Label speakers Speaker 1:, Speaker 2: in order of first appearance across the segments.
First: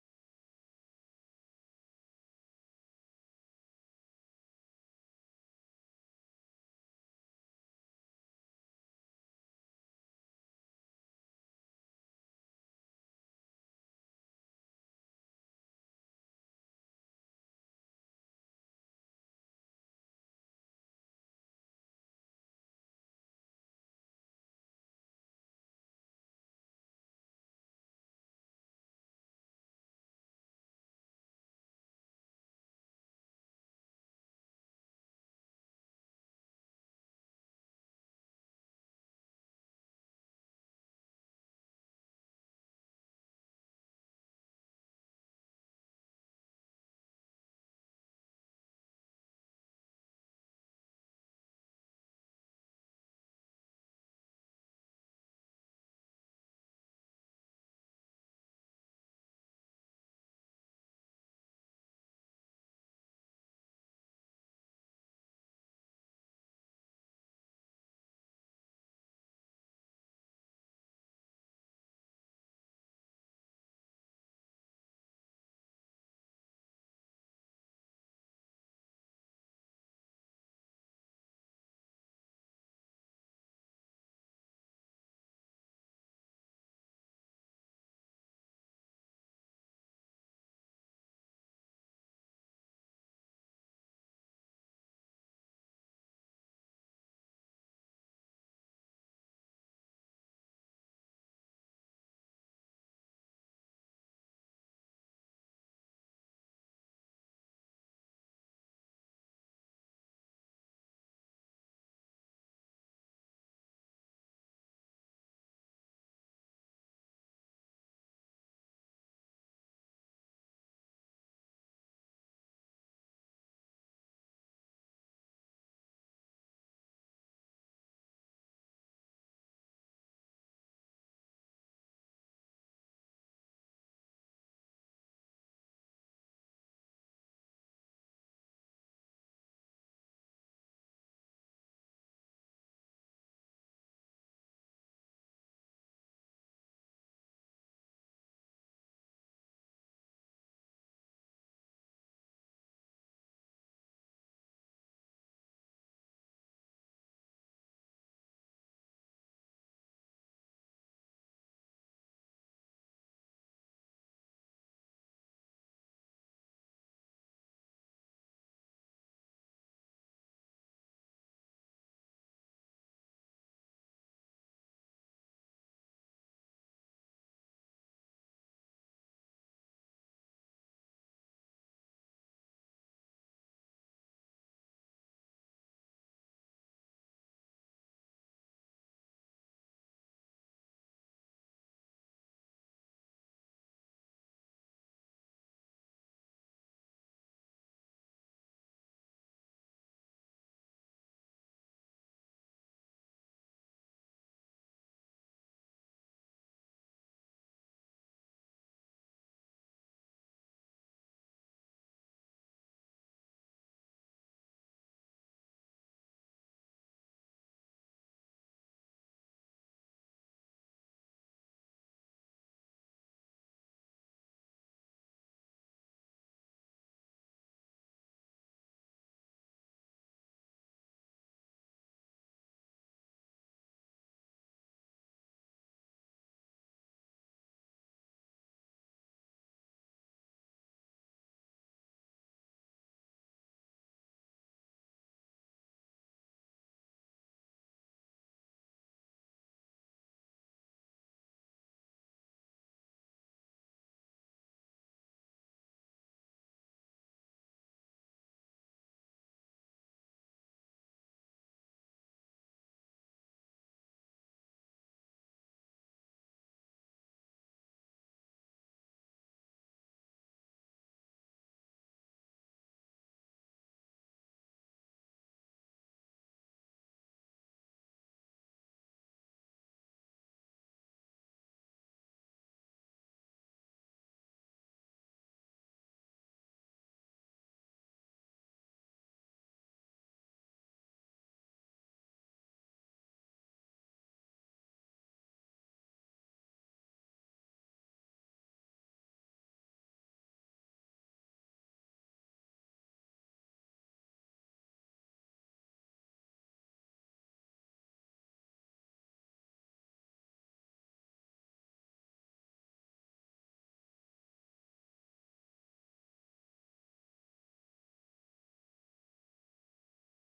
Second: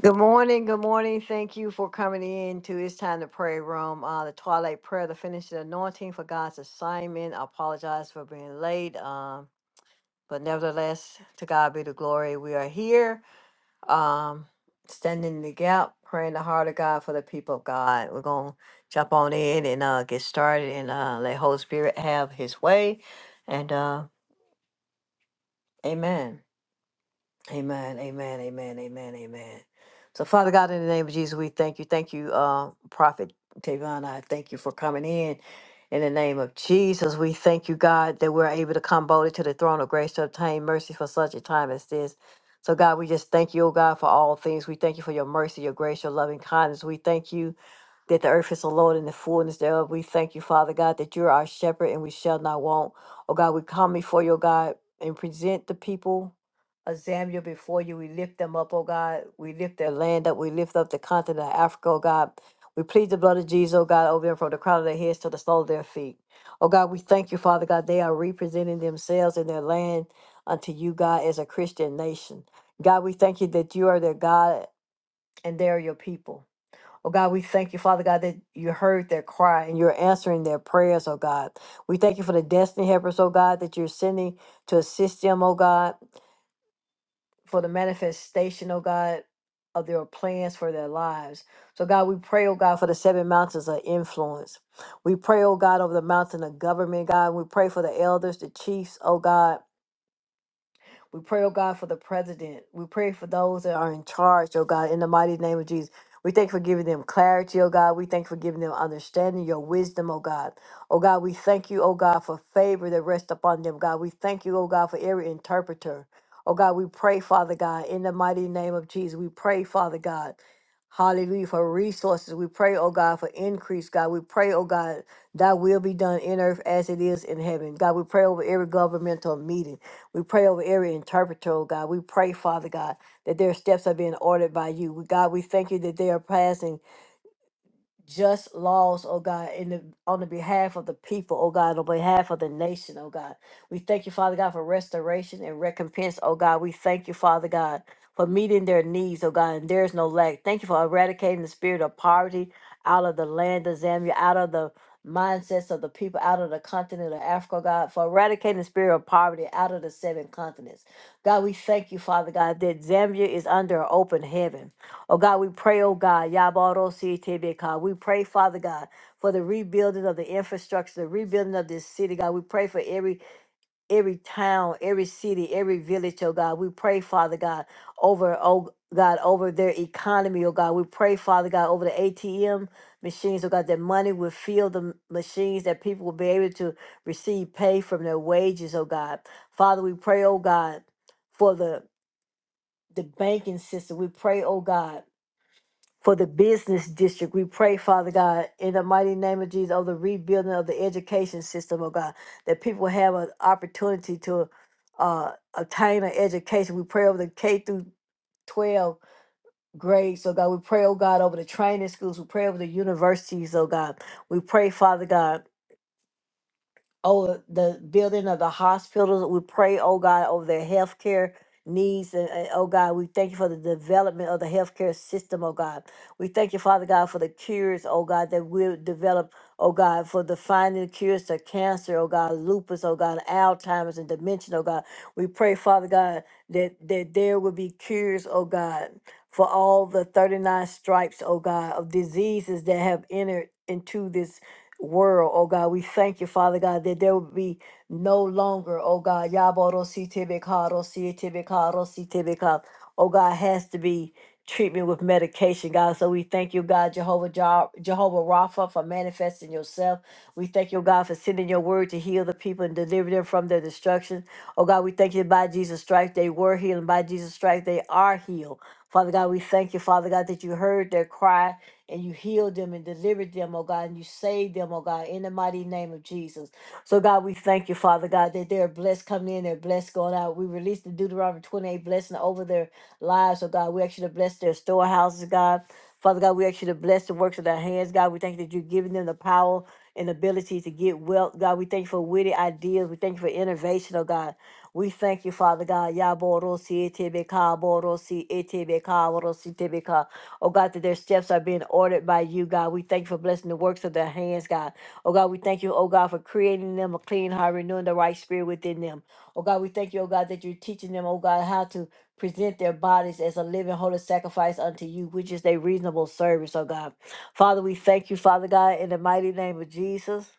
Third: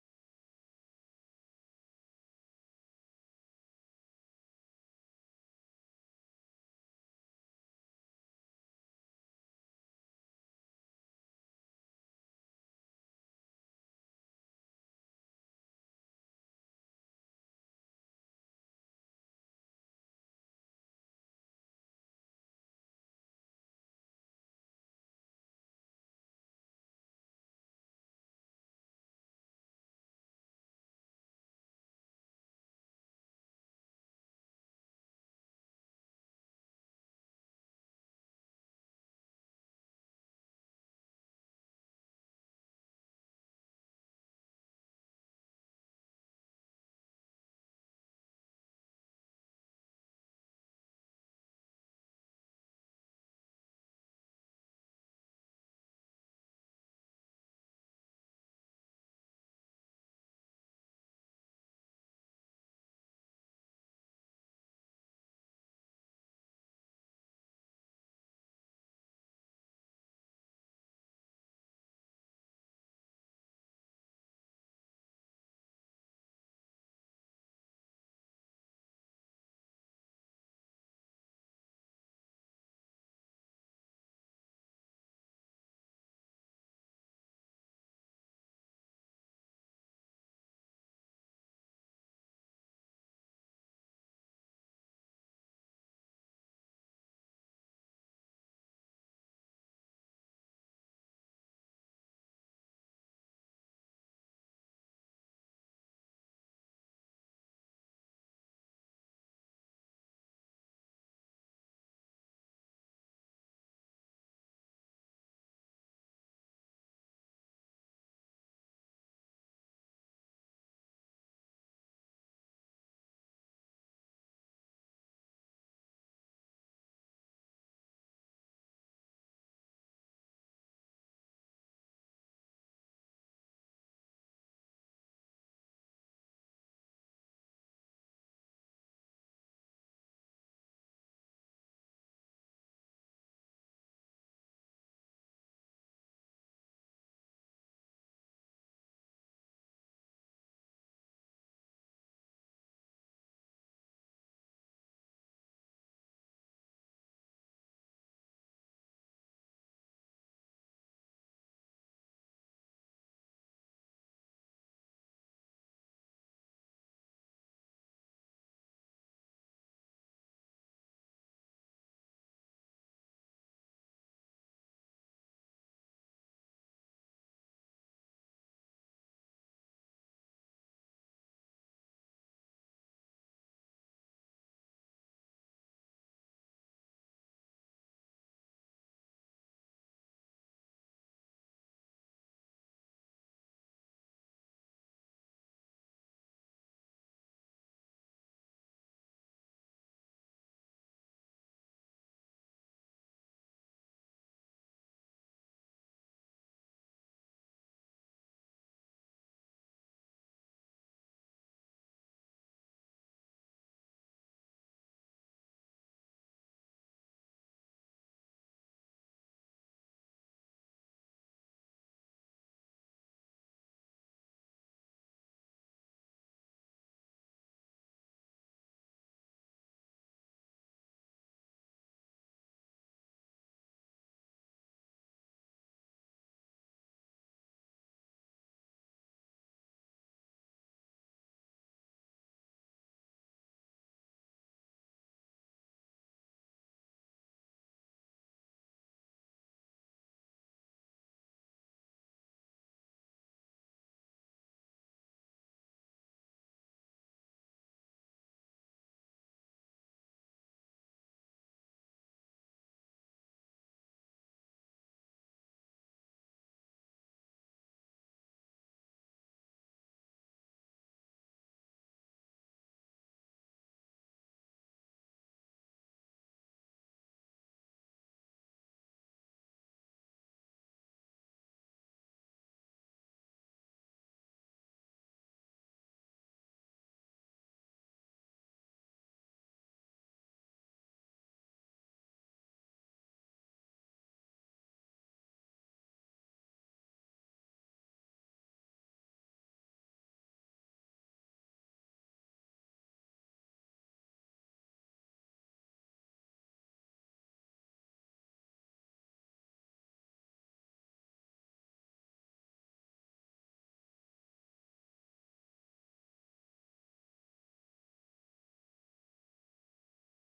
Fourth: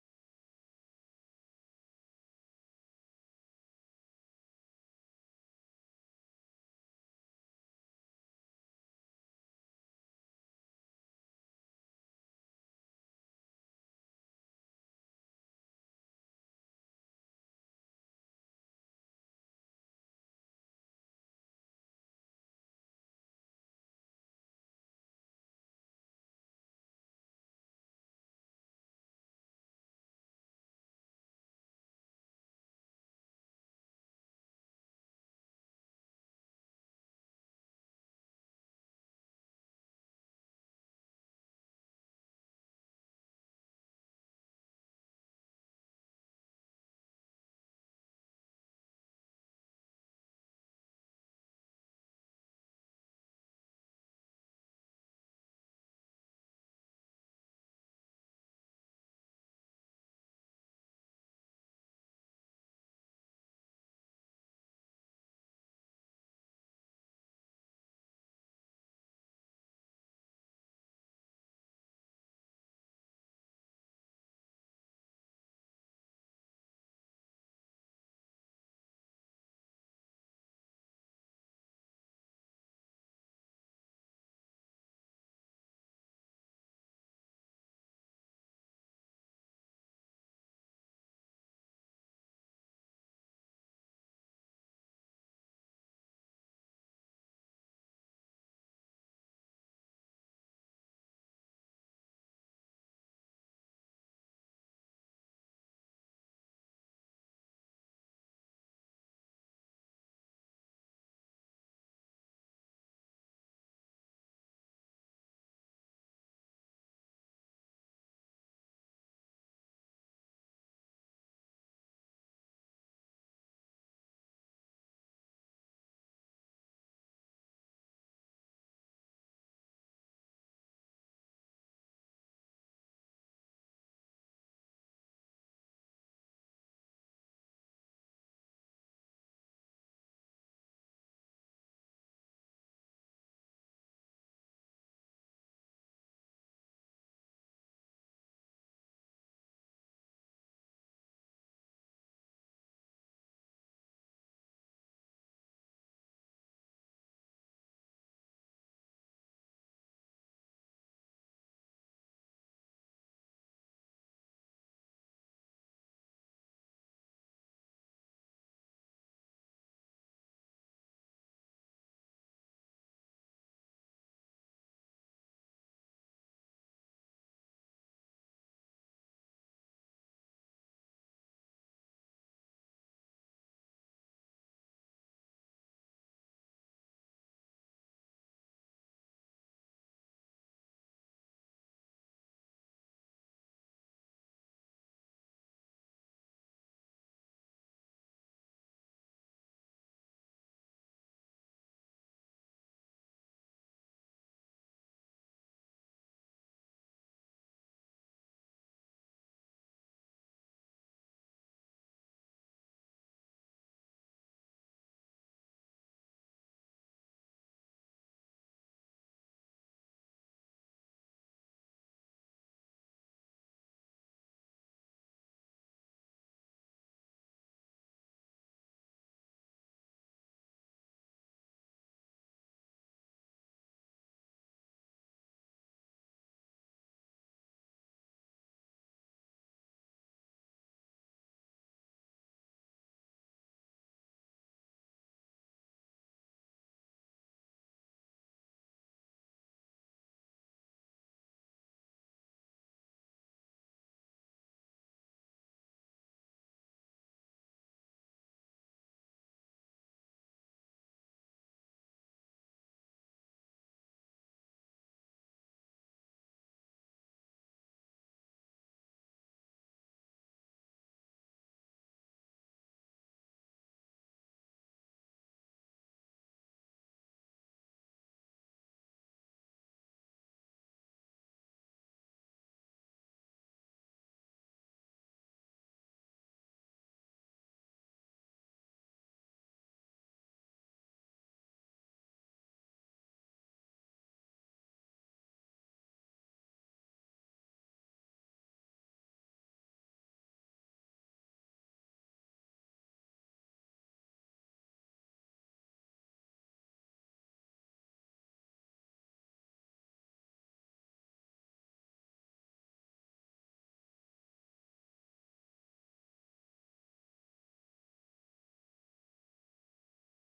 Speaker 1: Good morning. Good morning. Thank you for coming in to It's Time to Pray Room. Uh, the Twilight Prayer, the finishing anointing for God's assignment. I apologize for being late. Um, But nevertheless, to God be the glory. We are here, um, standing in the gap, praying the heart of God for the people of God. We're gonna jump on in and uh, get started and uh, let Holy Spirit have His way. And uh, Amen. Amen. Amen. Amen. Amen. Amen. So, Father God, in the name of Jesus, we thank you. Thank you, uh, Prophet Tavon. I thank you for coming in. In the name of Jesus, we thank you, God, that we're able to come boldly to the throne of grace to obtain mercy for such a time as this. So, God, we just thank you, oh God, for all things. We thank you for your mercy, your grace, your loving kindness. We thank you that the earth is the Lord and the fullness thereof. We thank you, Father God, that you're our shepherd and we shall not want. Oh God, we come before you, oh God, and present the people of Zambia before you. We lift them up, oh God. We lift their land up. We lift up the continent of Africa, oh God. We plead the blood of Jesus, oh God, over them from the crown of their heads to the sole of their feet. Oh God, we thank you, Father God. They are representing themselves and their land unto you, God, as a Christian nation. God, we thank you that you are their God and they are your people. Oh God, we thank you, Father God, that you heard their cry and you're answering their prayers, oh God. We thank you for the destiny helpers, oh God, that you're sending to assist them, oh God, for the manifestation, oh God, of their plans for their lives. So God, we pray, oh God, for the seven mountains of influence. We pray, oh God, over the mountain of government, God. We pray for the elders, the chiefs, oh God. We pray, oh God, for the president. We pray for those that are in charge, oh God, in the mighty name of Jesus. We thank you for giving them clarity, oh God. We thank you for giving them understanding, your wisdom, oh God. Oh God, we thank you, oh God, for favor that rests upon them, God. We thank you, oh God, for every interpreter. Oh God, we pray, Father God, in the mighty name of Jesus. We pray, Father God. Hallelujah. For resources. We pray, oh God, for increase, God. We pray, oh God, thy will be done in earth as it is in heaven. God, we pray over every governmental meeting. We pray over every interpreter, oh God. We pray, Father God, that their steps are being ordered by you. We- God, we thank you that they are passing just laws, oh God, in the, on the behalf of the people, oh God, on behalf of the nation, oh God. We thank you, Father God, for restoration and recompense, oh God. We thank you, Father God, for meeting their needs, oh God, and there is no lack. Thank you for eradicating the spirit of poverty out of the land of Zambia, out of the mindsets of the people, out of the continent of Africa, oh God, for eradicating the spirit of poverty out of the seven continents. God, we thank you, Father God, that Zambia is under an open heaven. Oh God, we pray, oh God, Yabarositebeka. we pray, Father God, for the rebuilding of the infrastructure, the rebuilding of this city, God. We pray for every every town, every city, every village, oh God. We pray, Father God, over oh God, over their economy, oh God. We pray, Father God, over the ATM machines, oh God, that money will fill the machines, that people will be able to receive pay from their wages, oh God. Father, we pray, oh God, for the the banking system. We pray, oh God for the business district. We pray, Father God, in the mighty name of Jesus, of the rebuilding of the education system, oh God, that people have an opportunity to uh, obtain an education. We pray over the K through 12 grades, oh God. We pray, oh God, over the training schools. We pray over the universities, oh God. We pray, Father God over the building of the hospitals. We pray, oh God, over their healthcare needs. And, and, oh God, we thank you for the development of the healthcare system, oh God. We thank you, Father God, for the cures, oh God, that we'll develop, oh God, for the finding cures to cancer, oh God, lupus, oh God, Alzheimer's and dementia, oh God. We pray, Father God, that, that there will be cures, oh God, for all the 39 stripes, oh God, of diseases that have entered into this world, oh God. We thank you, Father God, that there will be no longer, oh God, Yaboro si tibikaro si tibikaro si tibikaro. Oh God, has to be treatment with medication, God. So we thank you, God, Jehovah Jah- Jehovah Rapha, for manifesting yourself. We thank you, God, for sending your word to heal the people and deliver them from their destruction. Oh God, we thank you by Jesus' stripes they were healed, and by Jesus' stripes they are healed. Father God, we thank you, Father God, that you heard their cry and you healed them and delivered them, oh God, and you saved them, oh God, in the mighty name of Jesus. So, God, we thank you, Father God, that they're blessed coming in, they're blessed going out. We release the Deuteronomy 28 blessing over their lives, oh God. We actually bless their storehouses, God. Father God, we actually bless the works of their hands, God. We thank you that you're giving them the power and ability to get wealth, God. We thank you for witty ideas. We thank you for innovation, oh God. We thank you, Father God. Yaborosi etebe kaborosi etebe kaborosi tebe Oh God, that their steps are being ordered by you, God. We thank you for blessing the works of their hands, God. Oh God, we thank you, oh God, for creating them a clean heart, renewing the right spirit within them. Oh God, we thank you, oh God, that you're teaching them, oh God, how to present their bodies as a living holy sacrifice unto you, which is their reasonable service, oh God. Father, we thank you, Father God, in the mighty name of Jesus.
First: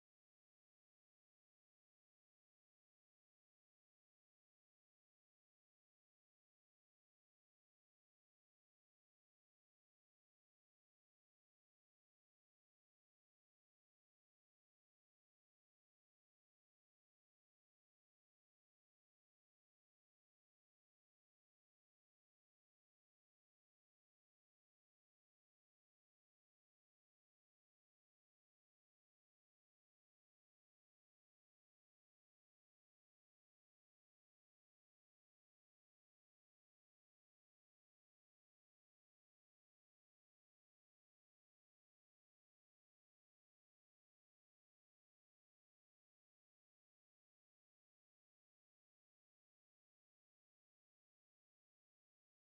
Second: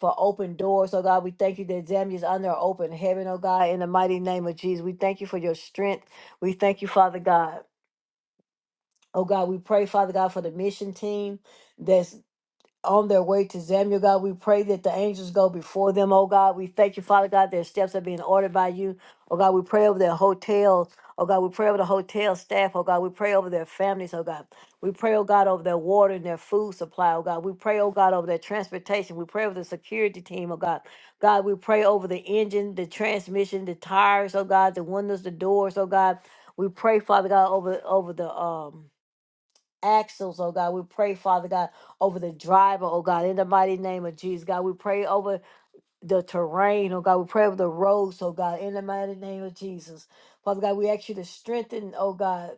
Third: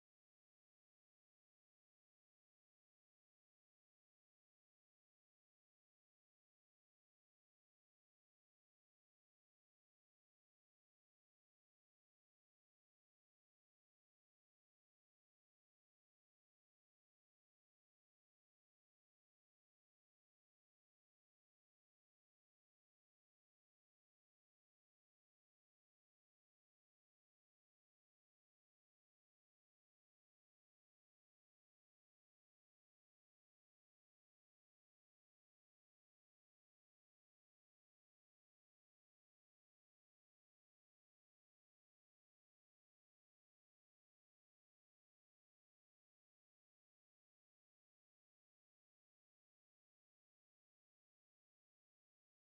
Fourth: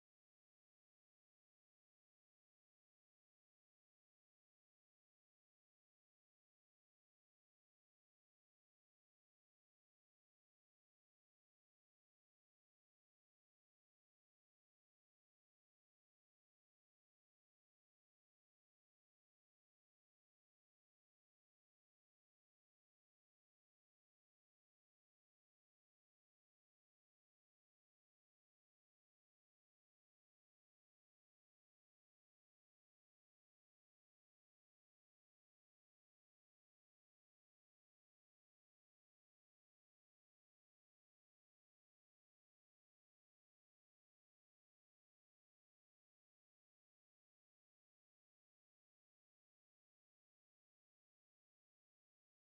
Speaker 1: For open doors, oh God, we thank you that Zambia is under open heaven, oh God, in the mighty name of Jesus. We thank you for your strength. We thank you, Father God. Oh God, we pray, Father God, for the mission team that's on their way to Zambia, God. We pray that the angels go before them, oh God. We thank you, Father God, their steps are being ordered by you. Oh God, we pray over their hotels. Oh God, we pray over the hotel staff. Oh God, we pray over their families. Oh God, we pray, oh God, over their water and their food supply. Oh God, we pray, oh God, over their transportation. We pray over the security team. Oh God, God, we pray over the engine, the transmission, the tires. Oh God, the windows, the doors. Oh God, we pray, Father God, over over the um axles, oh God. We pray, Father God, over the driver, oh God, in the mighty name of Jesus, God. We pray over the terrain, oh God. We pray over the roads, oh God, in the mighty name of Jesus. Father God, we ask you to strengthen, oh God.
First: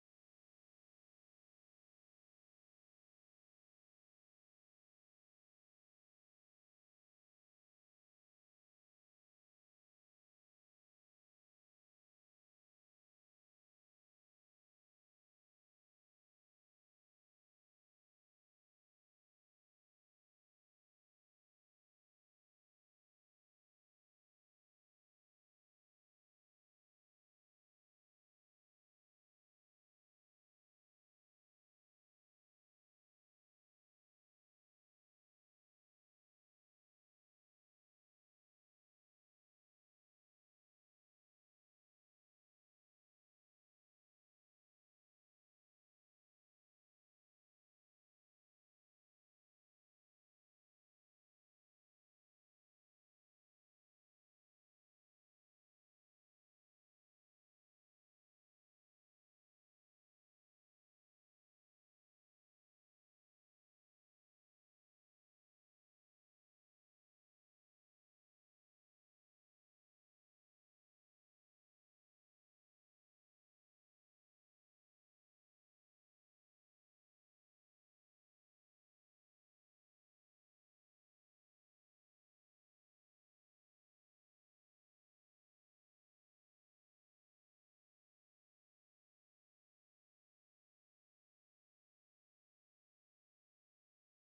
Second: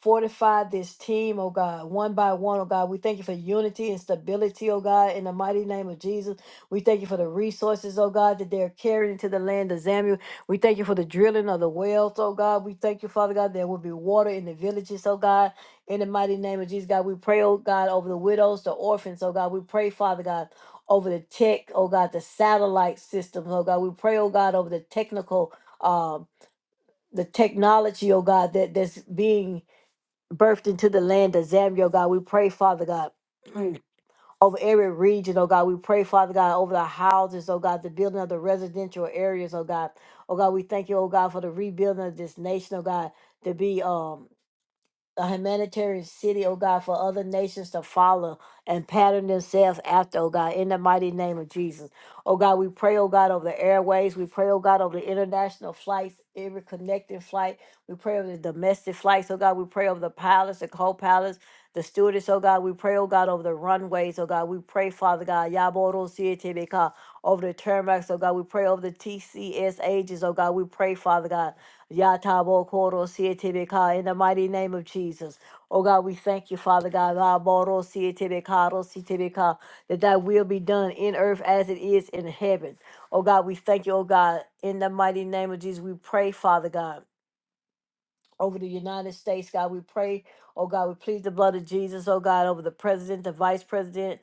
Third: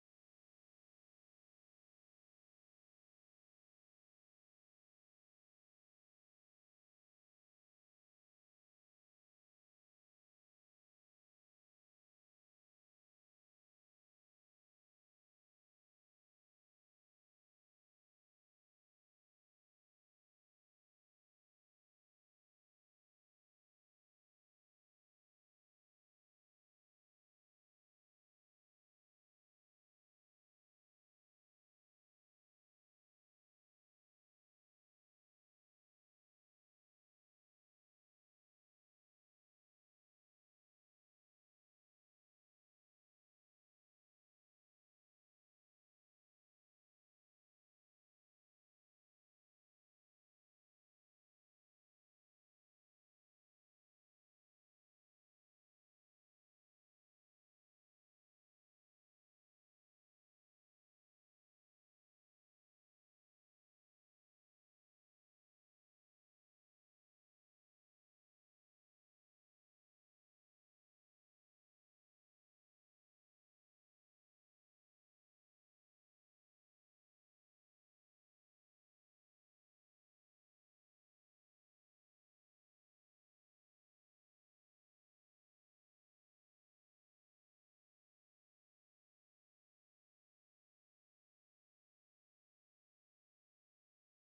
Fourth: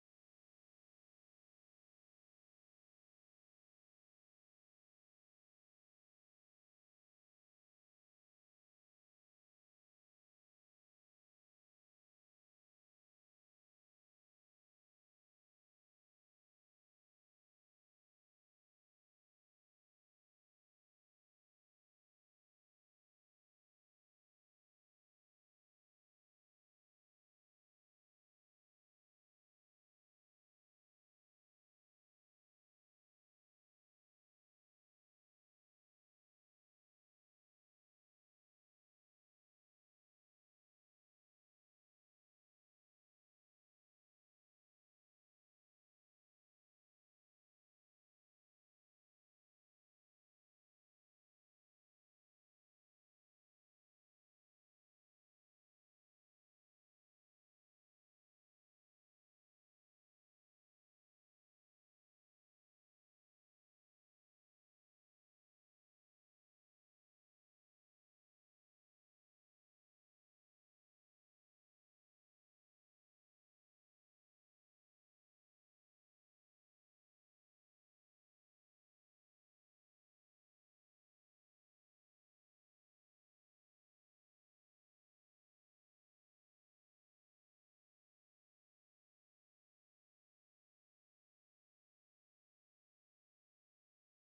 Speaker 1: Fortify this team, oh God, one by one, oh God. We thank you for unity and stability, oh God, in the mighty name of Jesus. We thank you for the resources, oh God, that they're carrying into the land of Zambia. We thank you for the drilling of the wells, oh God. We thank you, Father God, there will be water in the villages, oh God. In the mighty name of Jesus, God, we pray, oh God, over the widows, the orphans, oh God. We pray, Father God, over the tech, oh God, the satellite systems, oh God. We pray, oh God, over the technical, um, the technology, oh God, that that's being birthed into the land of Zambia, oh God. We pray, Father God, over every region, oh God. We pray, Father God, over the houses, oh God, the building of the residential areas, oh God. Oh God, we thank you, oh God, for the rebuilding of this nation, oh God, to be um a humanitarian city, oh God, for other nations to follow and pattern themselves after, oh God, in the mighty name of Jesus. Oh God, we pray, oh God, over the airways. We pray, oh God, over the international flights, every connecting flight. We pray over the domestic flights, oh God. We pray over the pilots, the co pilots, the stewardess, oh God. We pray, oh God, over the runways, oh God. We pray, Father God, Yaboro Sietebeka, over the tarmacs, oh God. We pray over the TCS ages, oh God. We pray, Father God. Yatabo Koro Sietibika, in the mighty name of Jesus. Oh God, we thank you, Father God. Raboro Sietibika, Ro Sietibika, That thy will be done in earth as it is in heaven. Oh God, we thank you, oh God, in the mighty name of Jesus. We pray, Father God over the United States. God, we pray. Oh God, we plead the blood of Jesus. Oh God, over the president, the vice president,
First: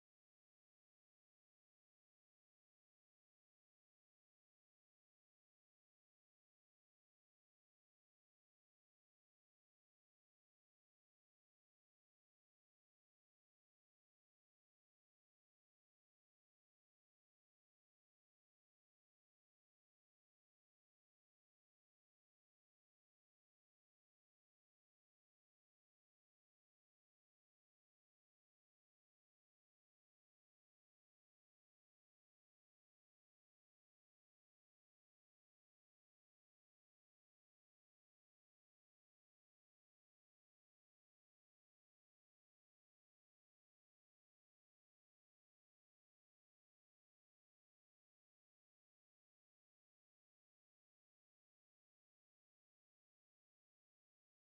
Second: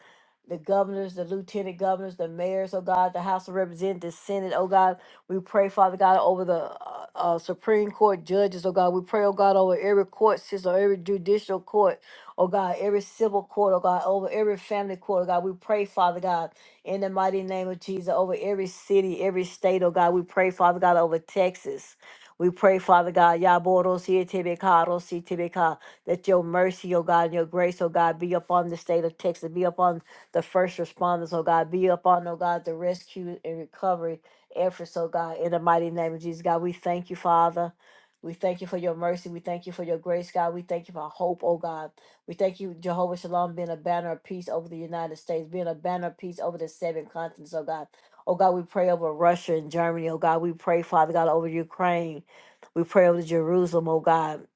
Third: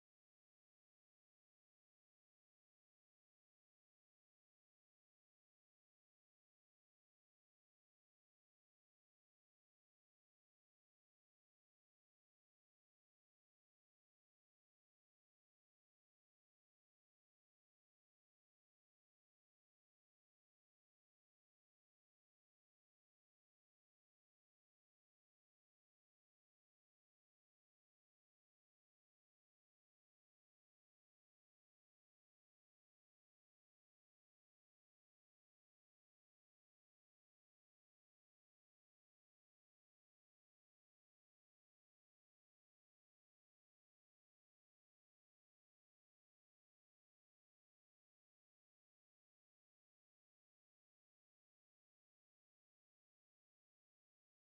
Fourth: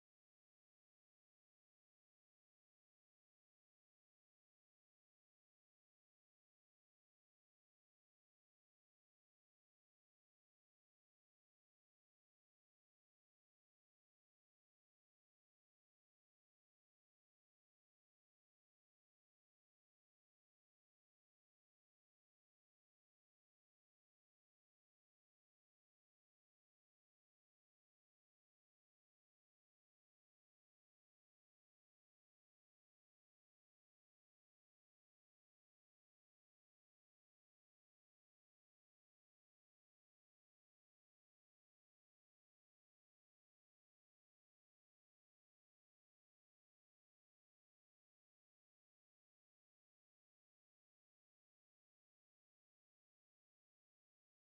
Speaker 1: the governors, the lieutenant governors, the mayors. Oh God, the House of Representatives, Senate. Oh God, we pray, Father God, over the uh, uh, Supreme Court judges. Oh God, we pray. Oh God, over every court system, every judicial court. Oh God, every civil court. Oh God, over every family court. Oh God, we pray, Father God, in the mighty name of Jesus, over every city, every state. Oh God, we pray, Father God, over Texas. We pray, Father God, Yaborositibikaarositibika, that your mercy, oh God, and your grace, oh God, be upon the state of Texas, be upon the first responders, oh God, be upon, oh God, the rescue and recovery efforts, oh God, in the mighty name of Jesus, God. We thank you, Father. We thank you for your mercy. We thank you for your grace, God. We thank you for hope, oh God. We thank you, Jehovah Shalom, being a banner of peace over the United States, being a banner of peace over the seven continents, oh God. Oh God, we pray over Russia and Germany. Oh God, we pray, Father God, over Ukraine. We pray over Jerusalem, oh God,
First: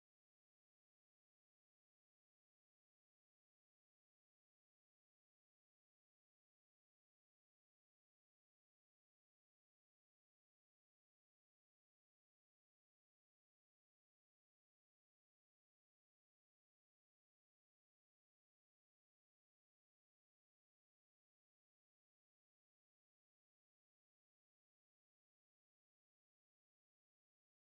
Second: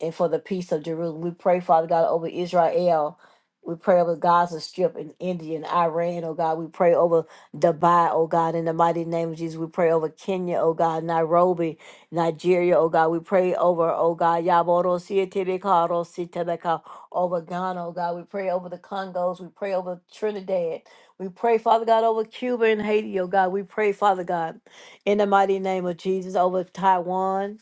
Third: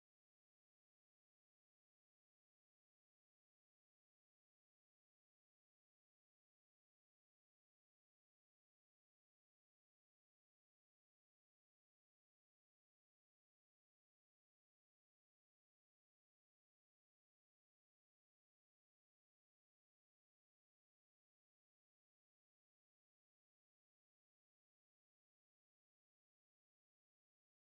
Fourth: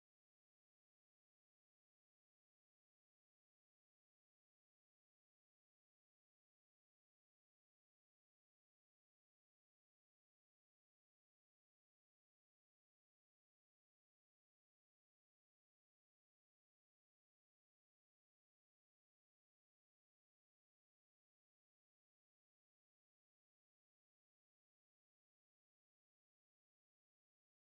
Speaker 1: and for the peace of Jerusalem. We pray, Father God, over Israel. We pray over Gaza Strip and India and Iran, oh God. We pray over Dubai, oh God, in the mighty name of Jesus. We pray over Kenya, oh God, Nairobi, Nigeria, oh God. We pray over, oh God, Yaboro Sietebekaro Sitebeka, over Ghana, oh God. We pray over the Congos. We pray over Trinidad. We pray, Father God, over Cuba and Haiti, oh God. We pray, Father God, in the mighty name of Jesus, over Taiwan.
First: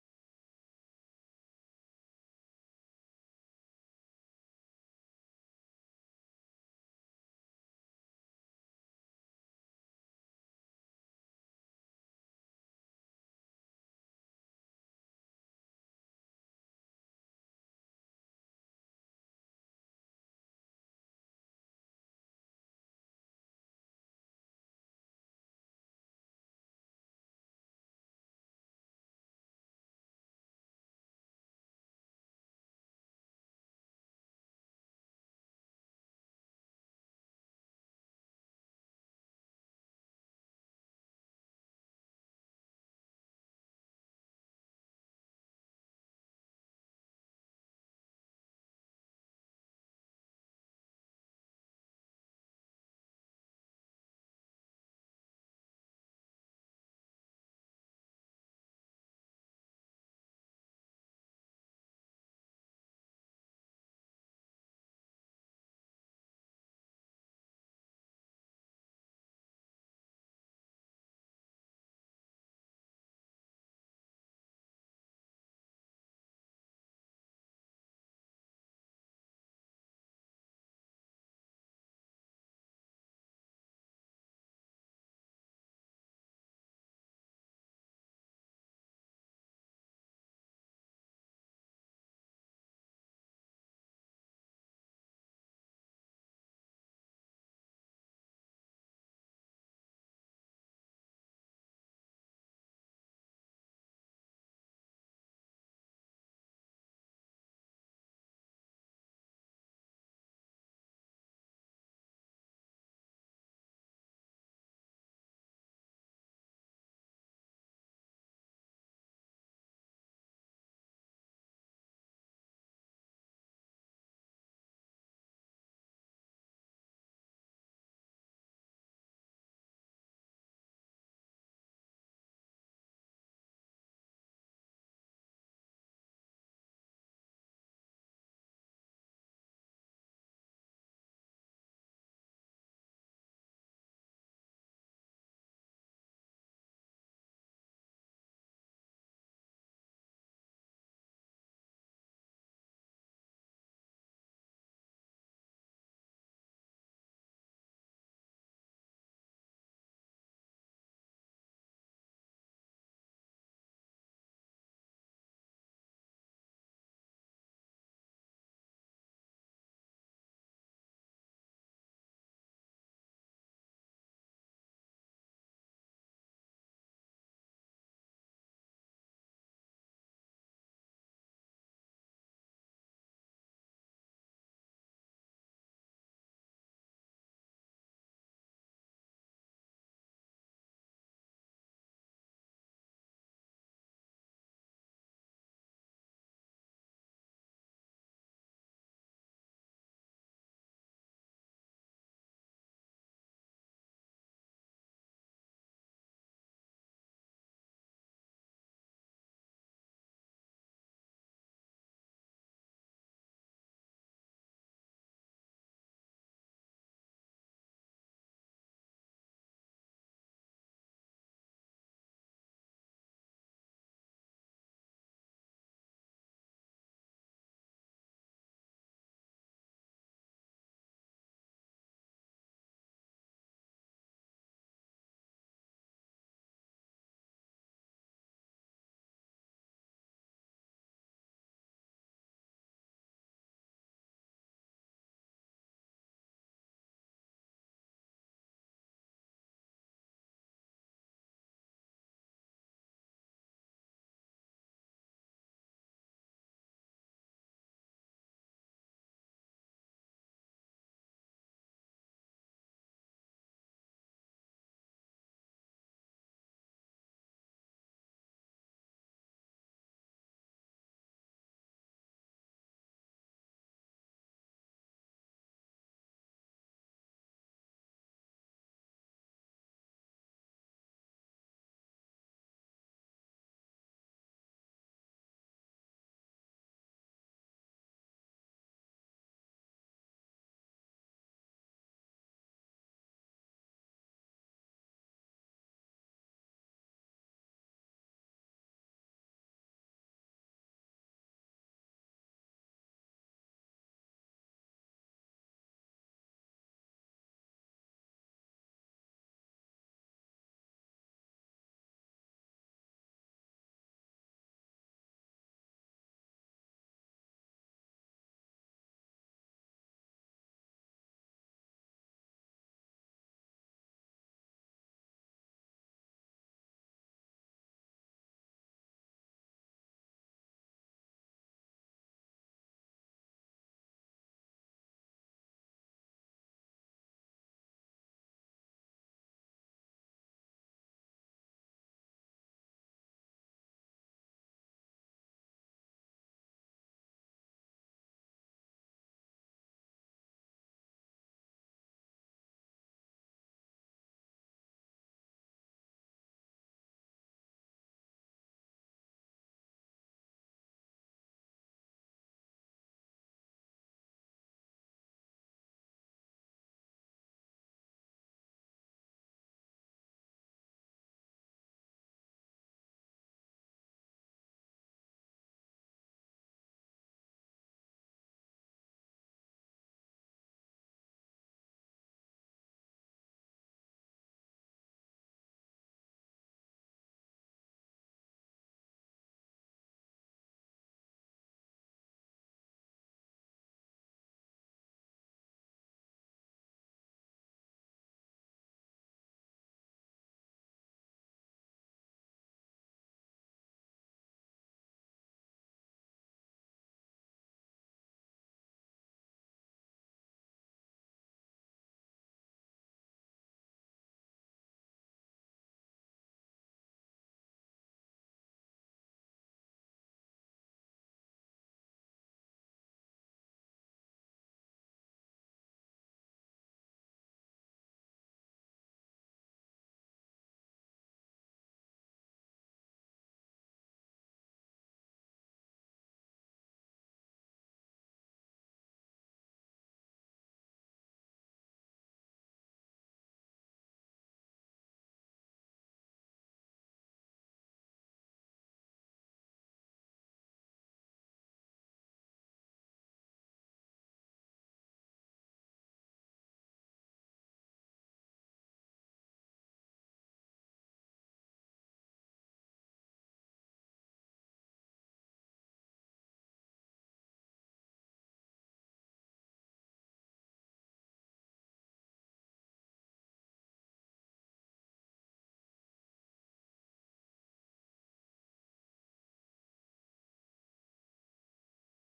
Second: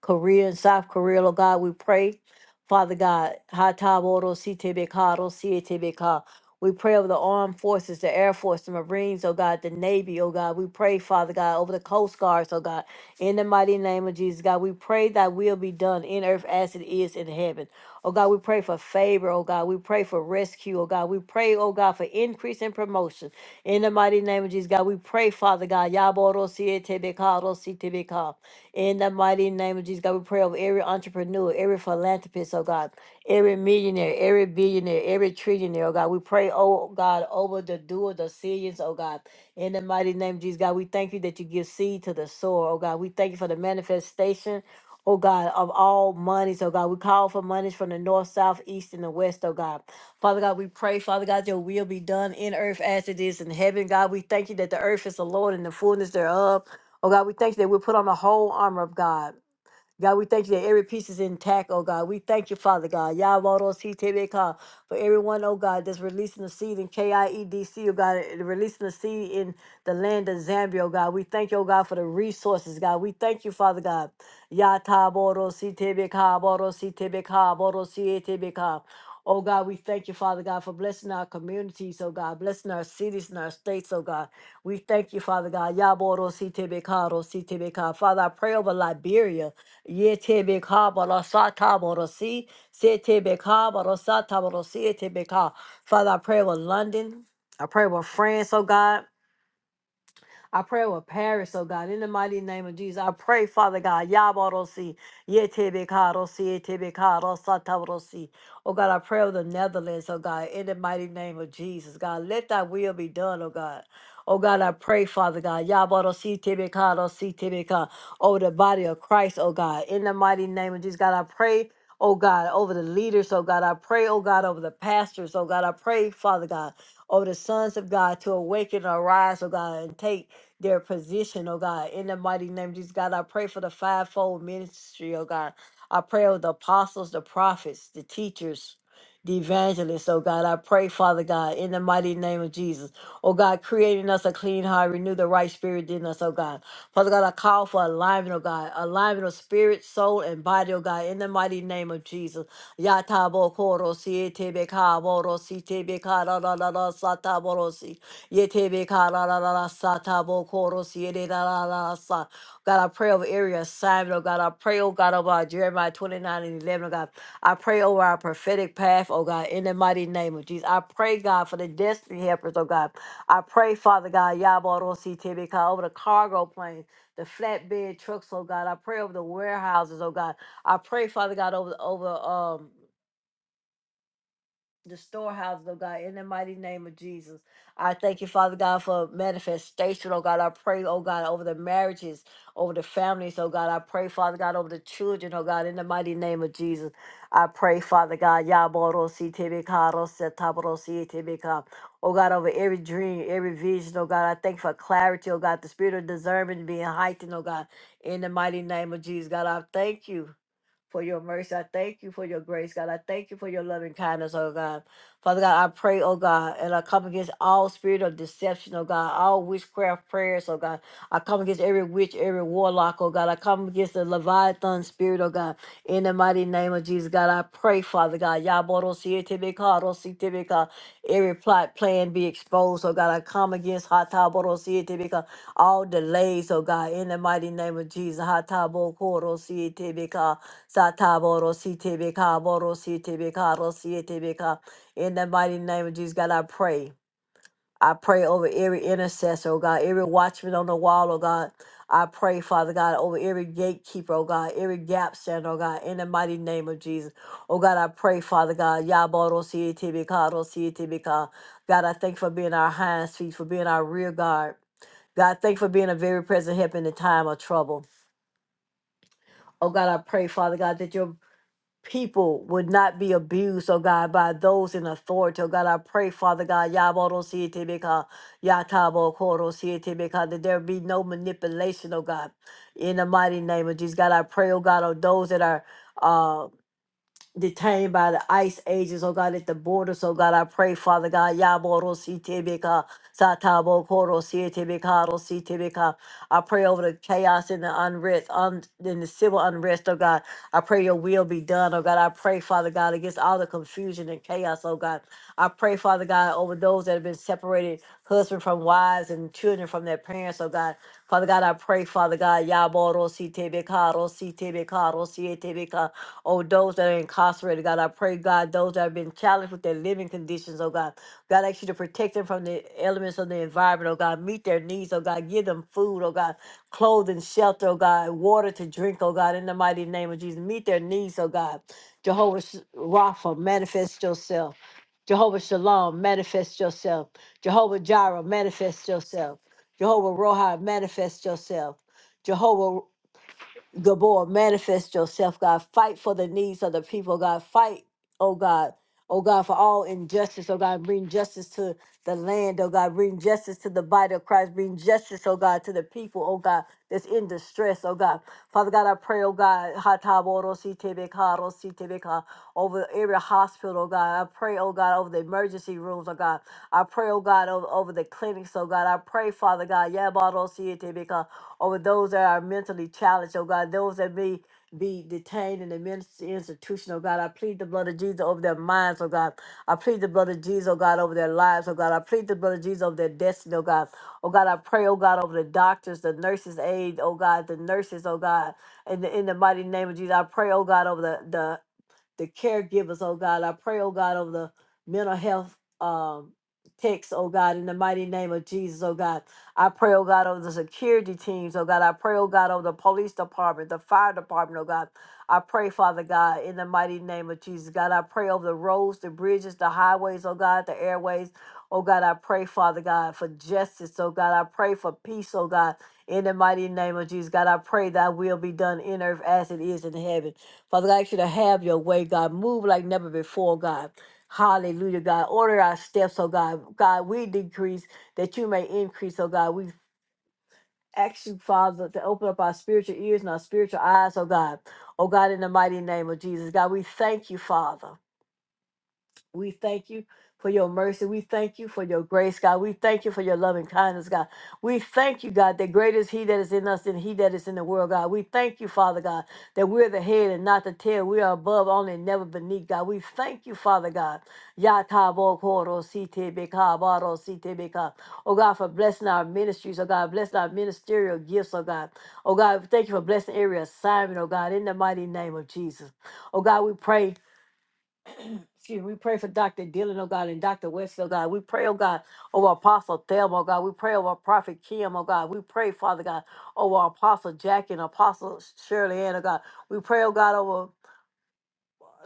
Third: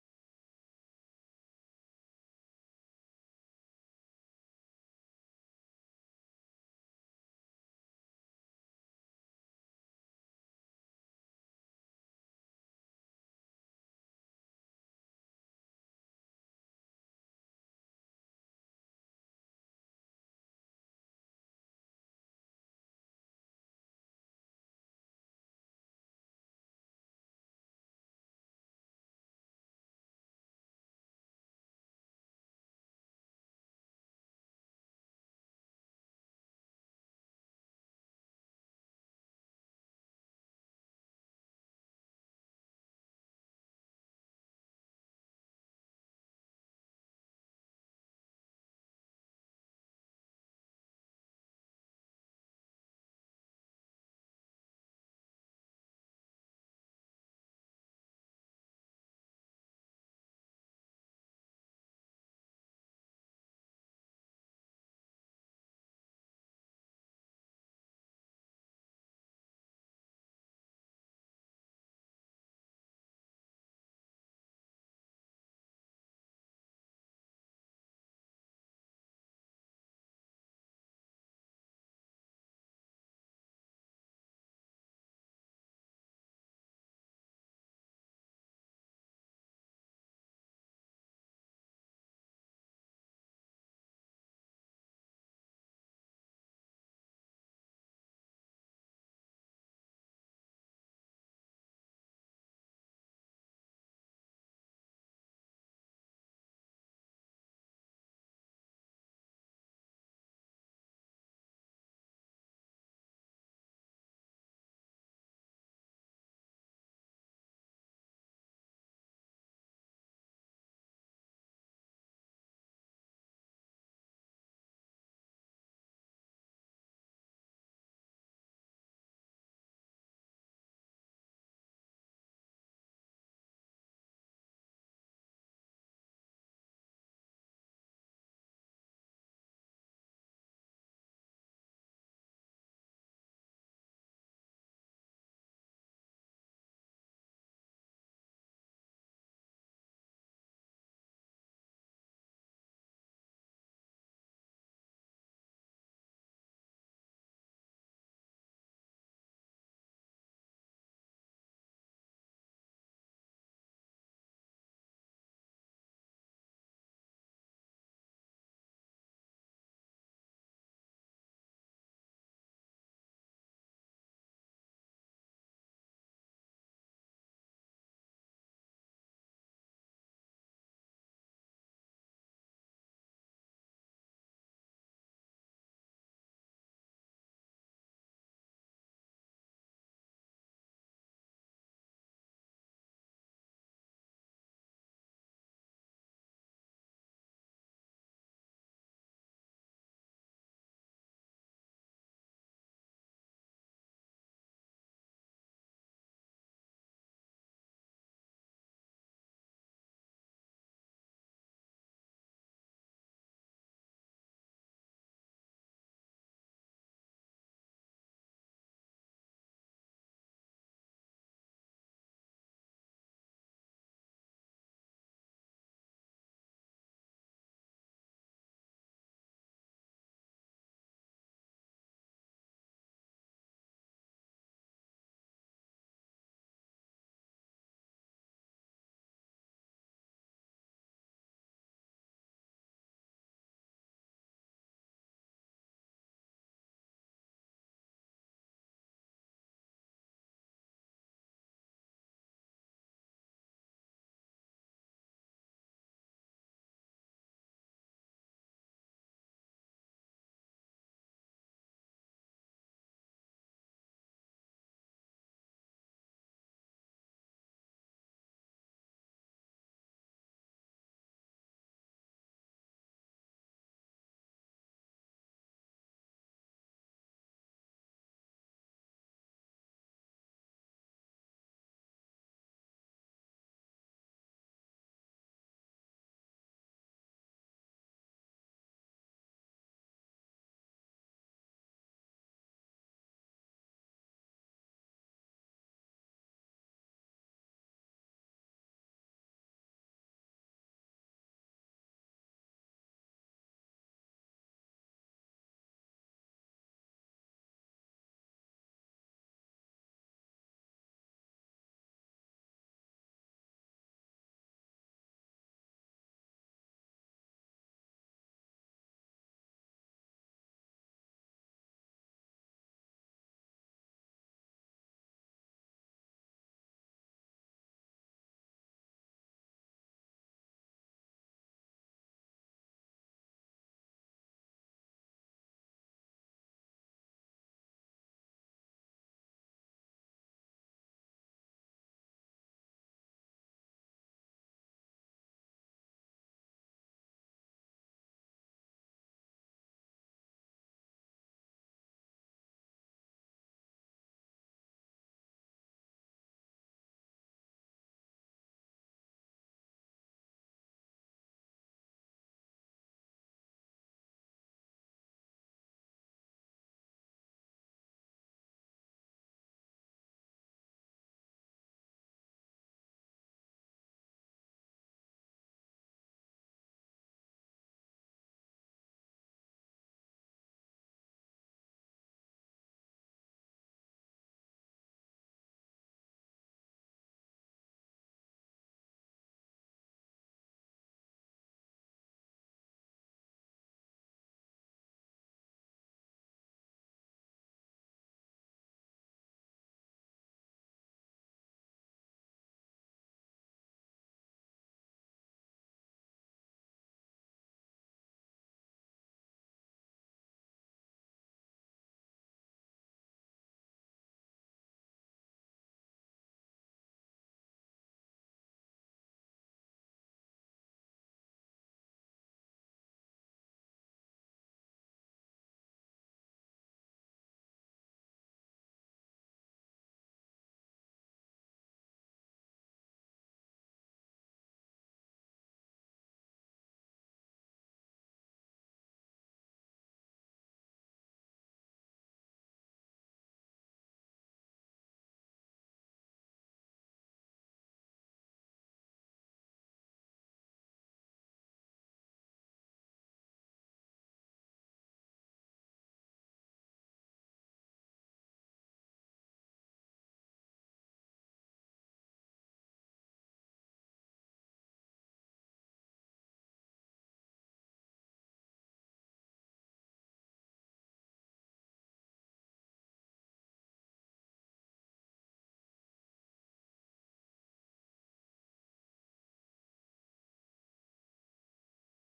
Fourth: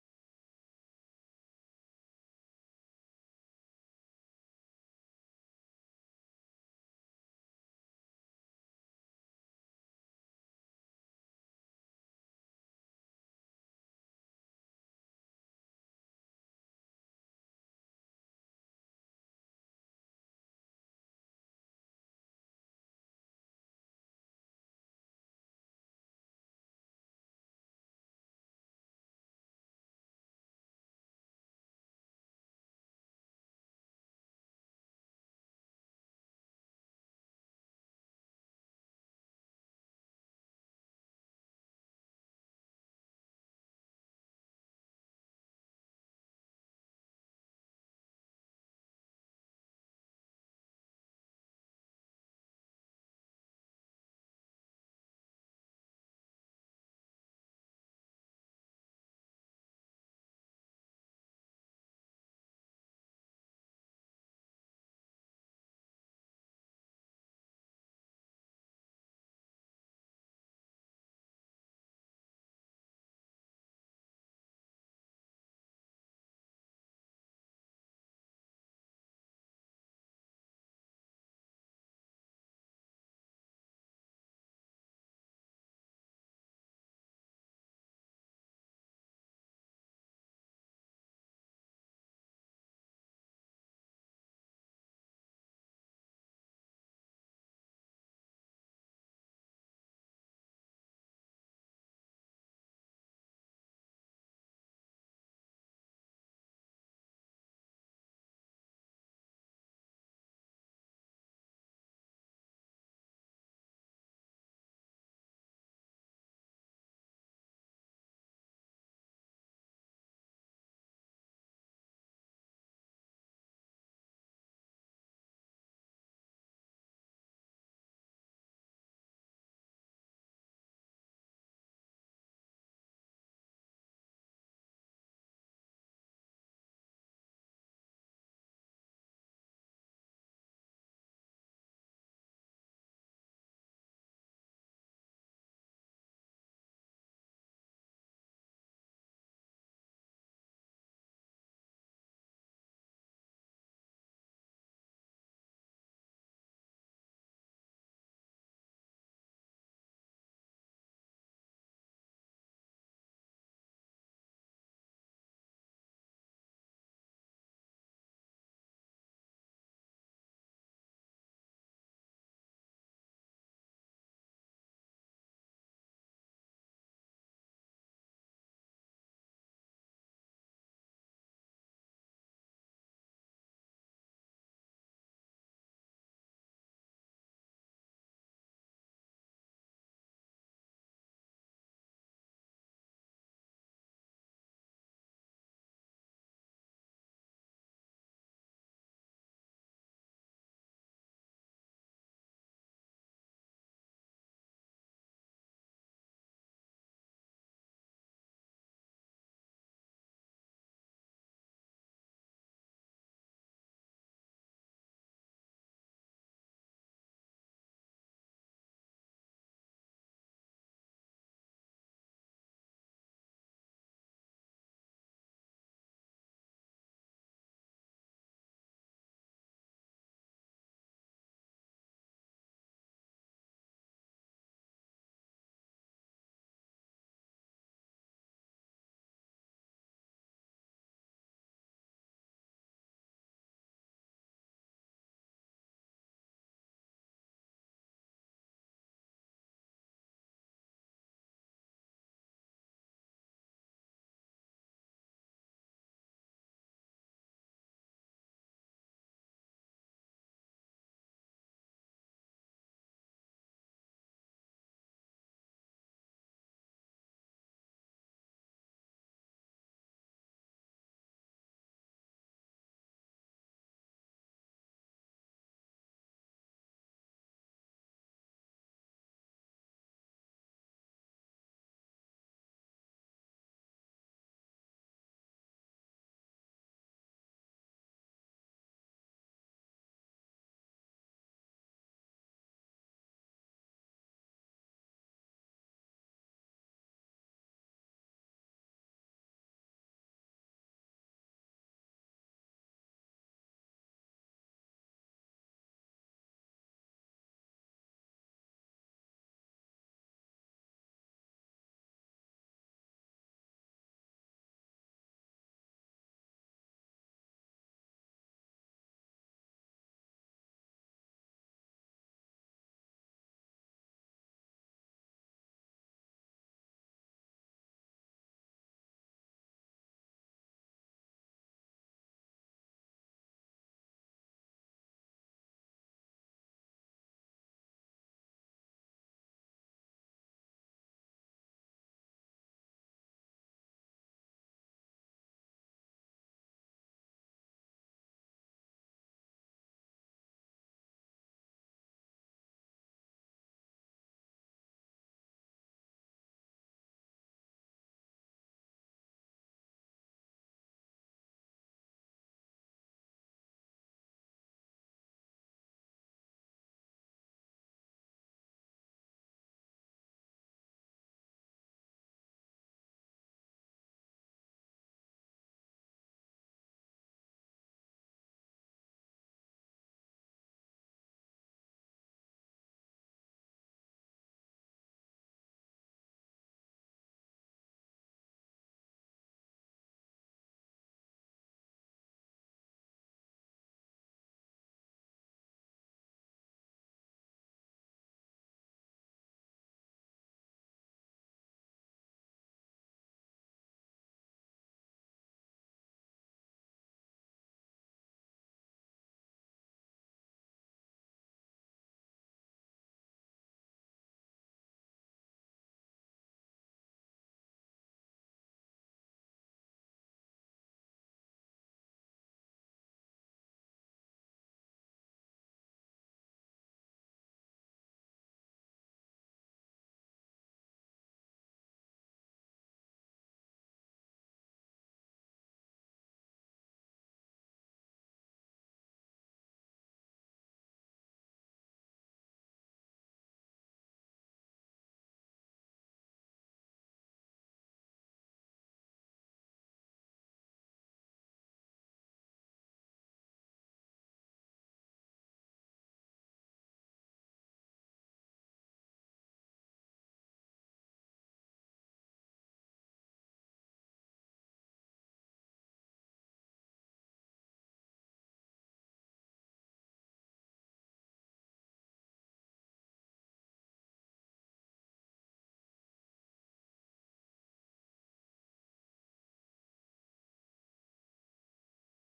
Speaker 1: Korea and South Korea, Lord God, we pray. Father God, Hataboro Sitebekaro Sietebeka. We pray over the armed forces, the Air Force, the Marines, oh God, the Navy, oh God. We pray, Father God, over the Coast Guards, oh God. In the mighty name of Jesus, God, we pray that will be done in earth as it is in heaven. Oh God, we pray for favor, oh God. We pray for rescue, oh God. We pray, oh God, for increase and promotion. In the mighty name of Jesus, God, we pray, Father God. Yaboro siete bekaro sitebeka. In the mighty name of Jesus, God, we pray over every entrepreneur, every philanthropist, oh God, every millionaire, every billionaire, every trillionaire, oh God. We pray, oh God, over the doer, the decisions, oh God. In the mighty name of Jesus, God, we thank you that you give seed to the sower, oh God. We thank you for the manifestation. Oh God, of all monies, oh God, we call for monies from the north, south, east, and the west, oh God. Father God, we pray, Father God, your will be done in earth as it is in heaven. God, we thank you that the earth is the Lord and the fullness thereof Oh God, we thank you that we put on the whole armor of God God, we thank you that every piece is intact, oh God. We thank you, Father God. Yavarositebeka, For everyone, oh God, that's releasing the seed in KIEDC, oh God, and releasing the seed in the land of Zambia, oh God. We thank you, oh God, for the resources, God. We thank you, Father God. Yataborositebeka, borositebeka, borosietebeka. Oh God, we thank you, Father God, for blessing our communities, oh God, blessing our cities and our states, oh God. We thank you, Father God. Yaboro Father, I pray over Liberia. Yete beka barasata borosi. Sete beka barasata borosi. Yete beka. Father, I pray with London. I pray with France, oh God. I pray with Paris, perish, oh God, in the mighty name of Jesus. I pray, Father God, Yabarosi, Yetebekarosi, Yetebekarosi, Oh God, I pray with the Netherlands, oh God, in the mighty name of Jesus, God. Let thy will be done, oh God. Oh God, I pray, Father God, Yabarosi, Tebekarosi, Tebeka, over the body of Christ, oh God, in the mighty name of Jesus, God. I pray. Oh God, over the leaders, oh God, I pray, oh God, over the pastors, oh God, I pray, Father God, over the sons of God to awaken and arise, oh God, and take their position, oh God. In the mighty name of Jesus, God, I pray for the fivefold ministry, oh God. I pray over the apostles, the prophets, the teachers, the evangelists, oh God. I pray, Father God, in the mighty name of Jesus. Oh God, creating us a clean heart, renew the right spirit in us, oh God. Father God, I call for alignment, oh God. Alignment of spirit, soul, and body, oh God, in the mighty name of Jesus. Yatabokoro siete bekaboro siete bekara la la la sataboro si. Yetebe kararara satabo koro siererarara sa. God, I pray over area assignment, oh God. I pray, oh God, over our Jeremiah 29 and 11, oh God. I pray over our prophetic path, oh God, in the mighty name of Jesus. I pray, God, for the destiny helpers, oh God. I pray, Father God, Yaborosi Tebeka, over the cargo planes, the flatbed trucks, oh God. I pray over the warehouses, oh God. I pray, Father God, over over um the storehouse, oh God, in the mighty name of Jesus. I thank you, Father God, for manifestation, oh God. I pray, oh God, over the marriages, over the families, oh God. I pray, Father God, over the children, oh God, in the mighty name of Jesus. I pray, Father God, Yaborosi Tibika, Rosetaborosi Tibika. Oh God, over every dream, every vision, oh God, I thank you for clarity, oh God, the spirit of discernment being heightened, oh God, in the mighty name of Jesus. God, I thank you for your mercy. I thank you for your grace, God. I thank you for your loving kindness, oh God. Father God, I pray, oh God, and I come against all spirit of deception, oh God, all witchcraft prayers, oh God. I come against every witch, every warlock, oh God. I come against the Leviathan spirit, oh God. In the mighty name of Jesus, God, I pray, Father God. Yaborosietemika, Every plot, plan be exposed, oh God. I come against Hataborosietemika, all delays, oh God. In the mighty name of Jesus. Hatabokorosietemika. Sataboro CTBK, Boro CTBK, Ro CTBK. In the mighty name of Jesus, God, I pray. I pray over every intercessor, oh God, every watchman on the wall, oh God. I pray, Father God, over every gatekeeper, oh God, every gap stand, oh God, in the mighty name of Jesus. Oh God, I pray, Father God, Yaboro CTBK, Ro CTBK. God, I thank you for being our hinds feet, for being our rear guard. God, thank you for being a very present help in the time of trouble. Oh God, I pray, Father God, that your people would not be abused, oh God, by those in authority. Oh God, I pray, Father God, Yaboro Sietibika, Yatabo Koro Sietibika, that there be no manipulation, oh God, in the mighty name of Jesus. God, I pray, oh God, on those that are. uh, detained by the ICE agents, oh God, at the border. oh God, I pray, Father God, Yaboro Sitibika, Satabo Koro Sitibika, Sitibika. I pray over the chaos and the unrest, un, and the civil unrest, oh God. I pray your will be done, oh God. I pray, Father God, against all the confusion and chaos, oh God. I pray, Father God, over those that have been separated, husband from wives and children from their parents, oh God. Father God, I pray, Father God, Yaboro Sitibika, Sitibika, Sitibika. Oh, those that are incarcerated, God, I pray, God, those that have been challenged with their living conditions, oh God. God, I ask you to protect them from the elements of the environment, oh God. Meet their needs, oh God. Give them food, oh God. Clothing, shelter, oh God. Water to drink, oh God. In the mighty name of Jesus, meet their needs, oh God. Jehovah Sh- Rapha, manifest yourself. Jehovah Shalom, manifest yourself. Jehovah Jireh, manifest yourself. Jehovah Rohi, manifest yourself. Jehovah. Gabor, manifest yourself, God. Fight for the needs of the people, God. Fight, oh God. Oh God, for all injustice, oh God, bring justice to the land, oh God, bring justice to the body of Christ, bring justice, oh God, to the people, oh God, that's in distress, oh God. Father God, I pray, oh God, hatabodositebeka, Rositebeka, over every hospital, oh God. I pray, oh God, over the emergency rooms, oh God. I pray, oh God, over, over the clinics, oh God. I pray, Father God, yabadosi over those that are mentally challenged, oh God, those that may be detained in the ministry institution, oh God. I plead the blood of Jesus over their minds, oh God. I plead the blood of Jesus, oh God, over their lives, oh God. I plead the blood of Jesus over their destiny, oh God. Oh God, I pray, oh God, over the doctors, the nurses' aid, oh God, the nurses, oh God. In the, in the mighty name of Jesus, I pray, oh God, over the, the caregivers, oh God. I pray, oh God, over the mental health um text, oh God, in the mighty name of Jesus, oh God. I pray, oh God, over the security teams, oh God. I pray, oh God, over the police department, the fire department, oh God. I pray, Father God, in the mighty name of Jesus, God. I pray over the roads, the bridges, the highways, oh God, the airways. Oh God, I pray, Father God, for justice. Oh God, I pray for peace. Oh God, in the mighty name of Jesus, God, I pray thy will be done in earth as it is in heaven. Father God, I ask you to have your way, God. Move like never before, God. Hallelujah, God. Order our steps, oh God. God, we decrease that you may increase, oh God. We ask you, Father, to open up our spiritual ears and our spiritual eyes, oh God. Oh God, in the mighty name of Jesus, God, we thank you, Father. We thank you for your mercy. We thank you for your grace, God. We thank you for your loving kindness, God. We thank you, God, that greater is He that is in us than He that is in the world, God. We thank you, Father God, that we're the head and not the tail. We are above only and never beneath, God. We thank you, Father God. Ya Ta Yakabo koro site beka baro site beka. Oh God, for blessing our ministries, oh God, blessing our ministerial gifts, oh God. Oh God, thank you for blessing every assignment, oh God, in the mighty name of Jesus. Oh God, we pray excuse me, we pray for Dr. Dillon, oh God, and Dr. West, oh God. We pray, oh God, over Apostle Thelma, oh God. We pray over Prophet Kim, oh God. We pray, Father God, over Apostle Jack and Apostle Shirley Ann, oh God. We pray, oh God, over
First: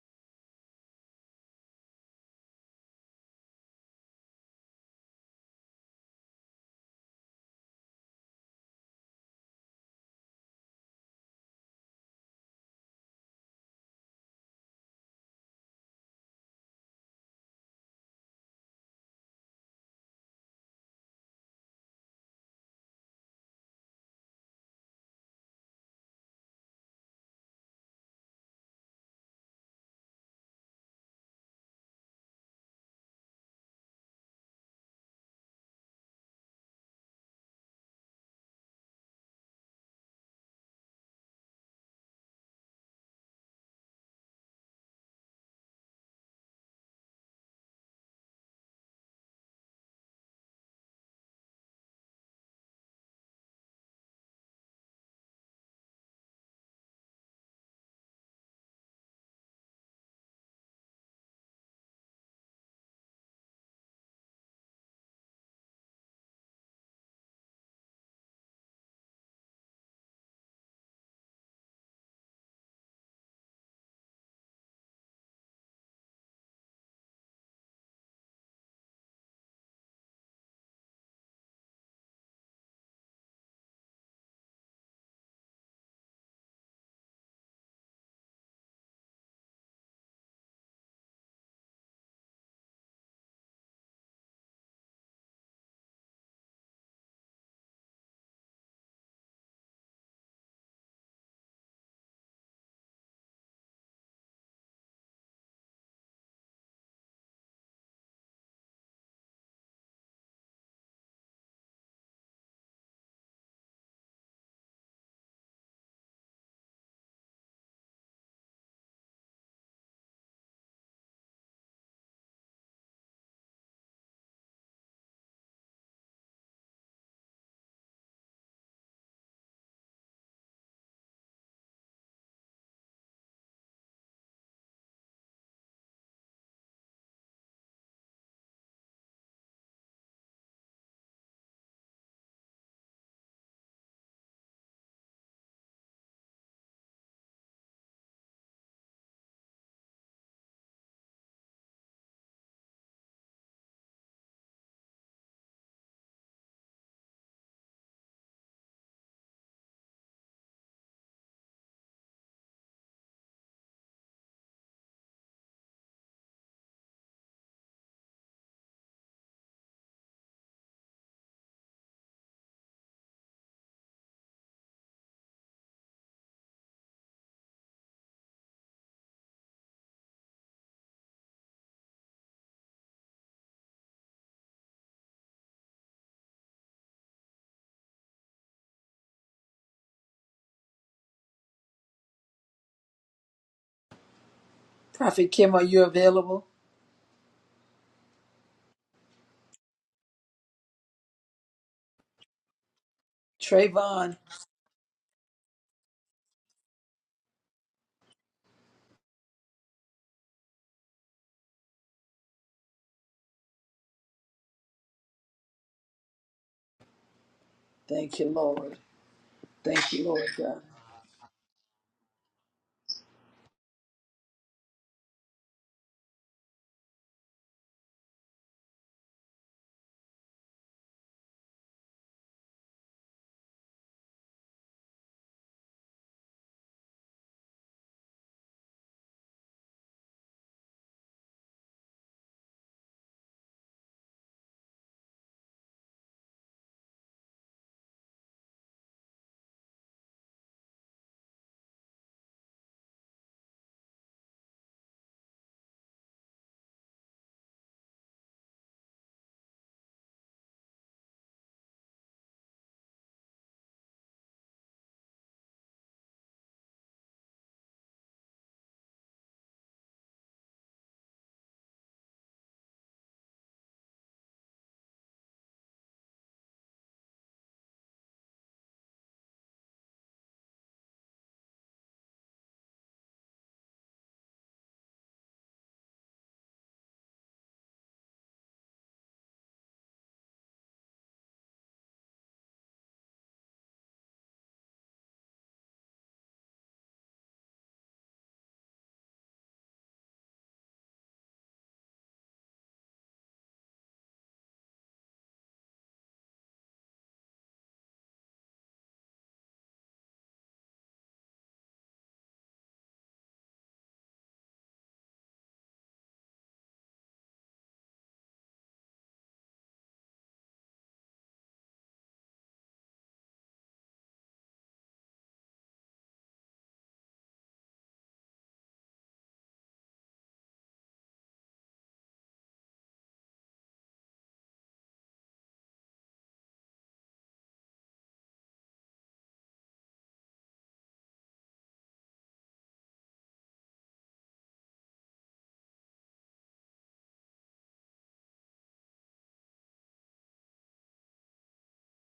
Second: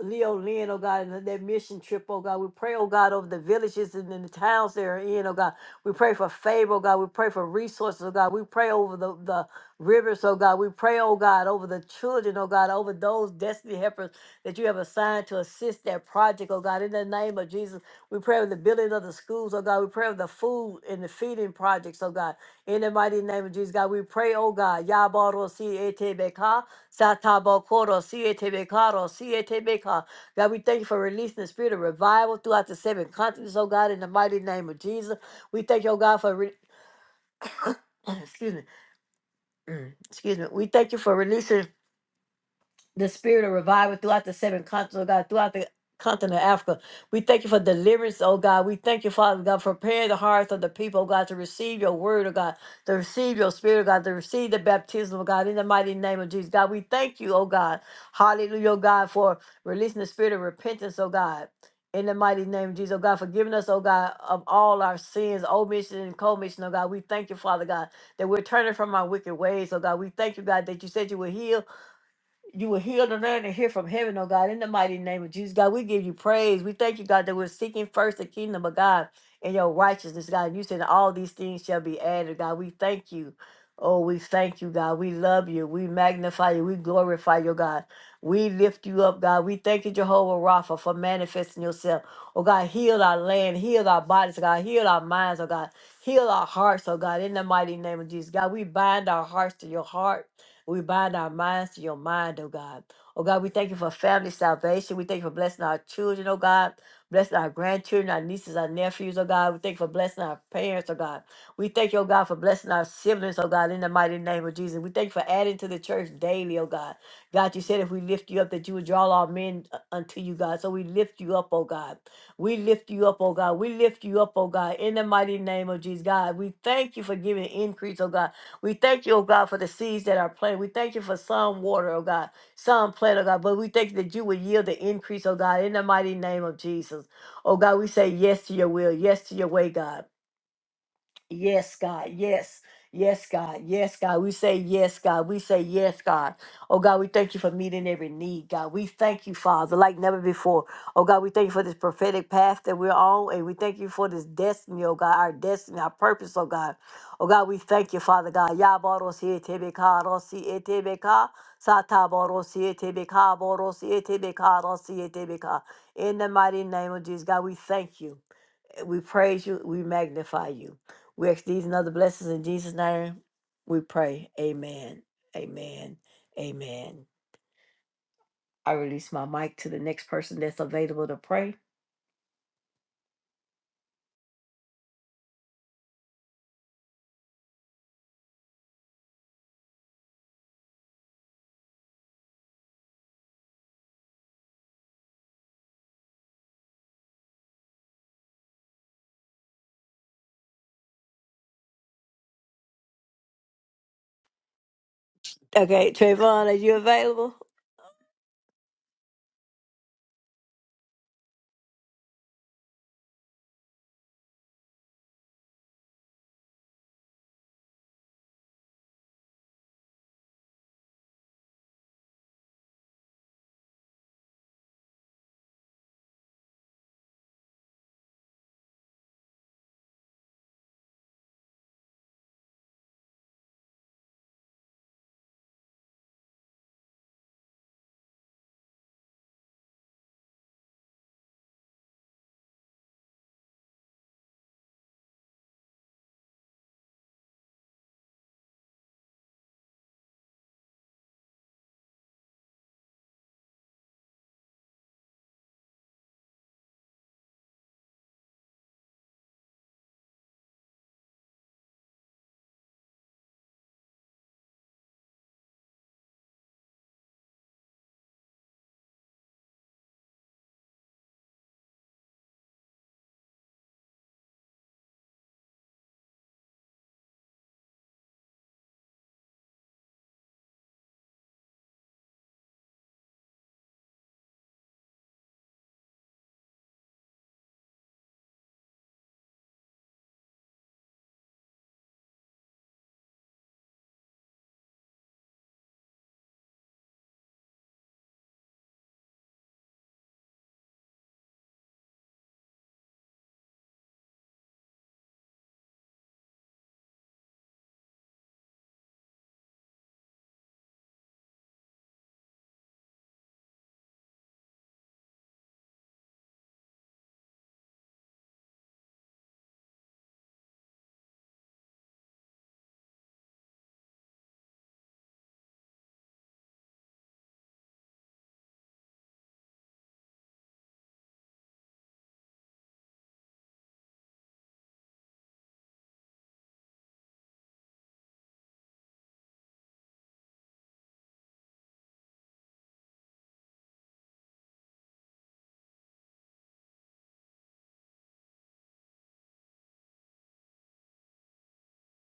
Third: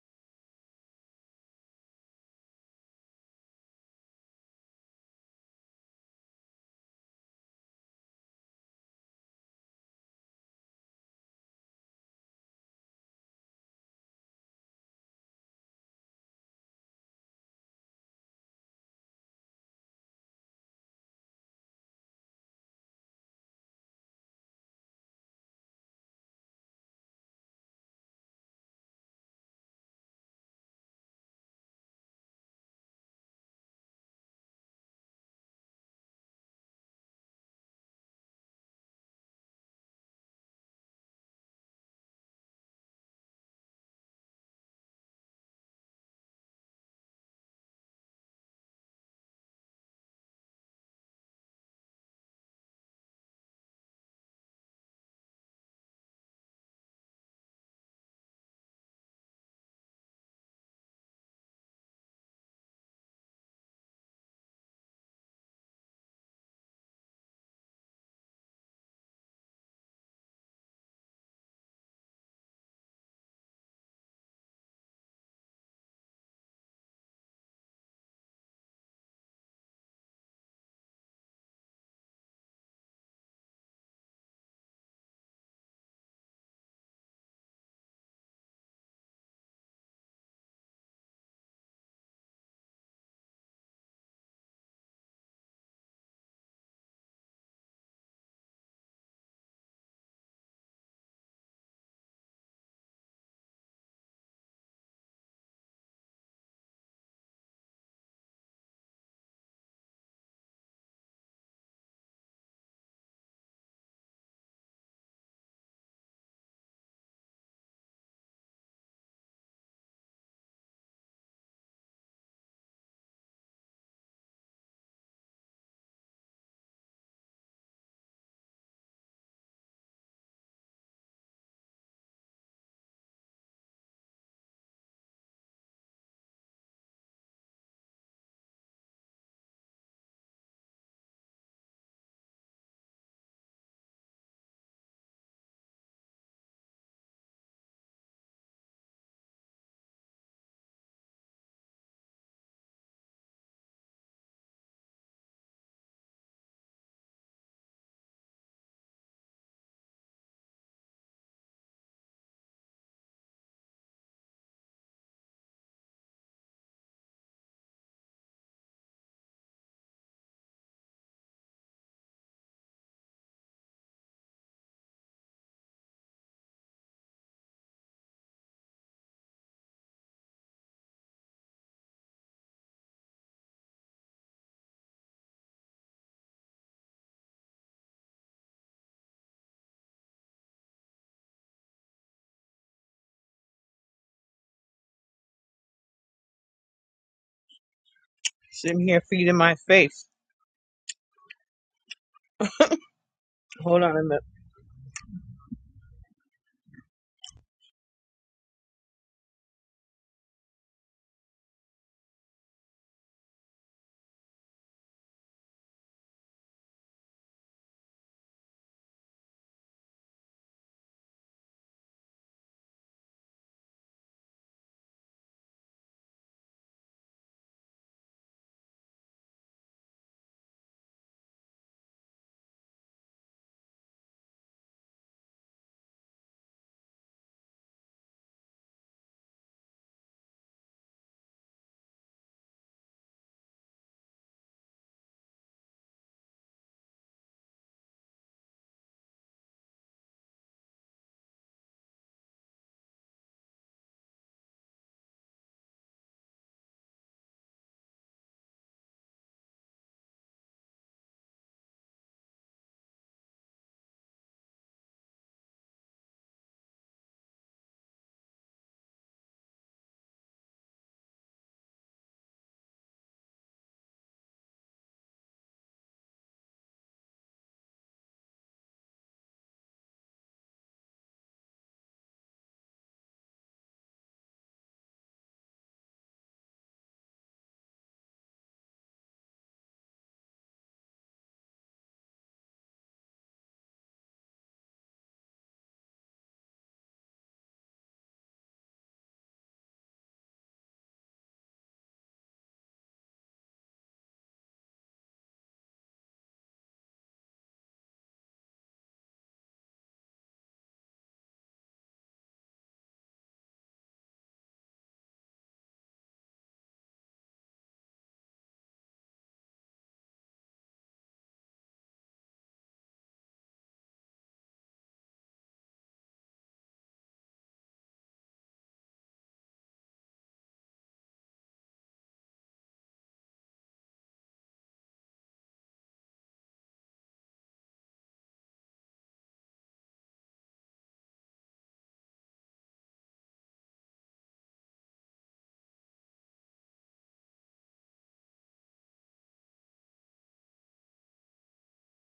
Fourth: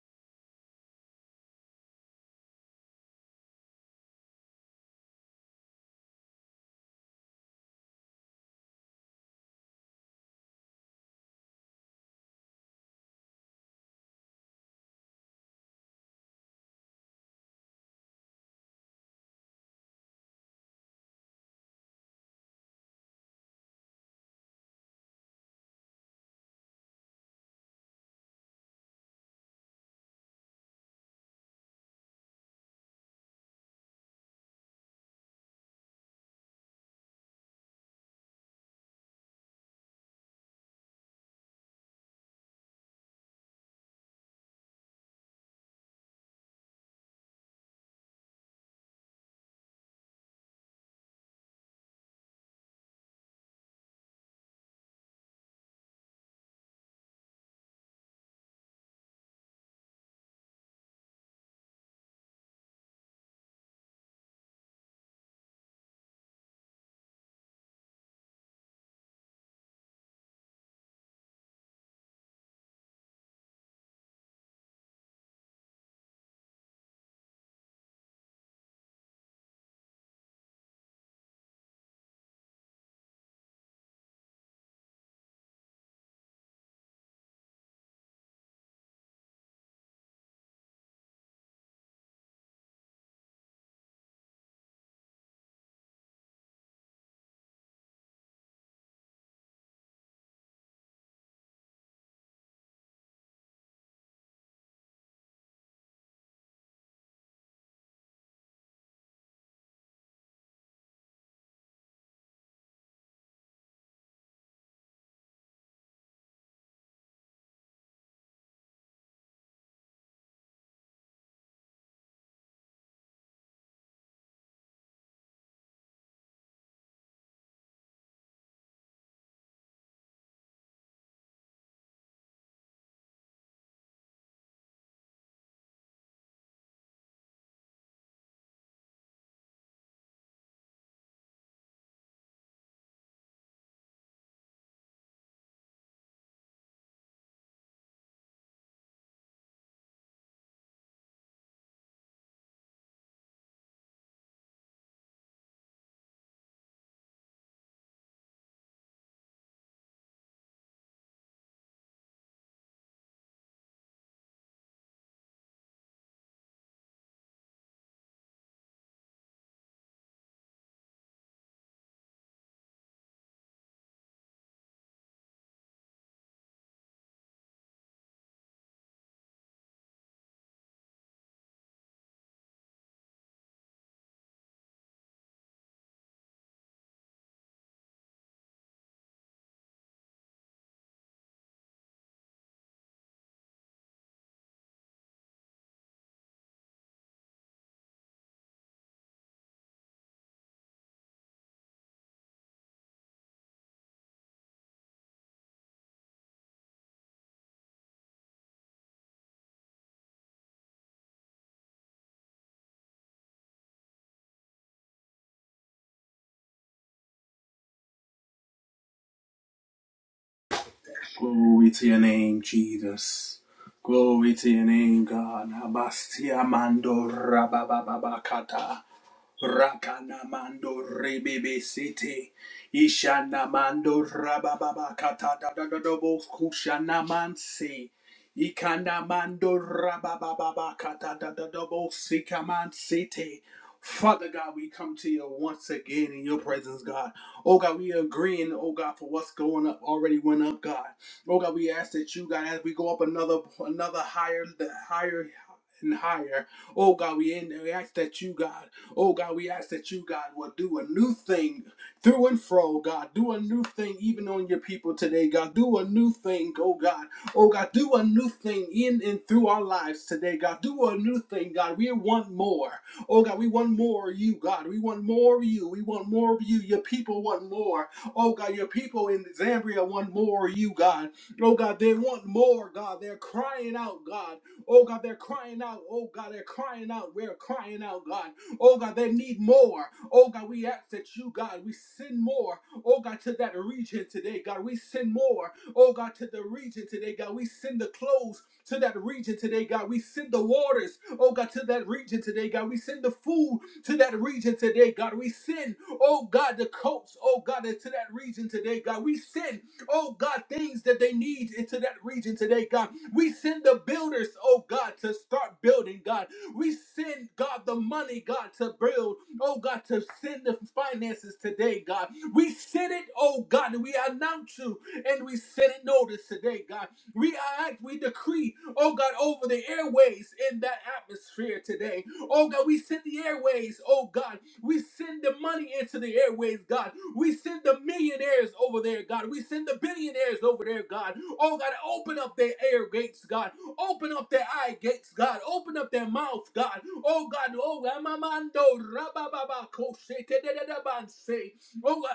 Speaker 1: Leo Lynn, oh God, and that mission trip, oh God. We pray, oh God, over the villages and in the towns they're in, oh God. We pray for favor, oh God. We pray for resources, oh God. We pray over the, the rivers, oh God. We pray, oh God, over the children, oh God, over those destiny helpers that you have assigned to assist that project, oh God. In the name of Jesus, we pray over the building of the schools, oh God. We pray over the food and the feeding projects, oh God. In the mighty name of Jesus, God, we pray, oh God. Yabaro si ete beka. Satabokoro, Sietebekaro, Sietebeka. God, we thank you for releasing the spirit of revival throughout the seven continents, oh God, in the mighty name of Jesus. We thank you, oh God, for, re- excuse me, excuse me. We thank you for releasing the spirit of revival throughout the seven continents, oh God, throughout the continent of Africa. We thank you for deliverance, oh God. We thank you, Father God, for preparing the hearts of the people, oh God, to receive your word, oh God, to receive your spirit, oh God, to receive the baptism, oh God, in the mighty name of Jesus. God, we thank you, oh God. Hallelujah, oh God, for releasing the spirit of repentance, oh God. In the mighty name of Jesus, oh God, forgiving us, oh God, of all our sins, omission and commission, oh God. We thank you, Father God, that we're turning from our wicked ways, oh God. We thank you, God, that you said you would heal you will heal the land and hear from heaven, oh God, in the mighty name of Jesus. God, we give you praise. We thank you, God, that we're seeking first the kingdom of God and your righteousness, God. And you said all these things shall be added, God. We thank you. Oh, we thank you, God. We love you. We magnify you. We glorify you, God. We lift you up, God. We thank you, Jehovah Rapha, for manifesting yourself. Oh, God, heal our land, heal our bodies, God, heal our minds, oh, God, heal our hearts, oh, God, in the mighty name of Jesus. God, we bind our hearts to your heart. We bind our minds to your mind, oh God. Oh God, we thank you for family salvation. We thank you for blessing our children, oh God. Blessing our grandchildren, our nieces, our nephews, oh God. We thank you for blessing our parents, oh God. We thank you, oh God, for blessing our siblings, oh God, in the mighty name of Jesus. We thank you for adding to the church daily, oh God. God, you said if we lift you up, that you would draw all men uh, unto you, God. So we lift you up, oh God. We lift you up, oh God. We lift you up, oh God, in the mighty name of Jesus, God. We thank you for giving increase, oh God. We thank you, oh God, for the seeds that are planted. We thank you for some water, oh God, some plant, oh God. But we thank you that you would yield the increase, oh God, in the mighty name of Jesus. Oh God, we say yes to your will, yes to your way, God. Yes, God. Yes. Yes, God. Yes, God. We say yes, God. We say yes, God. Oh, God, we thank you for meeting every need, God. We thank you, Father, like never before. Oh, God, we thank you for this prophetic path that we're on, and we thank you for this destiny, oh, God, our destiny, our purpose, oh, God. Oh, God, we thank you, Father, God. Yaborosi etebeka, rosi etebeka, sataborosi etebeka, borosi etebeka, rosi etebeka. In the mighty name of Jesus, God, we thank you. We praise you. We magnify you. We ask these and other blessings in Jesus' name. We pray. Amen. Amen. Amen. I release my mic to the next person that's available to pray.
Speaker 2: Prophet Kim, are you available?
Speaker 3: Sitting here feeding my faith. Hold on a
Speaker 2: Trayvon,
Speaker 3: minute.
Speaker 1: Okay, Trayvon, are you available?
Speaker 2: thank you, Lord. Thank you, Lord God.
Speaker 4: Glory to your name, Jesus. Glory to your name, God. Abastia mandora rabababakata. Rakanamando rebebe sete. Ishanamando rabababa kata da da da da bo kushanamanse. Ikanamando rabababa kata da da da bo sikamansete. Father God, we come to you once again in your presence, God. Oh God, we agreeing, oh God, for what's going up already went up, God. Oh God, we ask that you, God, as we go up another another higher, the higher and higher. Oh God, we, in we ask that you, God. Oh God, we ask that you, God, will do a new thing through and fro, God. Do a new thing even on your people today, God. Do a new thing, oh God. Oh God, do a new thing in and through our lives today, God. Do a new thing, God. We want more. Oh God, we want more of you, God. We want more of you. We want more of you. Your people want more. Oh God, your people in Zambia want more of you, God. Oh God, they want more, God. They're crying out, God. Oh God, they're crying out. Oh God, they're crying out. We're crying out, God. Oh God, they need more. Oh God, we ask that you, God, we send more. Oh God, to that region today, God, we send more. Oh God, to the region today, God, we send the clothes to that region today, God. We send the waters, oh God, to that region today, God. We send the food to that region today, God. We send, oh God, the coats, oh God, to that region today, God. We send, oh God, things that they need into that region today, God. We send the builders, oh God, to start building, God. We send, God, the money, God, to build, oh God, to send the finances today, God. We send it, oh God, and we announce you and we send it notice today, God. We act, we decree, oh God, over the airways in that atmosphere today. Oh God, we send the airways, oh God. We send the money into the airways, God. We send the millionaires over there, God. We send the billionaires over there, God. Oh, God, open up their air gates, God. Open up their eye gates, God. Open up their mouth, God. Oh, God. Oh, Ramamando, Rabababa, Koshe, Tedededabanse. Oh, God.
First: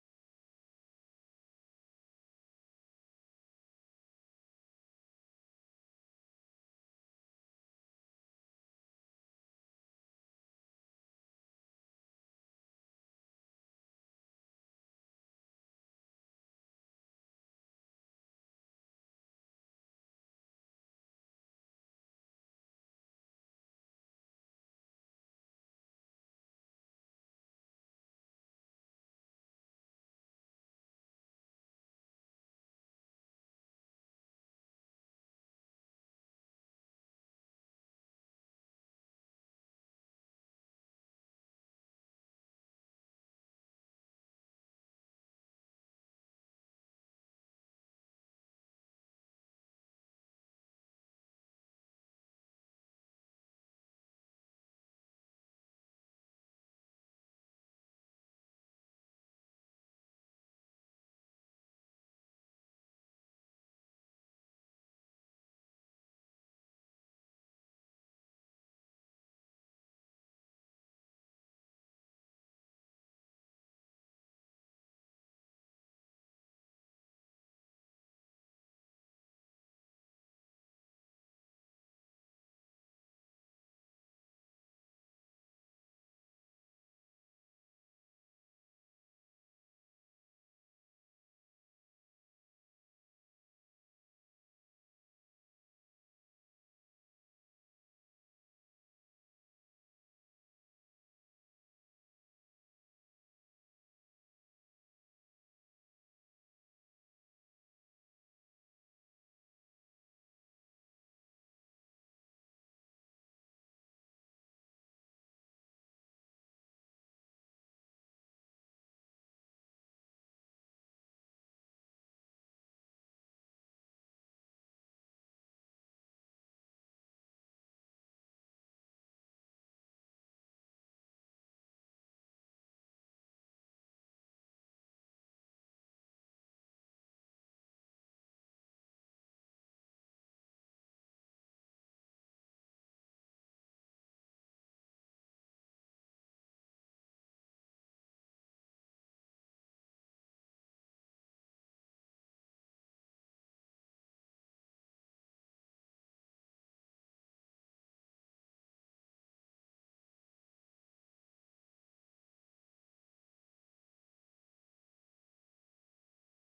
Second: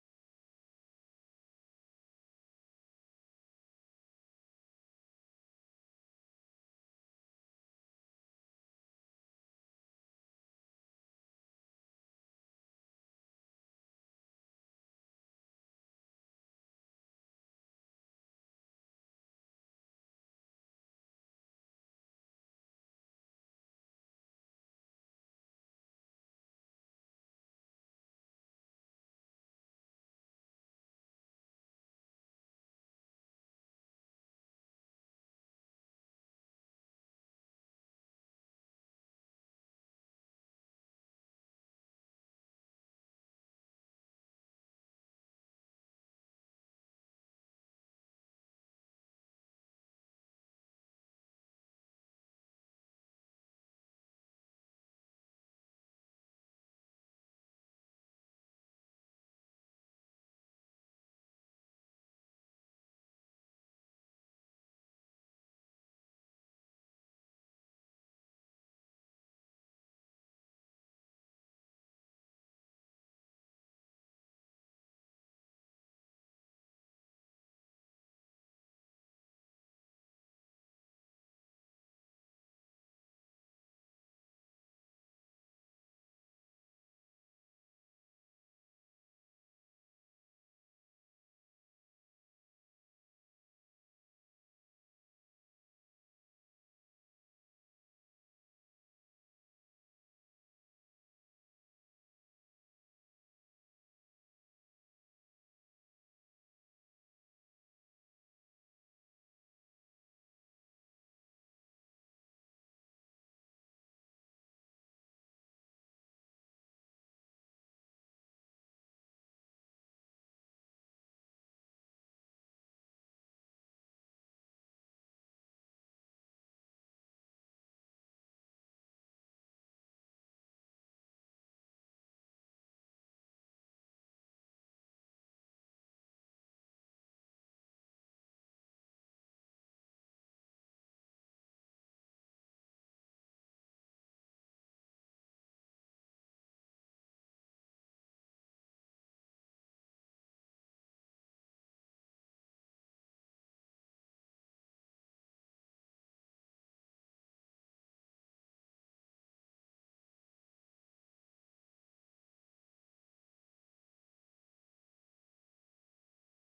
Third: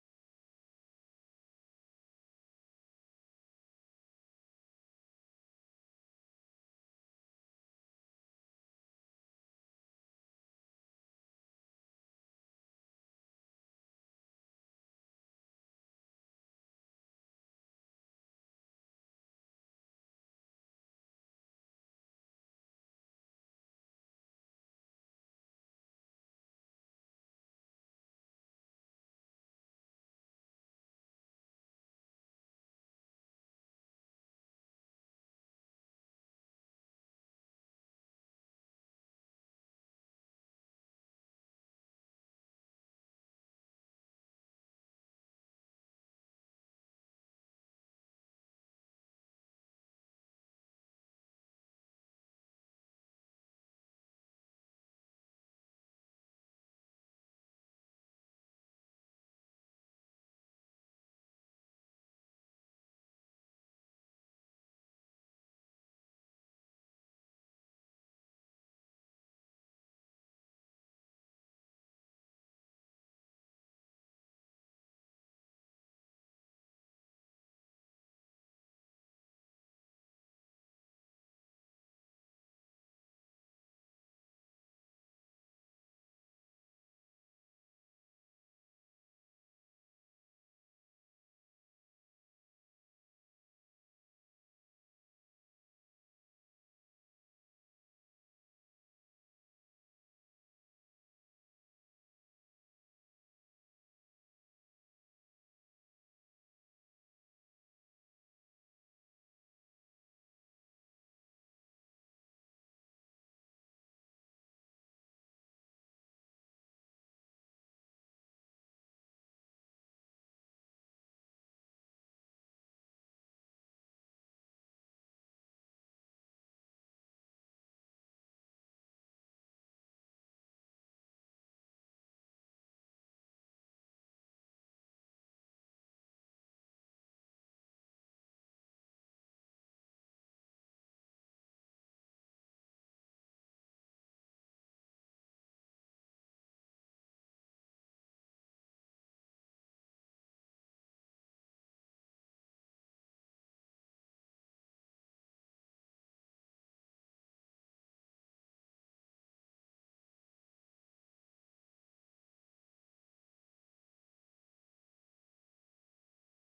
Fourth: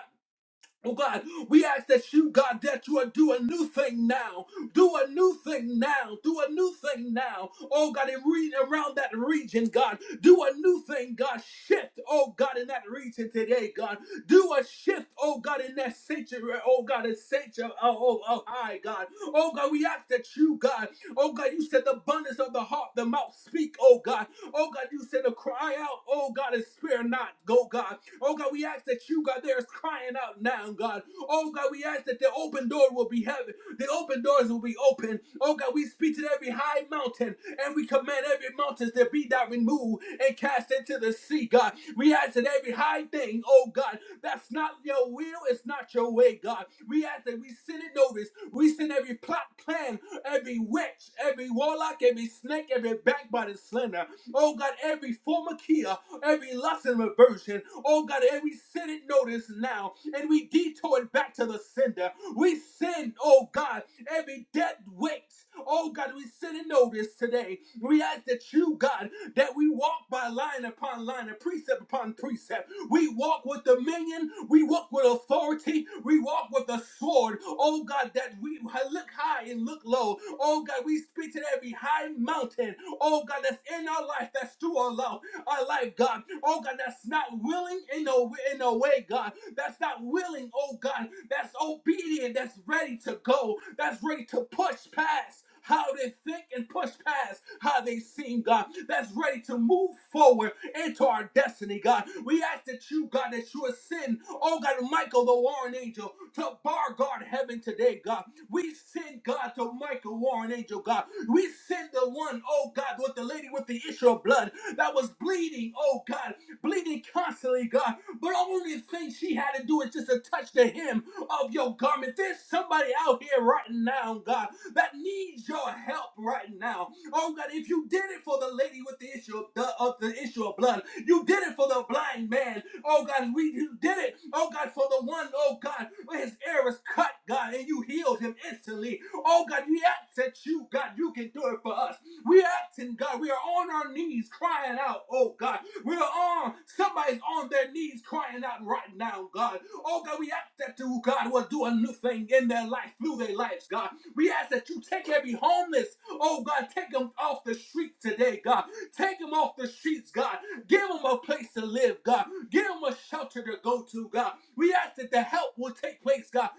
Speaker 4: Oh God, we ask that you, God, that you would do a new thing now. Do a new thing now. Do a new thing now. Oh God, and read around that region, God. Do a new thing, God. Shift, oh God, in that region today, God. Do a shift, oh God, in that sanctuary, oh God, in sanctuary, oh, oh, oh, high, God. Oh God, we ask that you, God, oh God, you said the abundance of the heart, the mouth speak, oh God. Oh God, you said to cry out, oh God, and spare not, go God. Oh God, we ask that you, God, there is crying out now, God. Oh God, we ask that the open door will be heaven. The open doors will be open. Oh God, we speak to every high mountain and we command every mountain to be that removed and cast into the sea, God. We ask that every high thing, oh God, that's not your will, it's not your way, God. We ask that we send it notice. We send every plot, plan, every witch, every warlock, every snake, every backbiting slender. Oh God, every formakia, every lust and reversion. Oh God, every sin it notice now, and we detour it back to the sender. We send, oh God, every dead weight. Oh God, we send it notice today. We ask that you, God, that we we walk by line upon line and precept upon precept. We walk with dominion. We walk with authority. We walk with the sword. Oh God, that we look high and look low. Oh God, we speak to every high mountain. Oh God, that's in our life, that's through our life our life, God. Oh God, that's not willing in no in no way, God. That's not willing, oh God. That's obedient. That's ready to go. That's ready to push past. How they think and push past how they seem, God. That's ready to move forward into our destiny, God. We ask that you, God, that you ascend, oh God, Michael, the warring angel, to bar guard heaven today, God. We send, God, to Michael, warring angel, God. We send the one, oh God, with the lady with the issue of blood that was bleeding, oh God, bleeding constantly, God. But only thing she had to do is just to touch the hem of your garment. There's somebody out here right now, God, that needs your help right now. Oh God, if you did it for the lady with the issue of the, of the issue of blood, you did it for the blind man. Oh God, we you did it. Oh God, for the one, oh God, where his ear was cut, God, and you healed him instantly. Oh God, we ask that you, God, you can do it for us. We asking God, we are on our knees crying out, oh God. We are on, somebody's on their knees crying out right now, God. Oh God, we ask that you, God, will do a new thing in their life, through their lives, God. We ask that you take every homeless Oh God, take them off the streets today, God. Take them off the streets, God. Give them a place to live, God. Give them a shelter to go to, God. We ask that the help will take place, God.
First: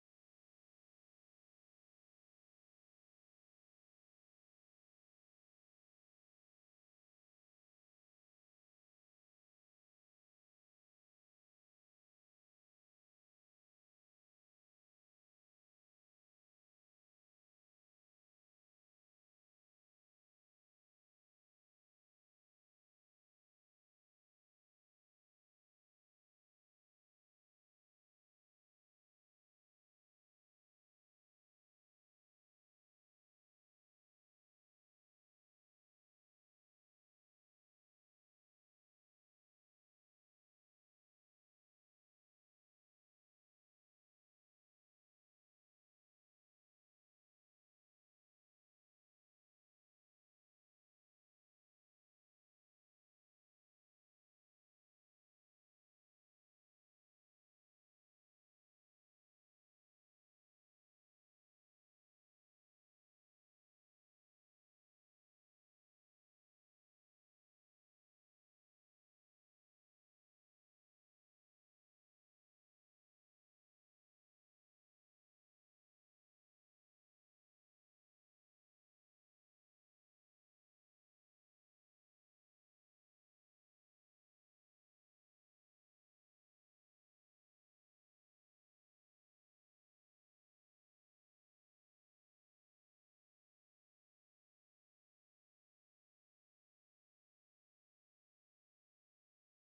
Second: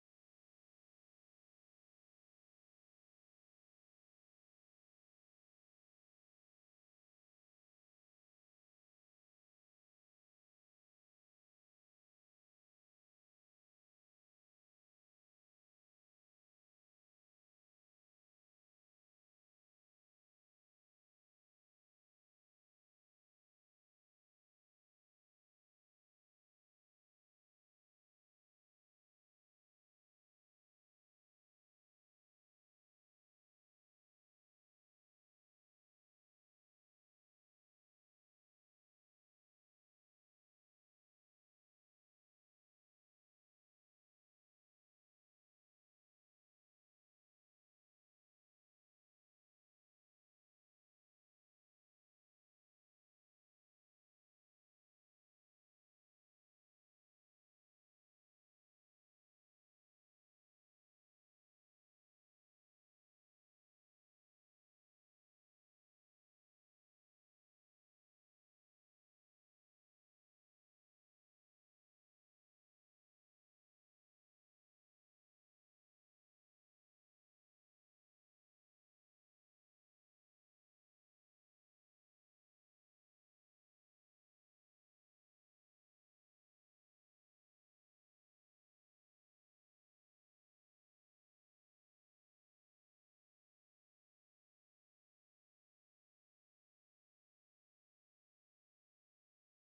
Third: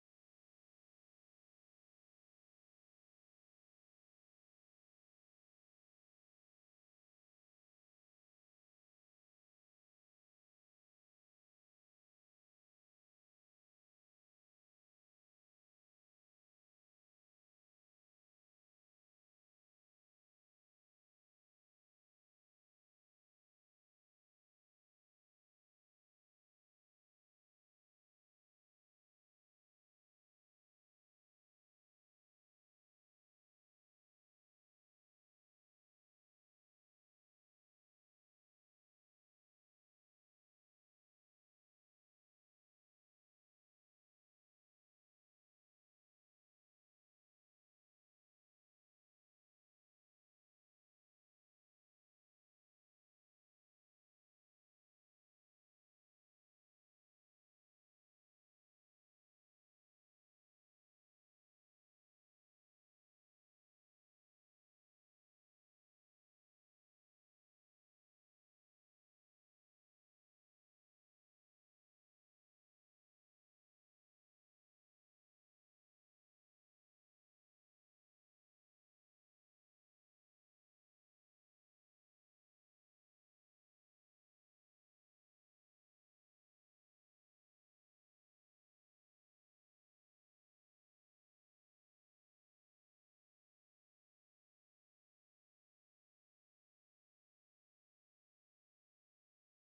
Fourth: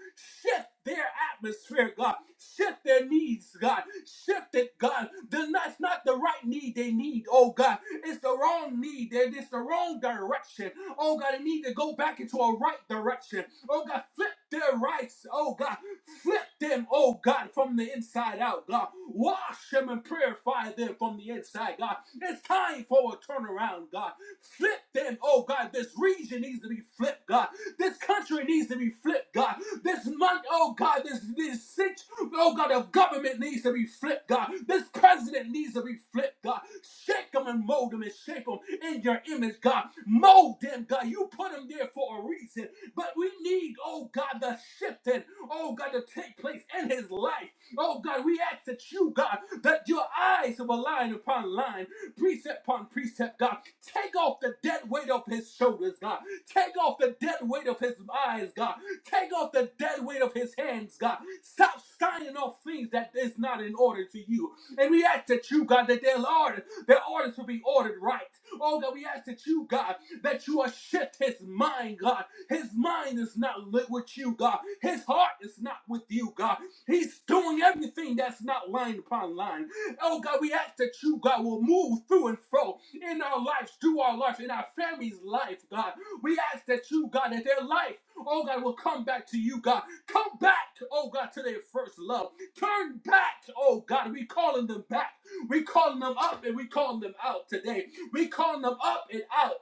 Speaker 4: Shift their atmosphere, God. Shift their needs, God. Shift it, God. The- That's not the right need they need, oh God. It's the wrong need. They- It's the wrong direction. Oh God, they need to go back into a right direction. Oh God, flip their rights, oh God. Flip them, oh God. God, from the inside out, God. Wash them and purify them from the inside, God. It's time for a turnaround, God. Flip them, oh God. This region needs to be flipped, God. This country needs to be flipped, God. This month, oh God, this this sit- oh God, of government needs to be flipped, God. This president needs to be flipped, God. Shake them and mold them and shape them in your image, God. Mold them, God. You put them there for a reason. But we need, oh God, the shifting, oh God, to take place in his life. Oh God, we ask that you, God, that your eyes will line upon line, precept upon precept, God. Take off the dead weight of his shoulders, God. Take off the dead weight of his eyes, God. Take off the dead weight of his hands, God. Stop signing off things that is not in order to you. And we ask that you, God, that their orders, their orders will be ordered right. Oh God, we ask that you, God, that you will shift his mind, God. His mind is not lit with you, God. His heart is not with you, God. He's doing everything that's not line upon line. Oh God, we ask that you, God, will move through and fro in our lives, through our lives, in our family's life, God. We ask that you, God, that their life, oh God, will come back to you, God. Come back, oh God, to their first love. Turn back, oh God. We calling them back. We calling them up and we calling them out today. We calling them up and out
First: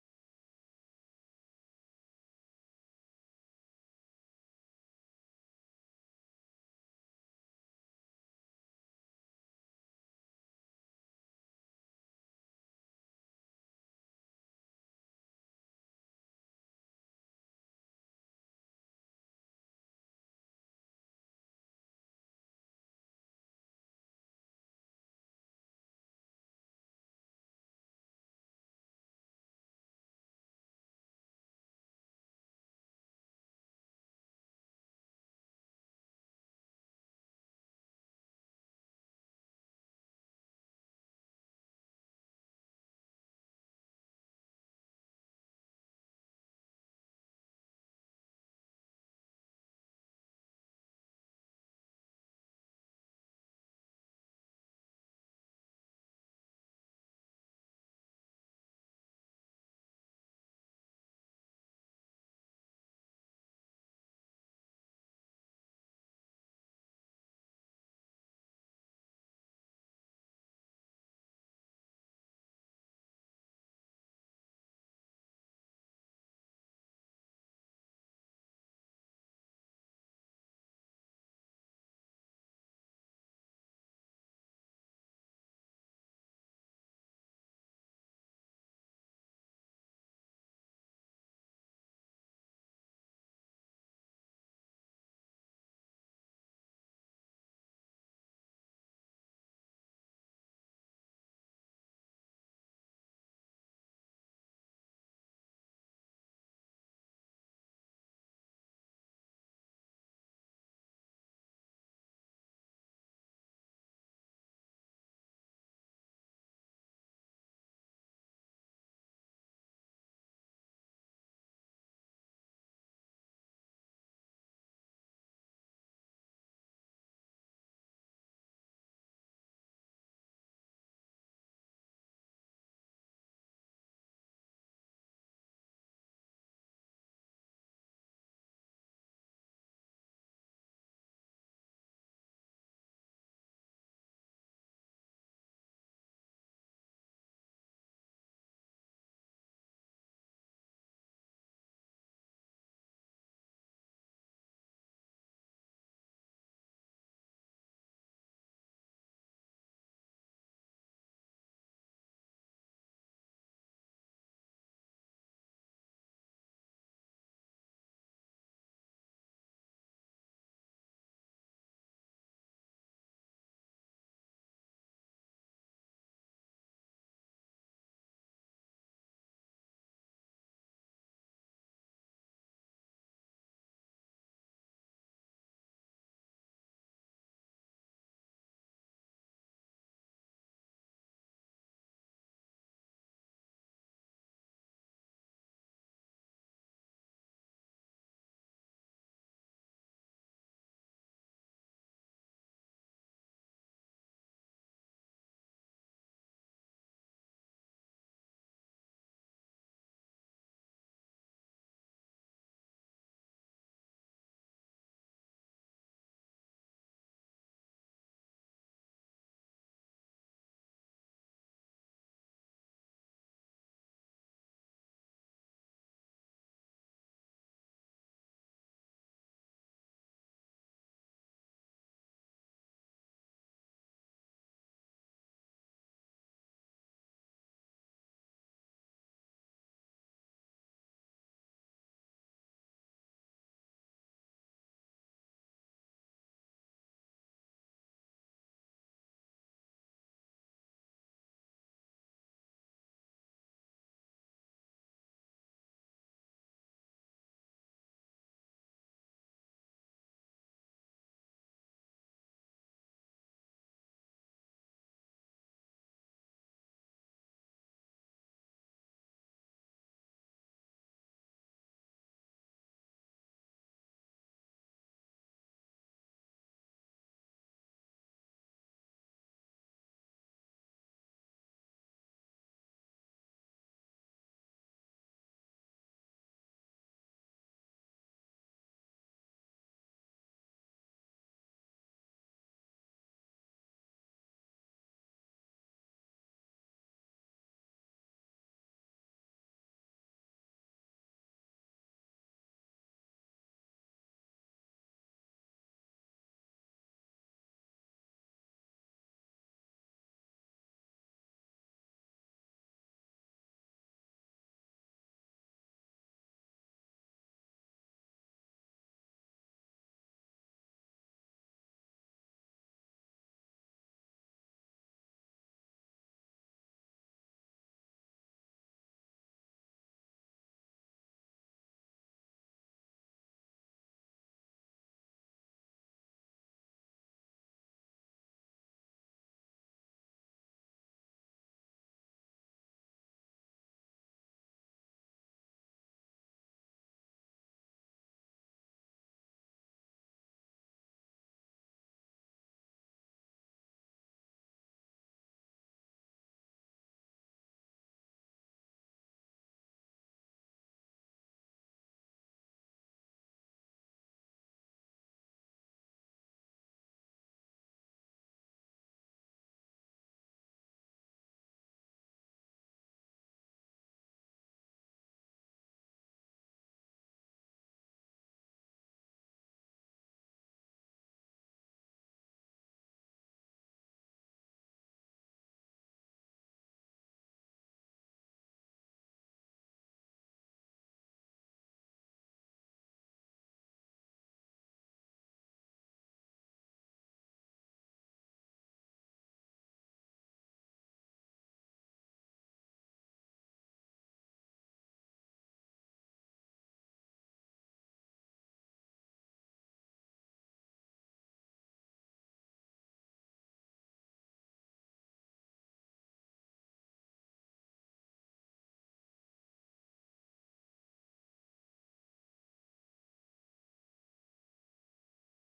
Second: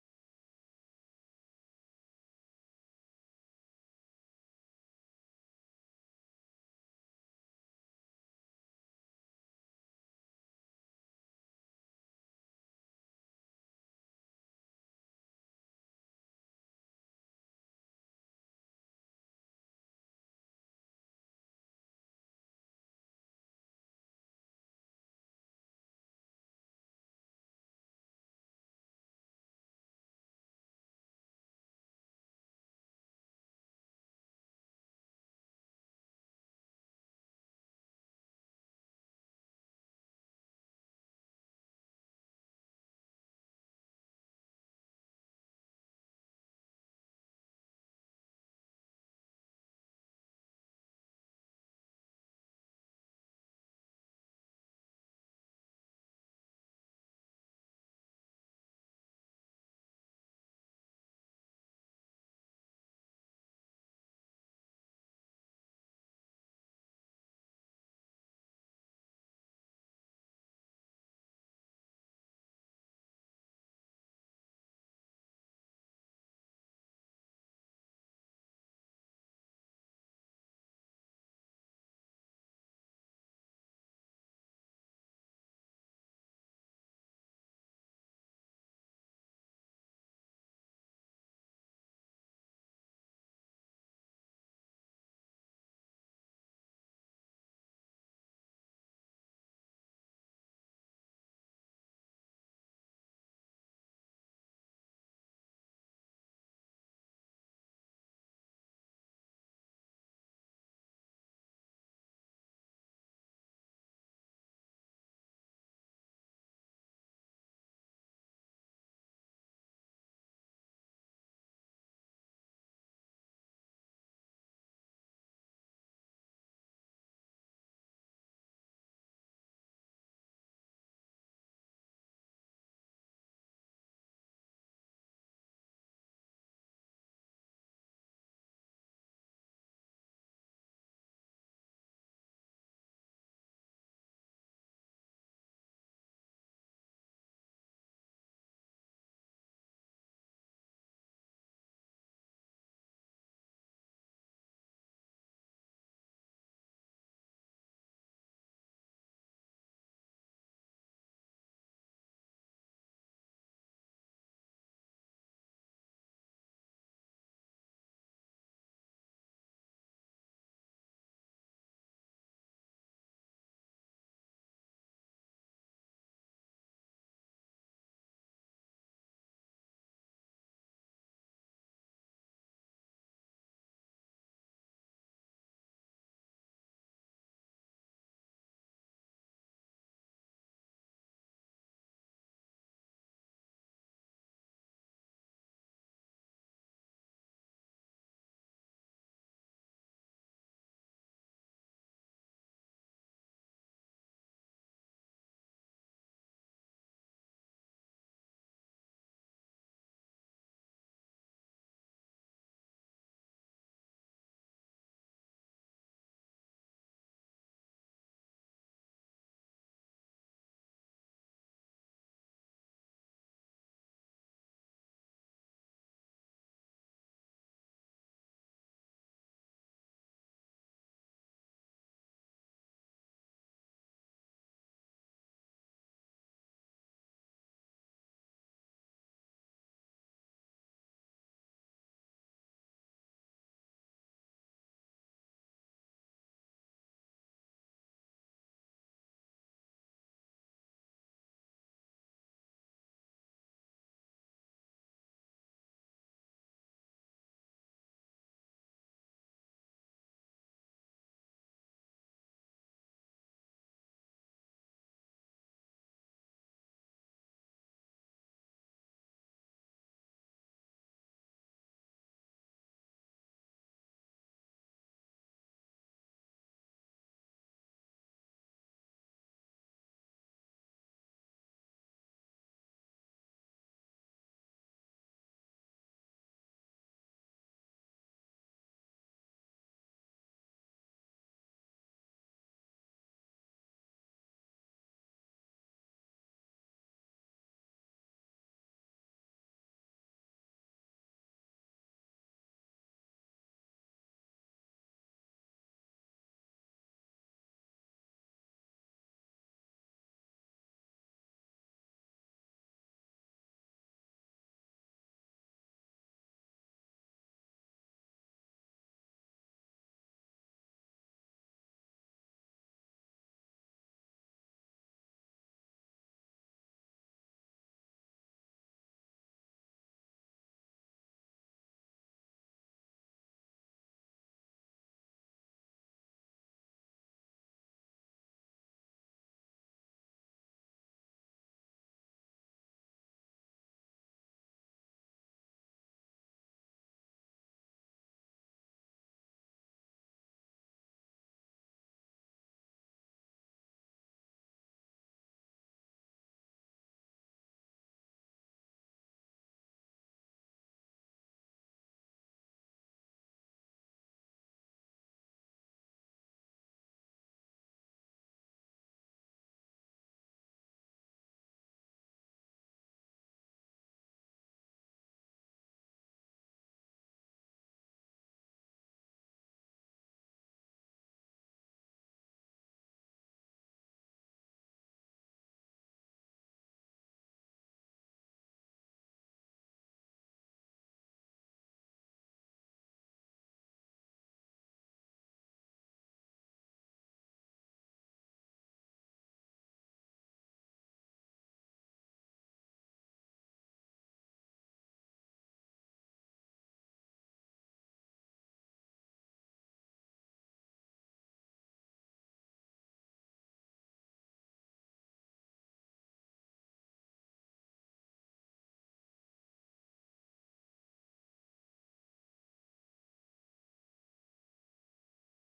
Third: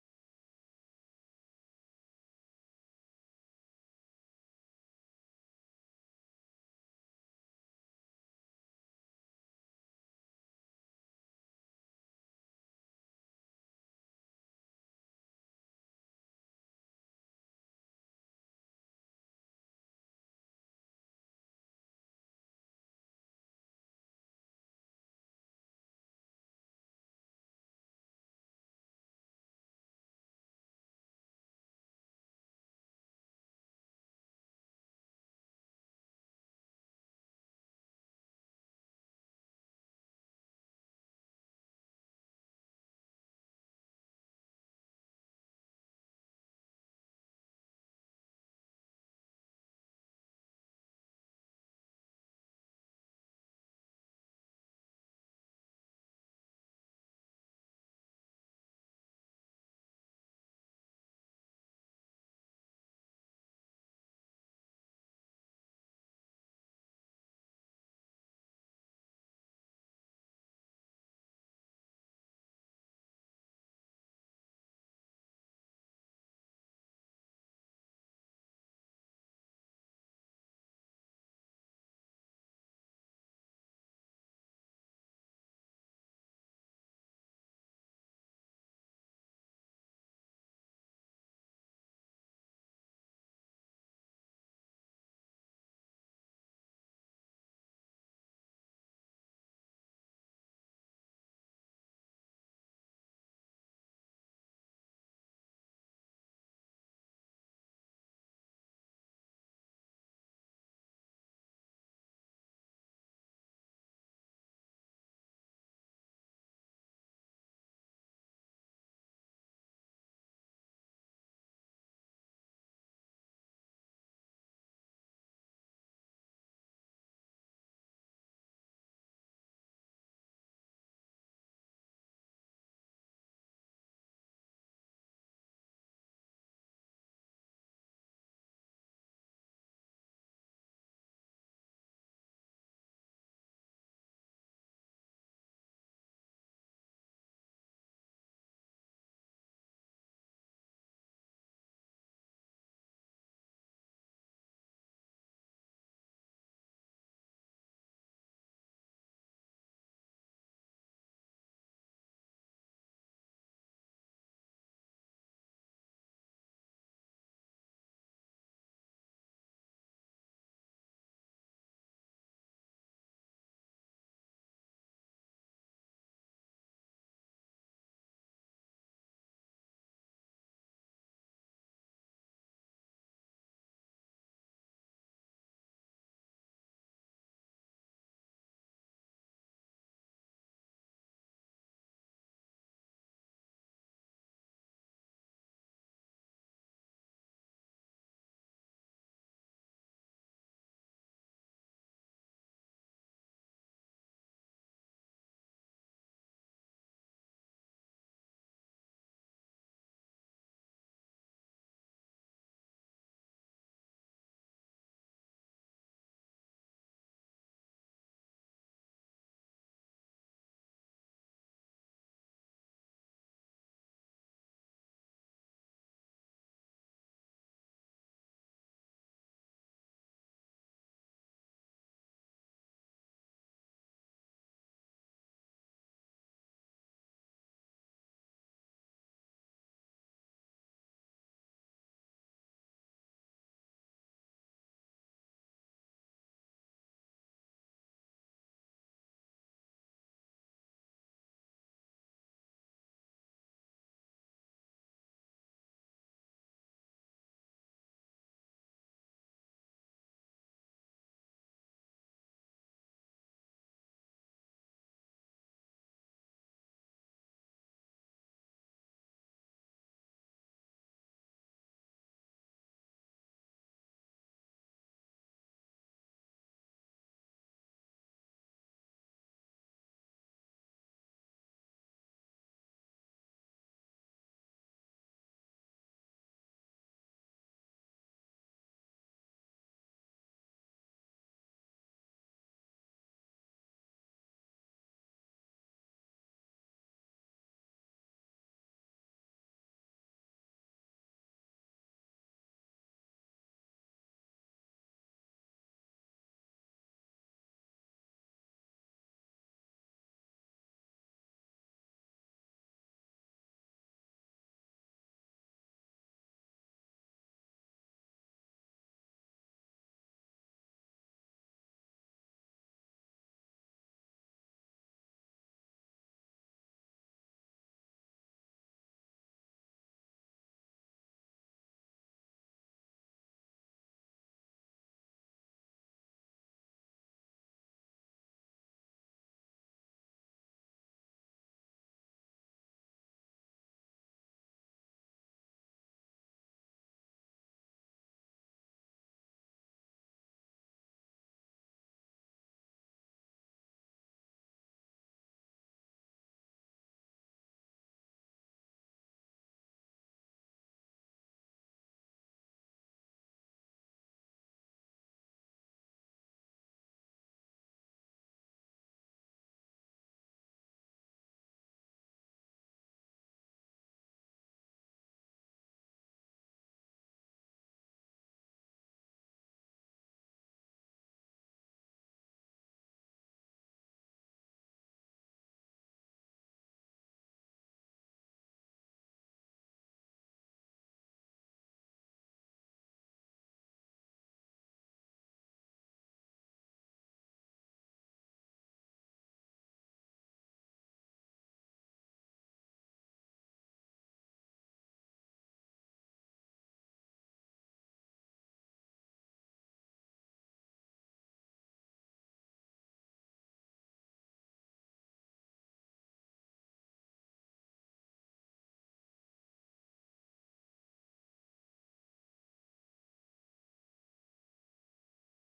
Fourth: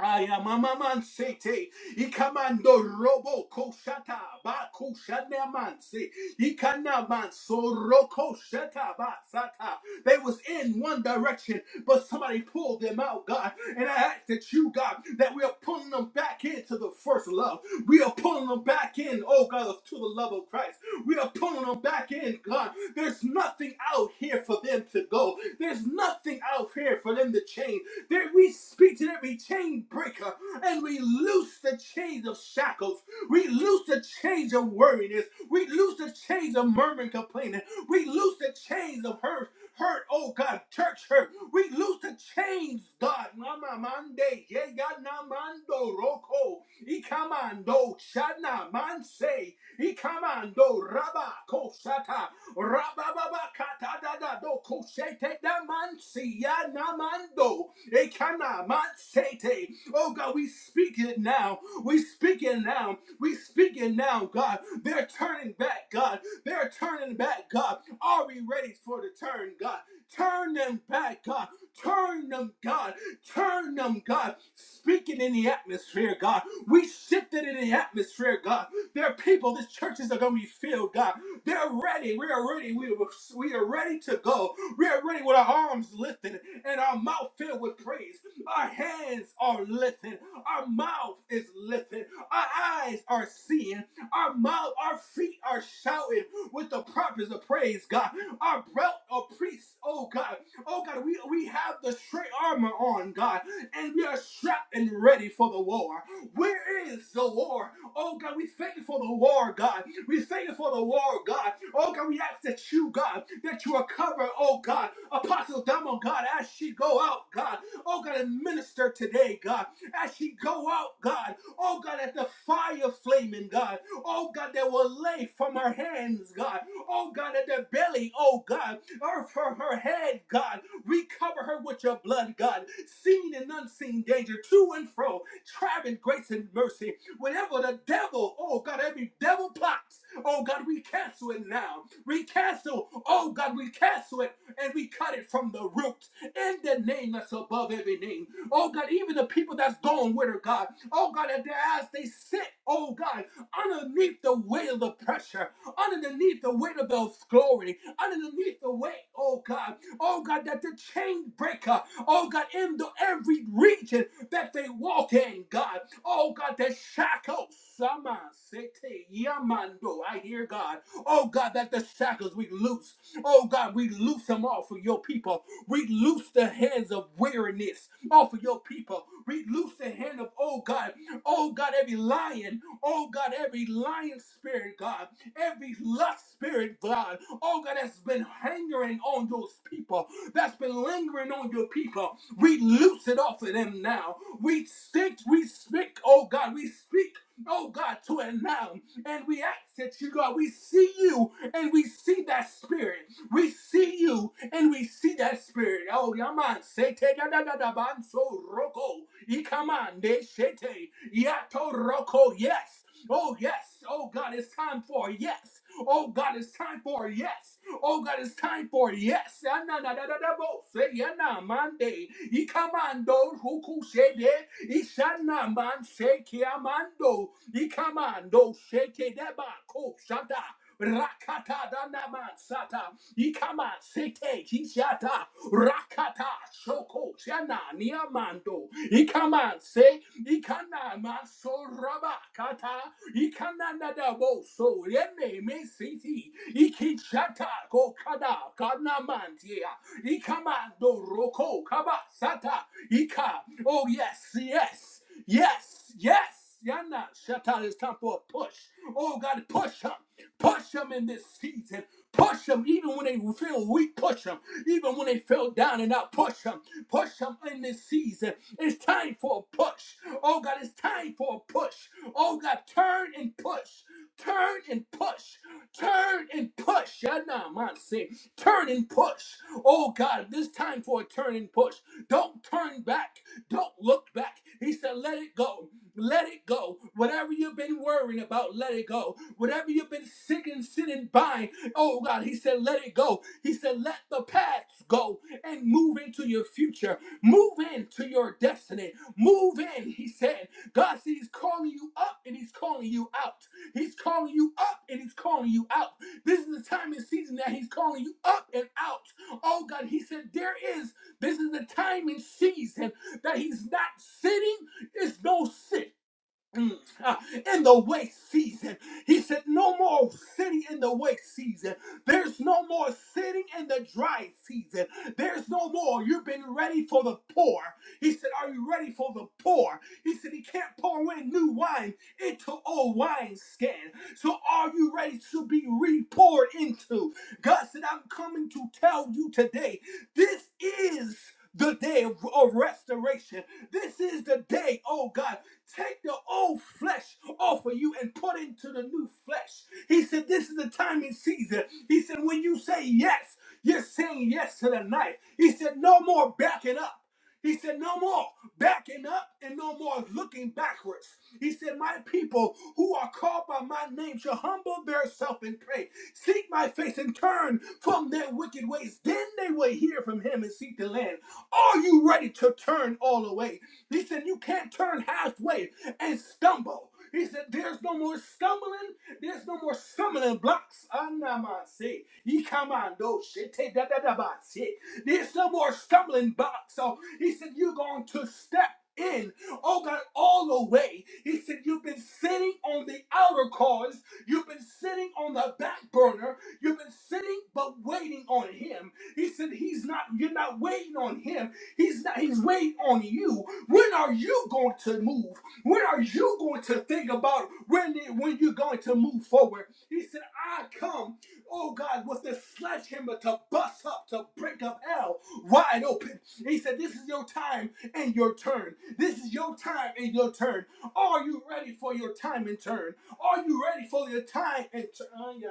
Speaker 4: Ayamamamansete, ikamando robo koshata, ba kushanemanse, ikanamanso roko shata ba sata. They was in one direction, but somebody pulled them out, God. And I ask that you, God, that we are pulling them back into the first love. We are pulling them back in, oh God, to the love of Christ. We are pulling them back in, God. There's nothing out here for them to go. There's nothing out here for them to change. That we speak to them, we chain breaker and we loose the chains of shackles. We loose the chains of worriness. We loose the chains of murmuring, complaining. We loose the chains of hurt. Hurt, oh God, church hurt. We loose the chains, God. Mama mande, yega na mando roko, ikamando shana manse, ikamando rabako shata. Rabababa katadada do koshete da mansi ya namando. Ekana mansete. Oh God, we speak it now. We speak it now. We speak it now, God. They're turning back, God. They're turning back, God. Are we ready for the turn, God? Turn them back, God. Turn them, God. Turn them, God. Speaking in the atmosphere, God. We shifted in the atmosphere, God. There are people, these churches are going to be filled, God. They're ready. We are ready. We we are ready to go. We are ready with our arms lifted and our mouth filled with praise. Our hands are lifted. Our mouth is lifted. Our eyes are seeing. Our mouth, our feet are shouting with the purpose of praise, God. Our belt of priests, oh God. Oh God, we, we have the straight armor on, God, and we are strapped and ready for the war. Where is the war? Oh God, we thank you for the war, God. We thank you for the war, God. Oh God, we ask that you, God, that you are covered, oh God, Apostle Damo, God, as she go out, God. Oh God, and minister today, God. As she go out, God. Oh God, at the fire flaming, God. Oh God, that will lay from her hands, God. Oh God, at the belly, oh God. Or for her head, God. We cover her with your blood, God. Seen and unseen danger, to and fro, traveling grace and mercy. Whenever the devil, oh God, every devil plot, oh God, we cancel it now. We cancel, oh God, we cancel it and we cut it from the root in the name that's above every name. Oh God, even the people that's gone with her, God, oh God, that their eyes they sit, oh God, underneath the weight of the pressure, underneath the weight of those glory, underneath the weight, oh God, oh God, that the chain breaker, oh God, in the every region that they walk in, God. Oh God, that shackles, Sama Sete Yamando. I hear God. Oh God, that the shackles we loose. Oh God, we loose them off of your people. We loose the hands of weariness off of your people. We loose the hand of, oh God, oh God, every lion, oh God, every lion spirit, God every lust spirit, God, oh God, that's been hangering on those people, that's been lingering on your people. We loose it off of them now. We stick, we speak, oh God, we speak. Oh God, to it now, and we ask that you, God, we see you and we see that spirit. We see you and we see that spirit. Oh, Yaman, Sete da da da da ban so roko. Ikaman de shete. Yato roko. Yes. Oh, yes. Oh, God, it's time for a yes. Oh, God, it's time for a yes. Oh, God, it's time for a yes. Ananadadadabo, say, yana, mande. Ikamando, hukushede. Ishana, man, se ki amando. I Ikamando, sheke, deba, ko, shada. Rakata danaman sata ikama sete kishata rakata shoko chana niamando ikaman se ikana masoraba Ikananda bo so yeme me siti. Ikichata ko kada kanamantia. Ikamando roko kaba sata. Ika. Oh yes, yes, yes, yes. Yana shata. It's time for a push. Oh God, push him, push them in this season. Push them even when they feel weak. Push them even when they fell down and out. Push them, push them in this season. It's time for a push. Oh God, it's time for a push. Oh God, turn and push. Turn and push. Turn and push. Yadamansi. Turn and push. Oh God, this time for a turn and push. Don't turn back. Don't look back. He said, let it go. Let it go. Whatever you've been worrying about, let it go. Whatever you've been sick and sitting by, oh God, he said, let it go. He said, let the past go and move into your future. Move into your destiny. Move in, he said. God said He's calling you up and He's calling you out. He's calling you up and He's calling you out. This is the time and season that He's calling you up and out. Oh God, He said, There is, this is the time and season that He's not sitting, it's no sit. Mm, ah, in the wait season. He said, No more sitting in the wait season. There's no more sitting in the dry season. There's no more. You've been ready for the pour. He said, Are you ready for the pour? He said, He can't pour in new wine into old wineskin. So are you ready to be re poured into? God said, I'm coming to tell you today, this is the day of of restoration. This is the day, oh God. Take the old flesh off of you and put into the new flesh. He said, This is the time and season. He said, When you say yes, you're saying yes to the knife. He said, No more backing up. He said, No more backing up and no more looking backwards. He said, My people who are called by my name shall humble themselves and pray, seek my face and turn from their wicked ways. Then they will hear from him and seek the land. Are you ready to turn all away? He said, You can't turn halfway and stumble. He said, There's no more stumbling. There's no more stumbling blocks. Anamase. Ikamando. Shete da da da ba se. There's no more stumbling blocks. So he said, You're going to step in. Oh God, all the way. He said, You've been sitting on the outer cause. You've been sitting on the back burner. You've been sitting but waiting on him. He said, He's not, you're not waiting on him. He's not, he's waiting on you. When are you going to move? When are you going to think about when when you're going to move forward? He said, "I come, oh God, with this sledgehammer to bust up, to break up hell wide open." He said, "This is your time and your turn. This is your time and your turn. Are you ready for your time and turn? Are you ready for your time and turn?"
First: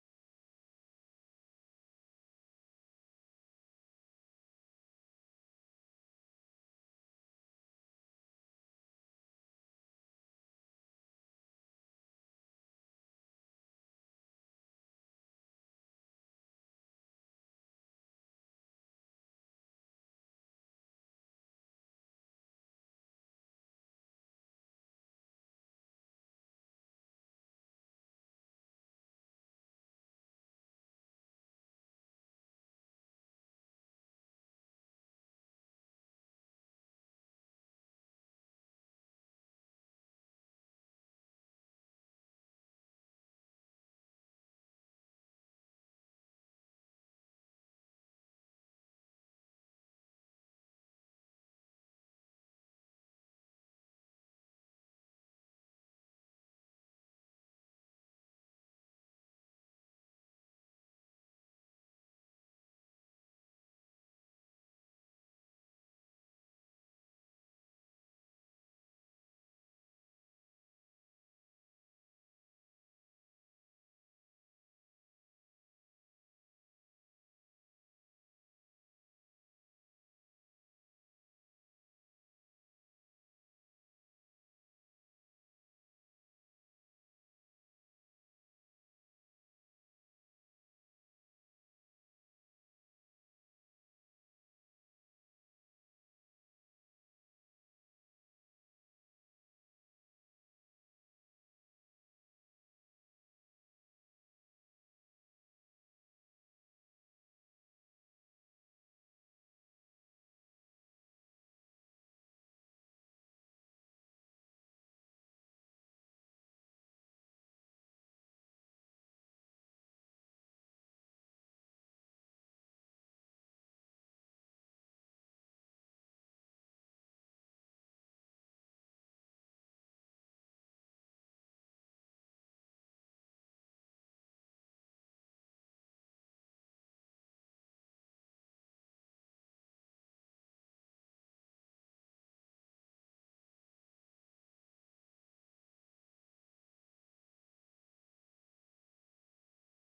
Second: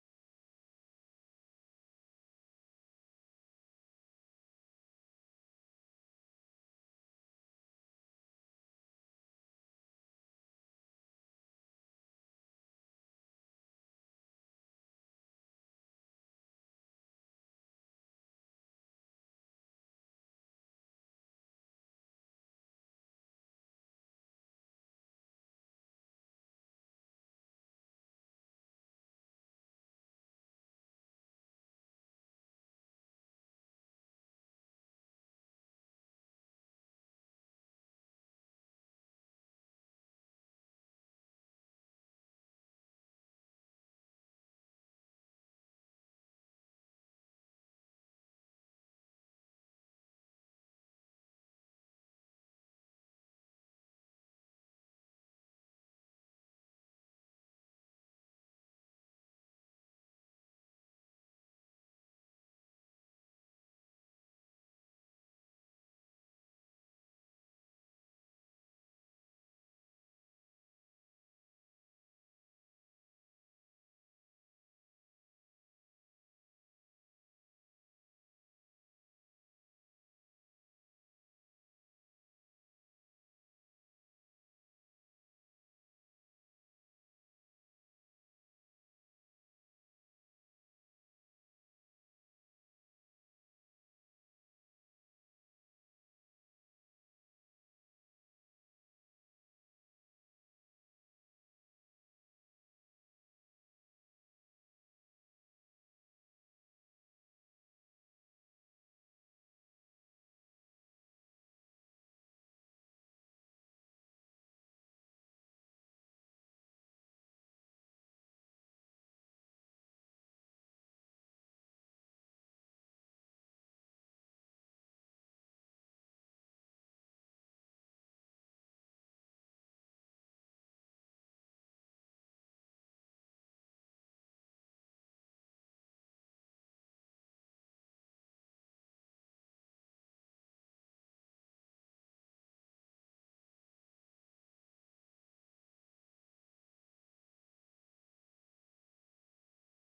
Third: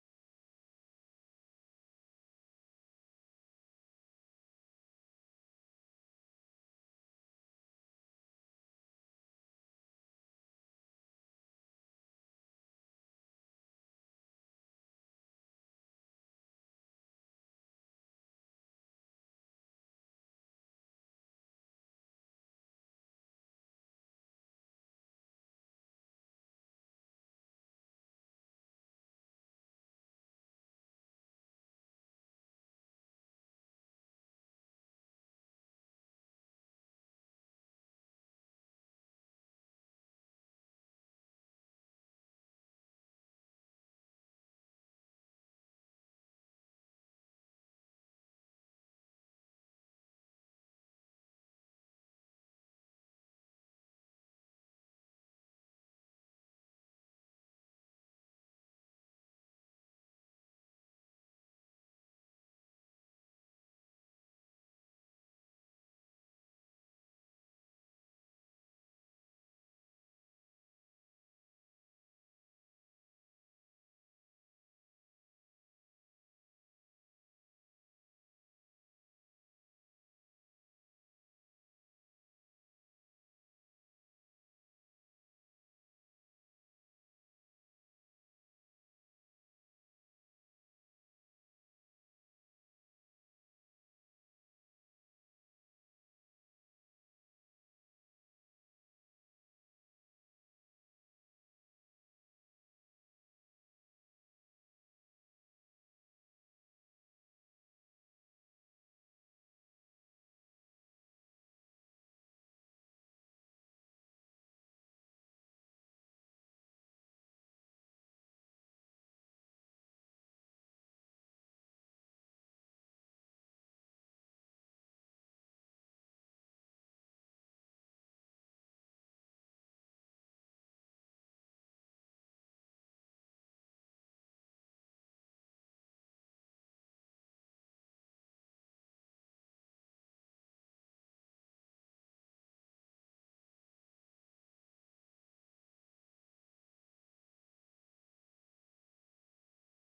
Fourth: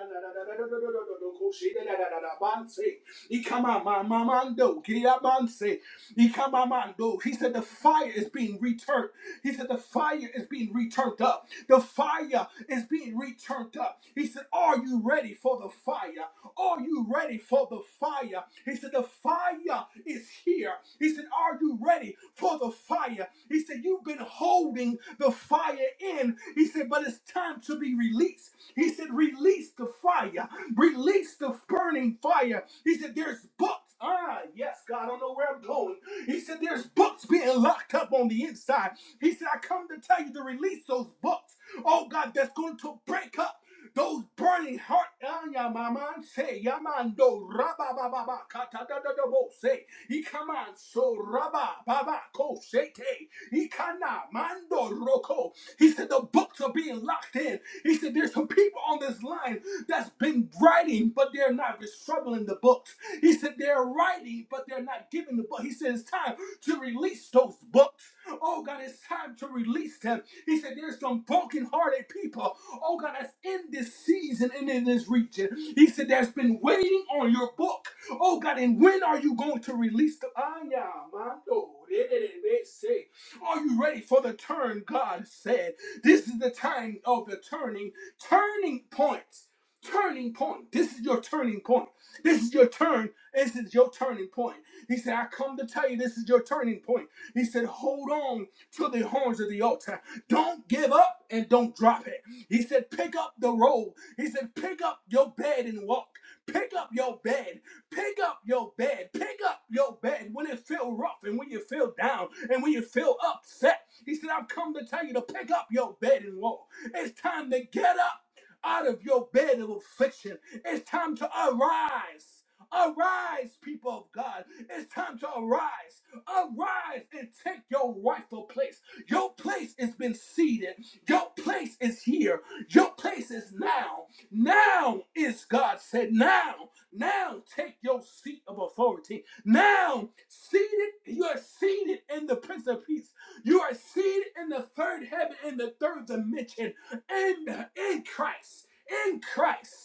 Speaker 4: He come out, my mamando, Ikamamando. He said the fire is being returned. He said the fire is being returned up. The fire is being returned up. He said, Are you ready for the fire? Are you ready for the fire? He said, The fire is here. He said, Are you ready for the fire? He said, You've been holding the fire in. He said, But it's time to be released. He said, Release the fire. Release the burning fire. He said, There's books. Ah, yes, God, I don't know where I'm going. He said, There's books being locked up on the inside. He said, I come to tell you to release those books. Oh God, that's going to break up. Those burning heart, Ayamaman say, Yamando, Rabba, Baba, Baba, Kata, da da da Katadadabo say, Ikaman, so Rabba, Baba, Ko, Shete, Ikana, Mando, Roko. He said, The books are being locked in. He said, There's some people on this line that's been writing, but they're not. They're struggling the books. He said they're writing, but they're not giving the book. He said it's time to release those books. Oh God, it's time to release them. He said there's some broken-hearted people. Oh God, that's in this season and in this region. He said there's been waiting on your book. Oh God, and when are you going to release the Anya, mando, de- de- de- de- say. Are you ready for the turn? God said. This is the time of the turning, turning points. Turning point. This is your turning point. This is your turn this is your turning point. He said, I come to tell you this is your turning point. He said, hold on to the horns of the altar. Don't give up and don't drop it. He said, pick up the roll. He said, pick up your bed and walk. Pick up your bed. Pick up your bed. Pick up your bed when it feels rough and when you feel down and when you feel upset. He said, I've come to tell you to pick up your bed and walk. It's time to get up out of your bed of affliction. It's time to arise. Arise, people of God. It's time to arise. Arise and take your rightful place. Your place has been seated. Your place is here. Your place is now. Now is God said, now, now take your seat of authority. Now, seated, you are seated in the Prince of Peace. You are seated in the third heaven, in the third dimension, in, in Christ. In Christ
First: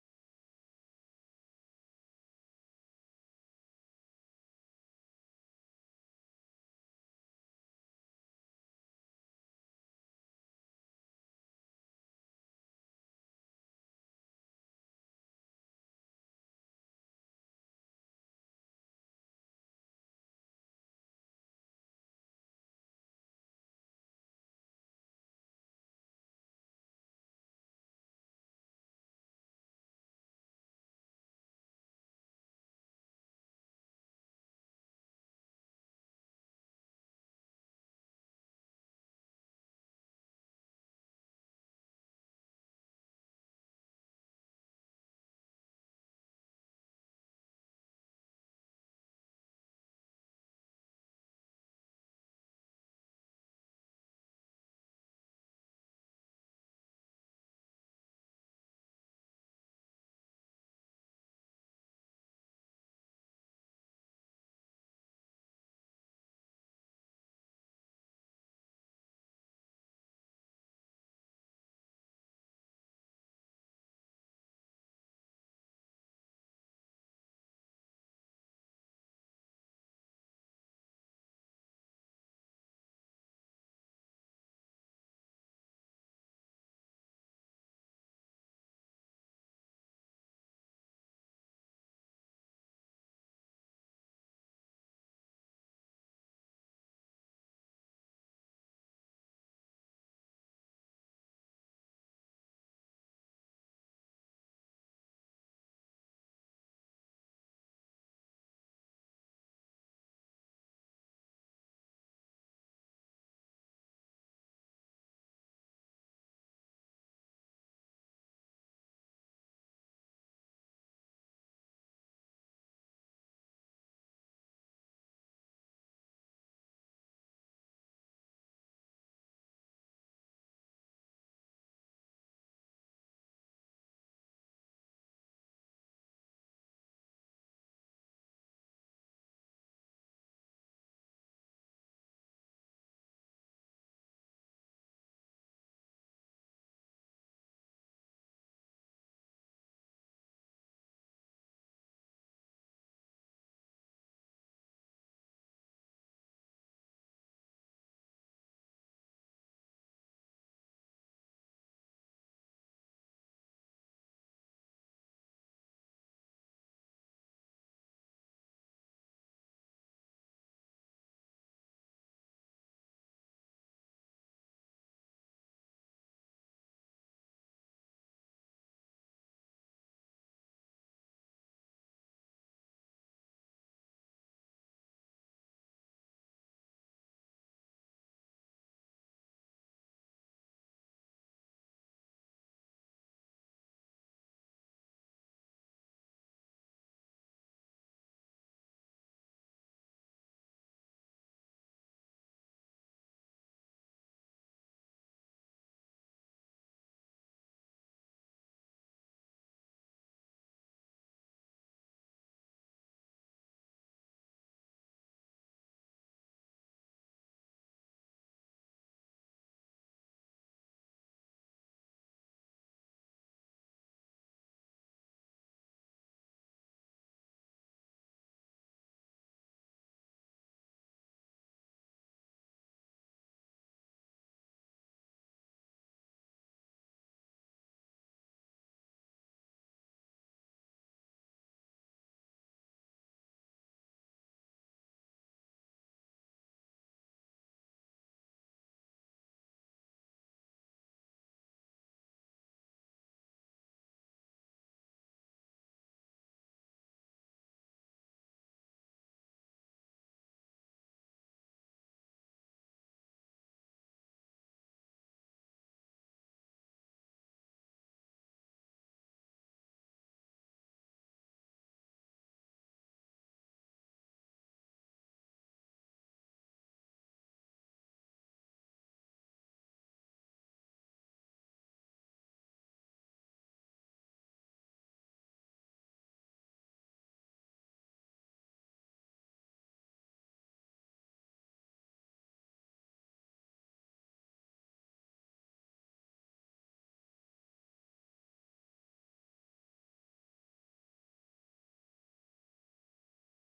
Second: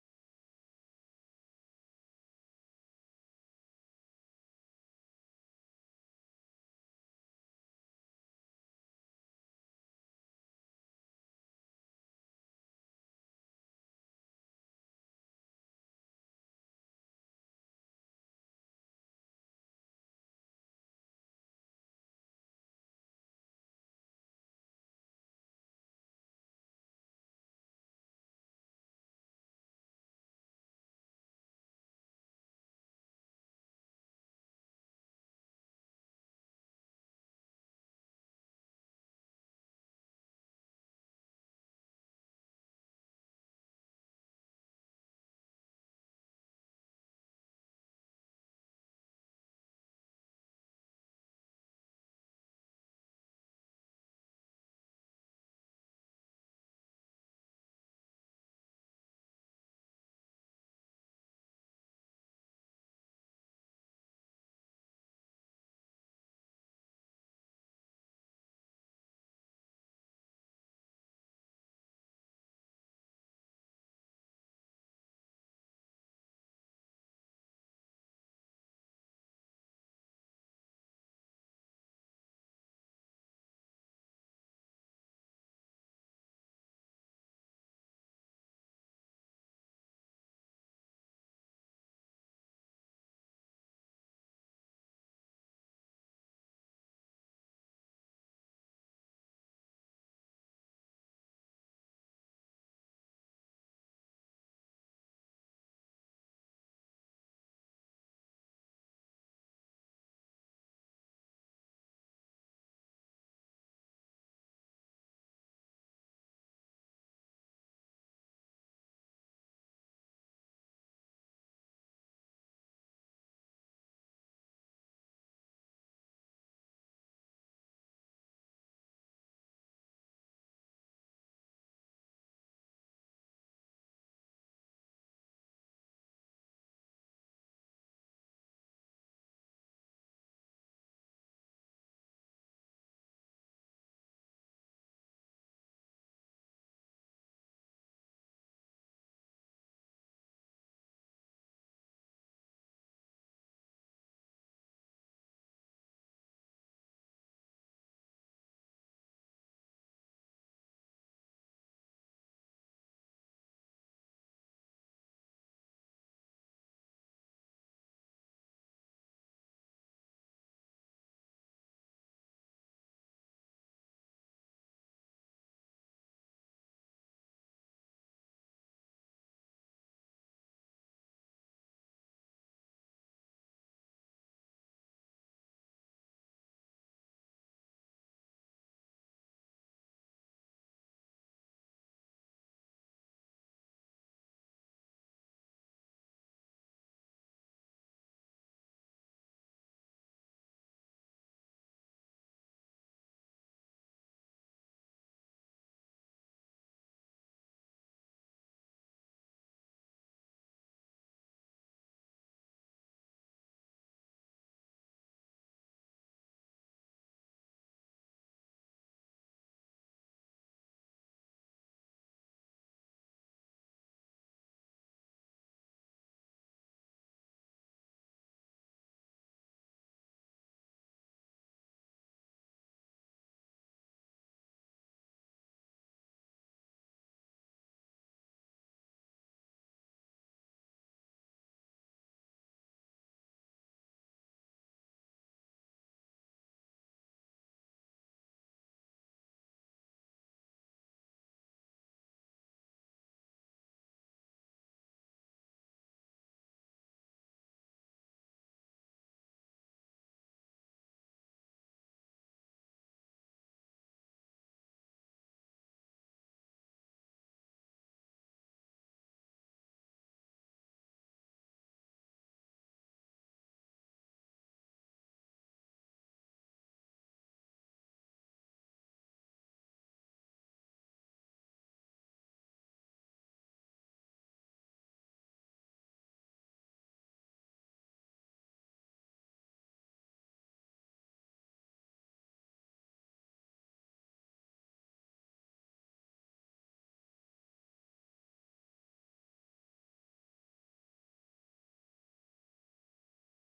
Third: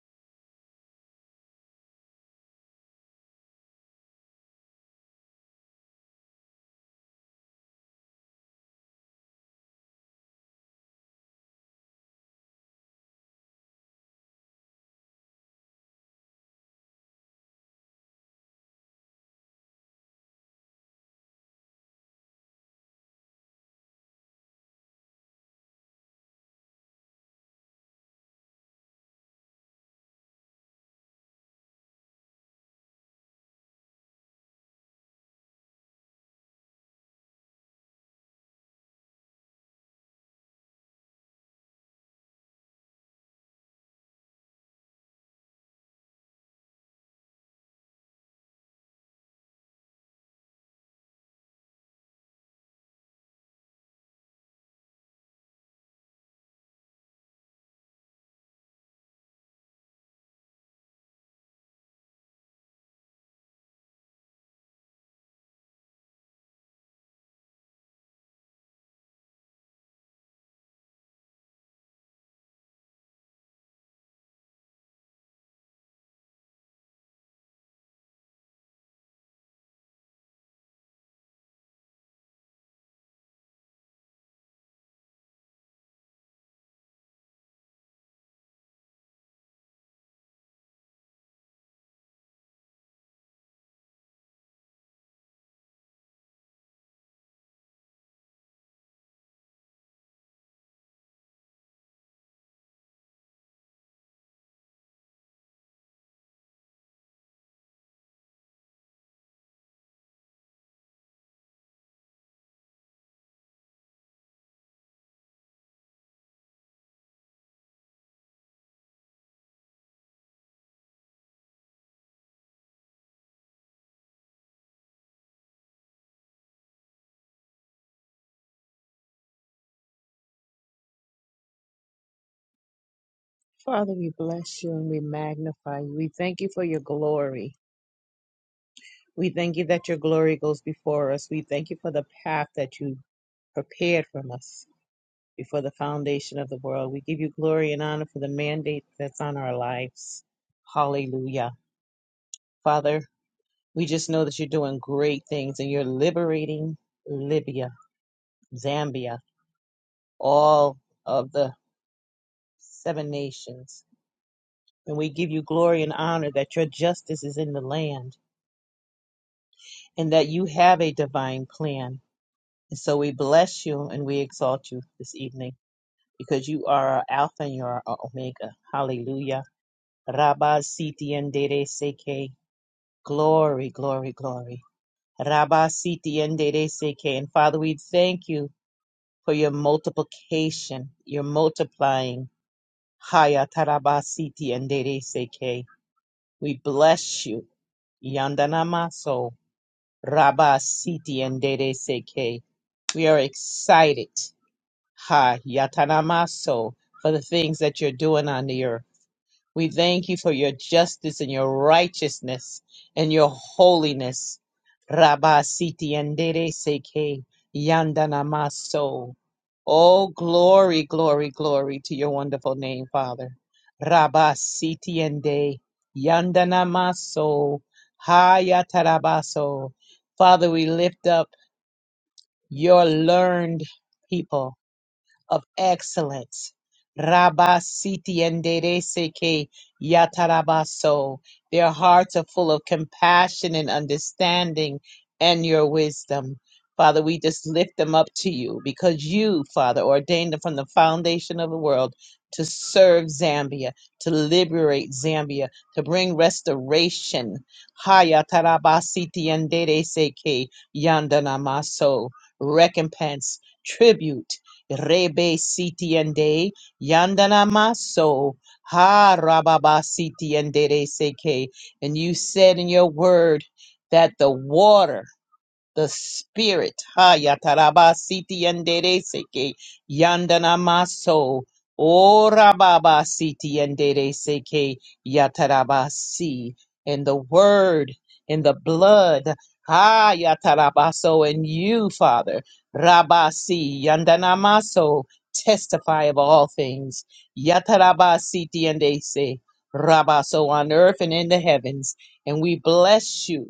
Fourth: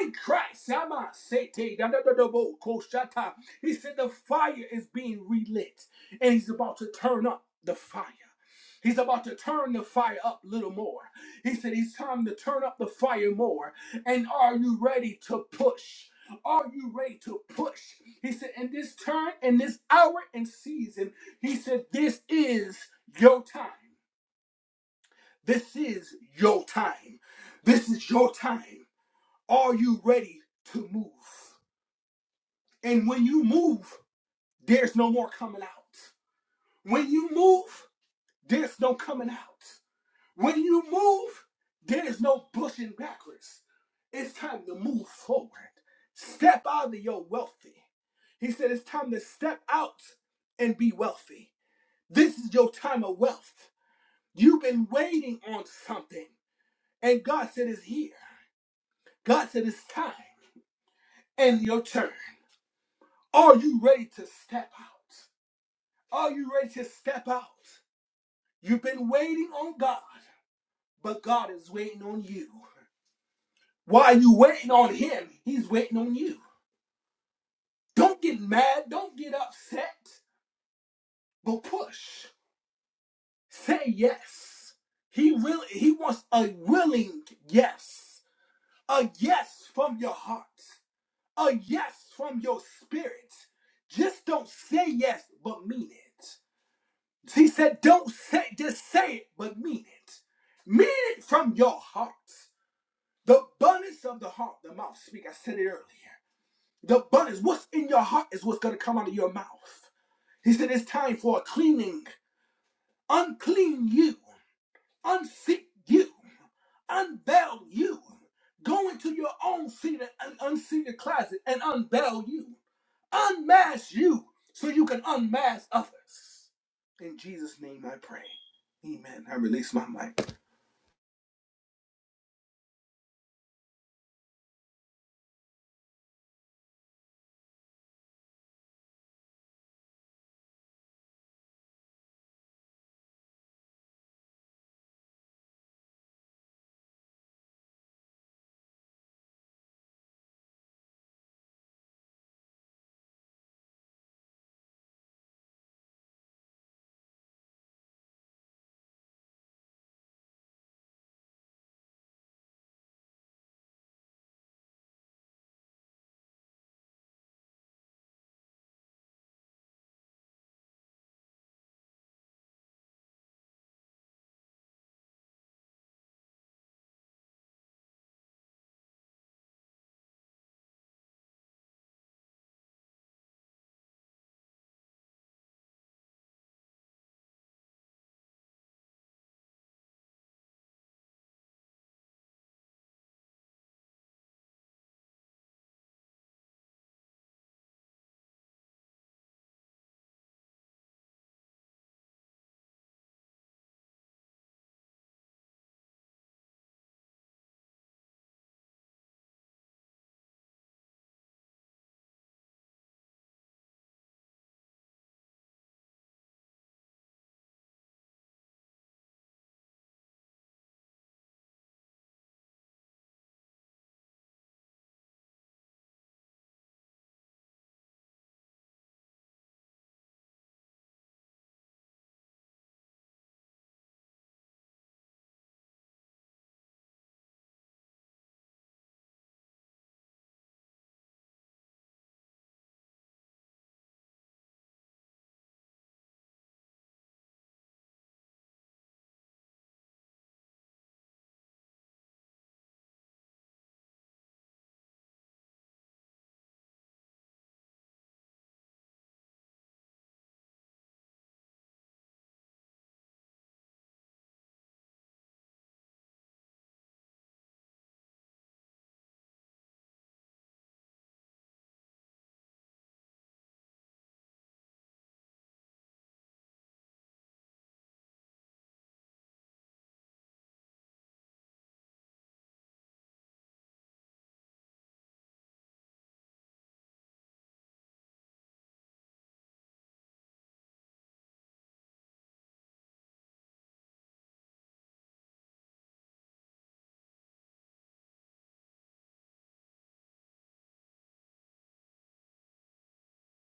Speaker 4: in Christ. Yama sete, da da da da bo, ko shata. He said the fire is being relit and he's about to turn up the fire. He's about to turn the fire up a little more. He said it's time to turn up the fire more. And are you ready to push? Are you ready to push? He said, in this turn, in this hour and season, he said, this is your time. This is your time. This is your time. Are you ready to move? And when you move, there's no more coming out. When you move, there's no coming out. When you move, there's no pushing backwards. It's time to move forward. Step out of your wealthy. He said it's time to step out and be wealthy. This is your time of wealth. You've been waiting on something, and God said it's here. God said it's time and your turn. Are you ready to step out? Are you ready to step out? You've been waiting on God, but God is waiting on you. While you waiting on Him, He's waiting on you. Don't get mad, don't get upset, but push. Say yes. He really He wants a willing yes. A yes from your heart. A yes from your spirit. Just don't say yes, but mean it. So He said, don't say, just say it, but mean it. Mean it from your heart. The abundance of the heart, the mouth speak. I said it earlier. The abundance, what's in your heart is what's going to come out of your mouth. He said, it's time for a cleaning. Unclean you. Unseat you. Unveil you. Go into your own seated, un- unseated closet and unveil you. Unmask you so you can unmask others. In Jesus' name I pray. Amen. I release my mic.
Speaker 3: Father, we bless you and we magnify you. We thank you for your glory. We thank you that your glory goes before us. We thank you for the path that you prepared from us before the foundation of the world. We give you glory and honor for the mandate that's on our lives. Hallelujah. Father, we just know that you're doing great things and you're liberating Libya, Zambia, all of the seven nations. And we give you glory and honor that your justice is in the land and that you have a divine plan. And so we bless you and we exalt you this evening because you are our Alpha and you are our Omega. Hallelujah. Rabba Siti Ndere Seke. Glory, glory, glory. Rabba Siti Ndere Seke. And Father, we thank you for your multiplication, your multiplying. Haya Taraba Siti Ndere Seke. We bless you. Yandanamaso. Rabba Siti and Dede Seke. We are excited, Ha Yatanamaso, for the things that you're doing on the earth. We thank you for your justice and your righteousness and your holiness. Rabba siti andere seke yandana maso. Oh, glory, glory, glory to your wonderful name, Father. Rabba siti ende yandana maso hayatarabaso. Father, we lift up your learned people of excellence. Rabba Siti endere Seke Yatarabaso. Their hearts are full of compassion and understanding and your wisdom. Father, we just lift them up to you because you, Father, ordained them from the foundation of the world to serve Zambia, to liberate Zambia, to bring restoration. Haya tarabasiti yandere seke yandanamaso. Recompense, tribute. Rebe siti ende yandana maso ha rababa siti ende de seke. And you said in your word that the water the spirit. Ha yataraba siti yandere seke yandana maso. Ora baba siti yandere seke yataraba si. In the word, in the blood. Ha yatarabaso and you, Father. Rabasi yandana maso. Testify of all things. Yataraba siti yandese. Rabaso on earth and in the heavens. And we bless you.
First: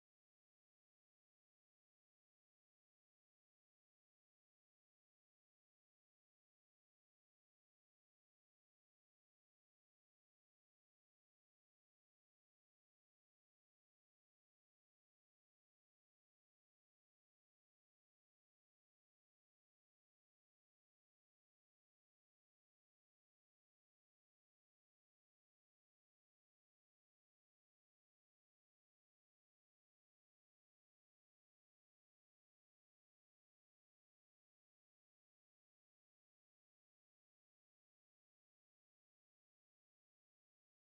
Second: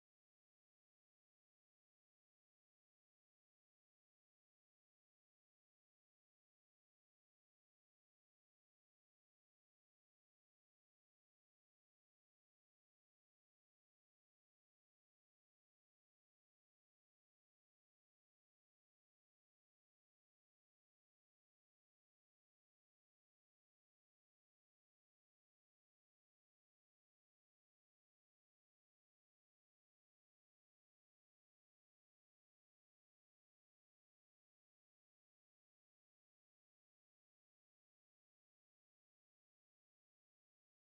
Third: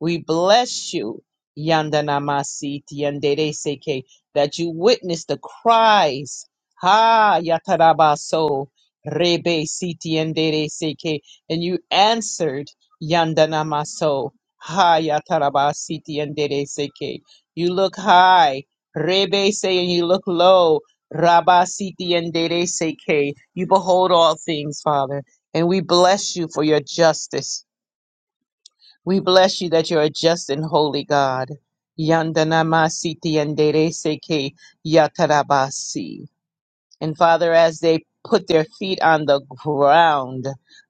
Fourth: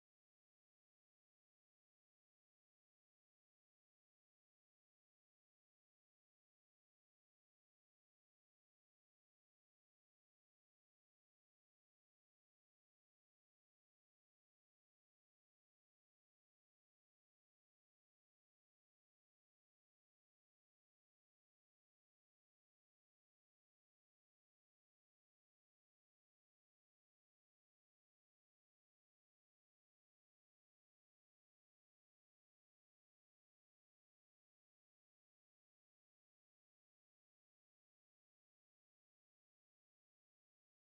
Speaker 3: We bless you, Yandanamasiti Yandereseke, that you witness the cries. Ha Yatarabaso Rebe Siti Yandereseke, and you answered Yandanamaso. Ha Yatarabasiti Yandereseke. You look high, Rebe say, and you look low. Rabasiti Yandereseke. You behold all things, Father, and we bless you for your justice. We bless you that you're a just and holy God. Yandanama siti yanderese ke yatarabasi. And Father, as they put their feet on the ground,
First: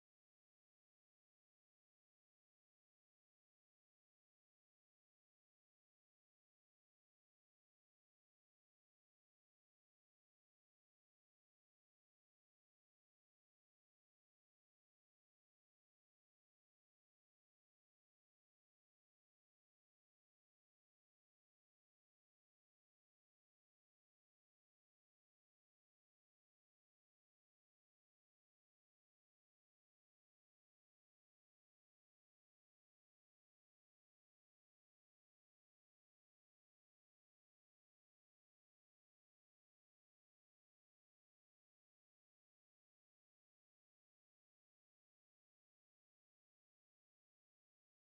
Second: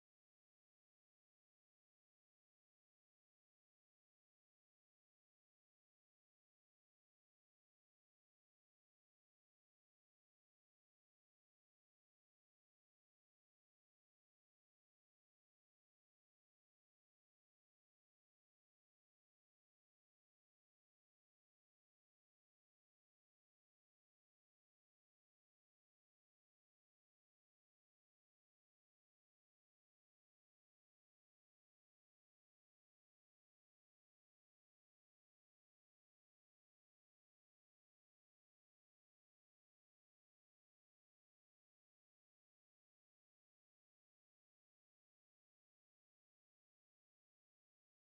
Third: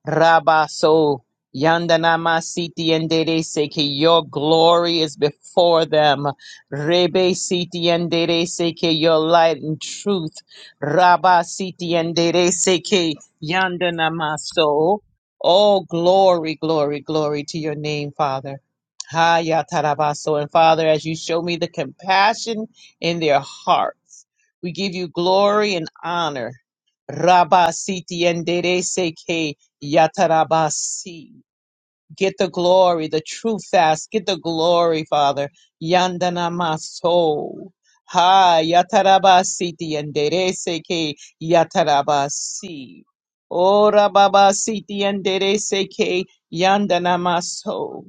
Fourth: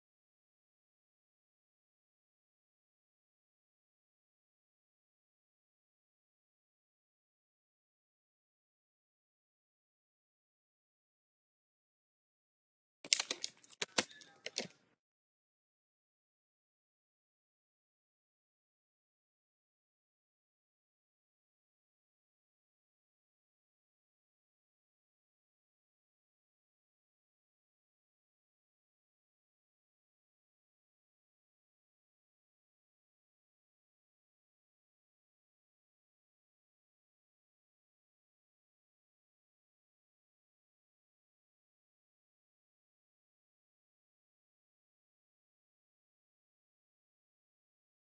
Speaker 3: Rabaso Yandanama Siti and Dede Seke, your glory is before them. Rebe Siti and Dede Seke, your light and truth. Rabba Siti and Dede Seke Yandanama So. Oh, glory, glory, glory to your name, Father. Hayatarabaso. And Father, as you show me the compassion in their hearts. We give you glory and honor. Rabba siti endere seke yatarabasi. Get the glory, the true fast. Get the glory, Father. Yandana maso. Ha yatarabasi ti endere seke yatarabasi. O rababa siti endere seke yandana maso.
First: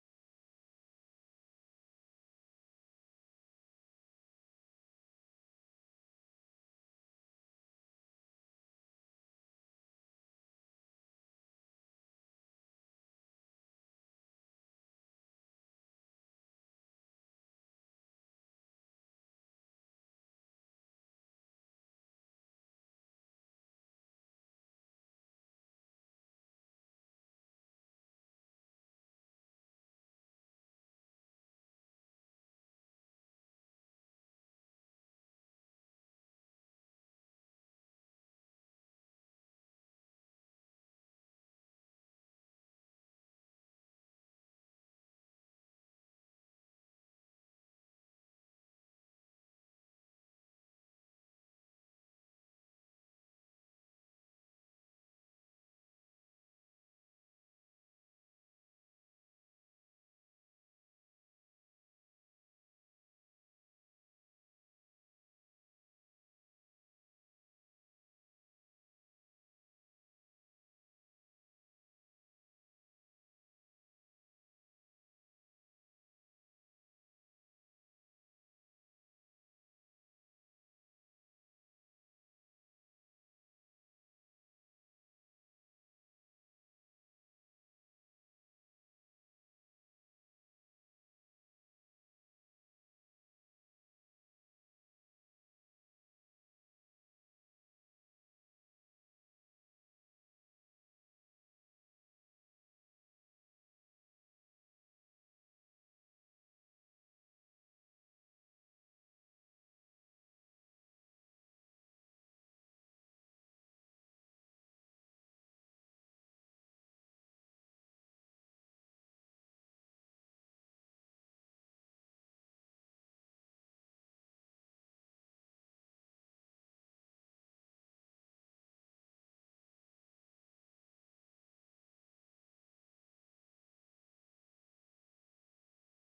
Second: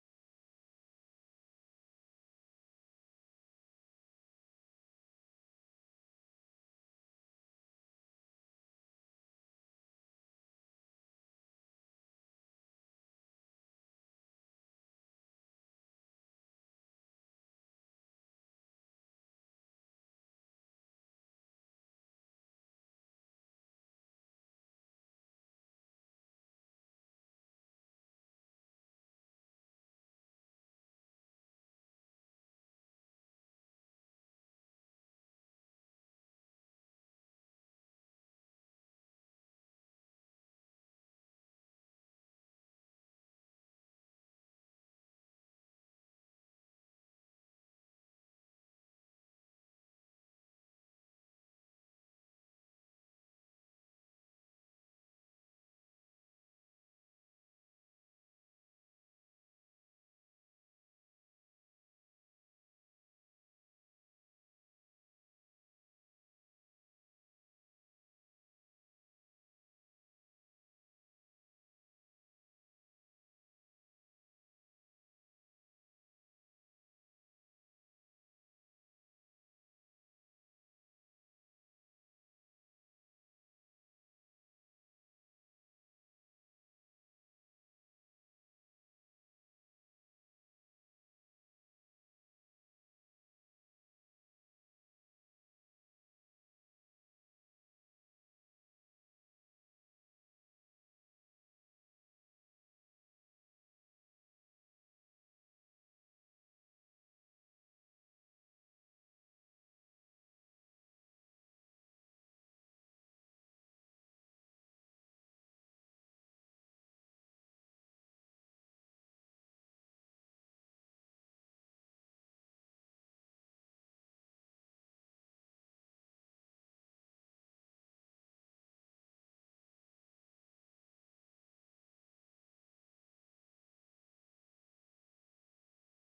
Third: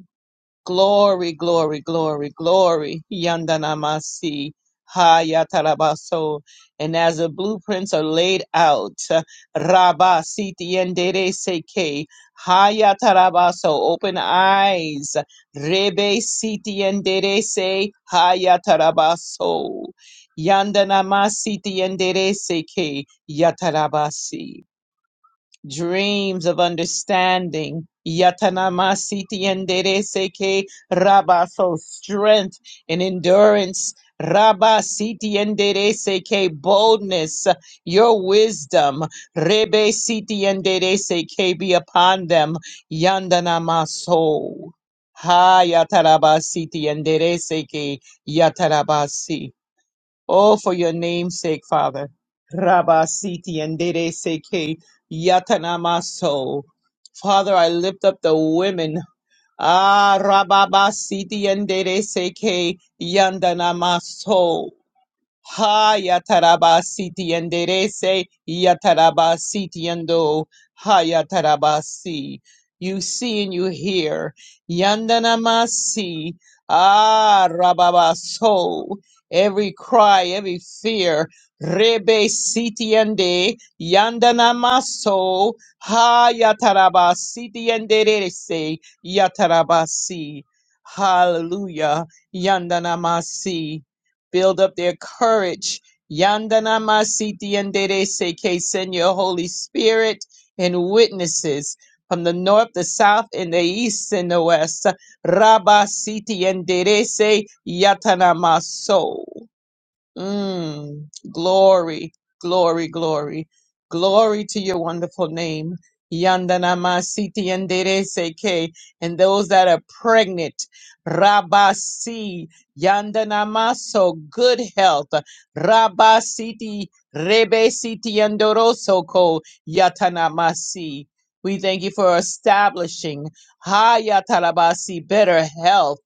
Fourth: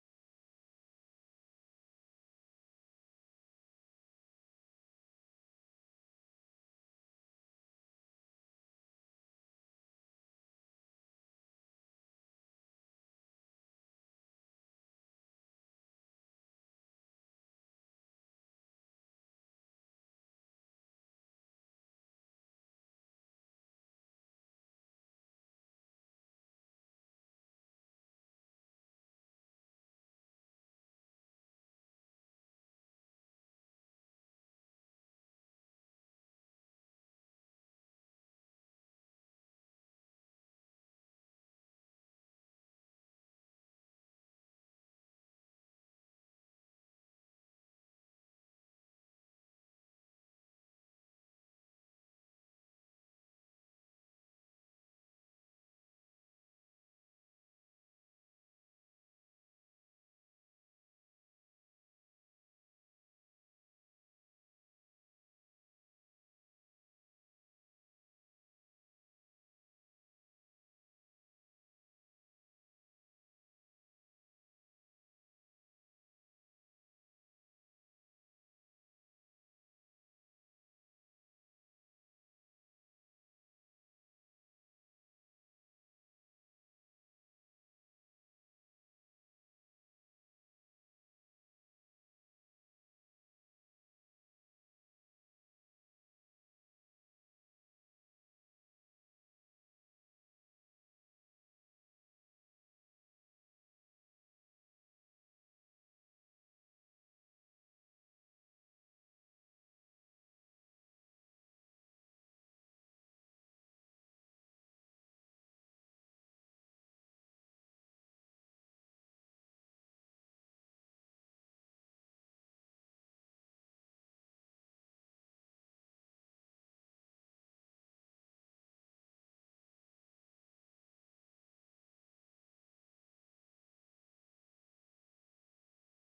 Speaker 3: Glory, glory, glory, glory. Yandanamasi. Hayatarabaso. And as the blueprints are laid out, Rabba Siti Yendere Seke. Hayatarabaso. Open eyes. Rebe Siti Yendere Se. Hayatarabaso. Yandanama Siti Yendere Seke. Yatarabasi dreams of understanding. Yatanamasiti endereseke rabaso strength and endurance. Rabba siti endereseke boldness, your wisdom, rebe siti endereseke be upon them, yandanamaso. Ha yatarabasiti endereseke yatarabasi. Oh, for your name's sake, Father. Rabba Siti and Dede Seke Yatanamaso. Father, I lift up the women. Ah, Rababa Siti and Dede Seke Yandanamaso. Ha yatarabasiti enderece yatarabasiti endo ha yatarabasi. You see and you hear. Yandanamasi. Ah rababaso. Every cry, every fear. Rebe siti ende yandanamaso. Ha yatarabasiti enderece yatarabasi. Hallelujah. Yandanamasi. Build up their courage. Yandana masiti yandere seke. Send your Holy Spirit and witnesses from the north, the south, and the east and the west. Rabba siti yandere se yatana maso. Mm, glory, glory, glory, glory to your wonderful name. Yandanama Siti and Seke, and those that are pregnant, Rabasi, Yandanama, so good health, Rabasiti, Rebe Siti and Dorosoko, Yatanamasi. We thank you for establishing Hayatarabasi, better health.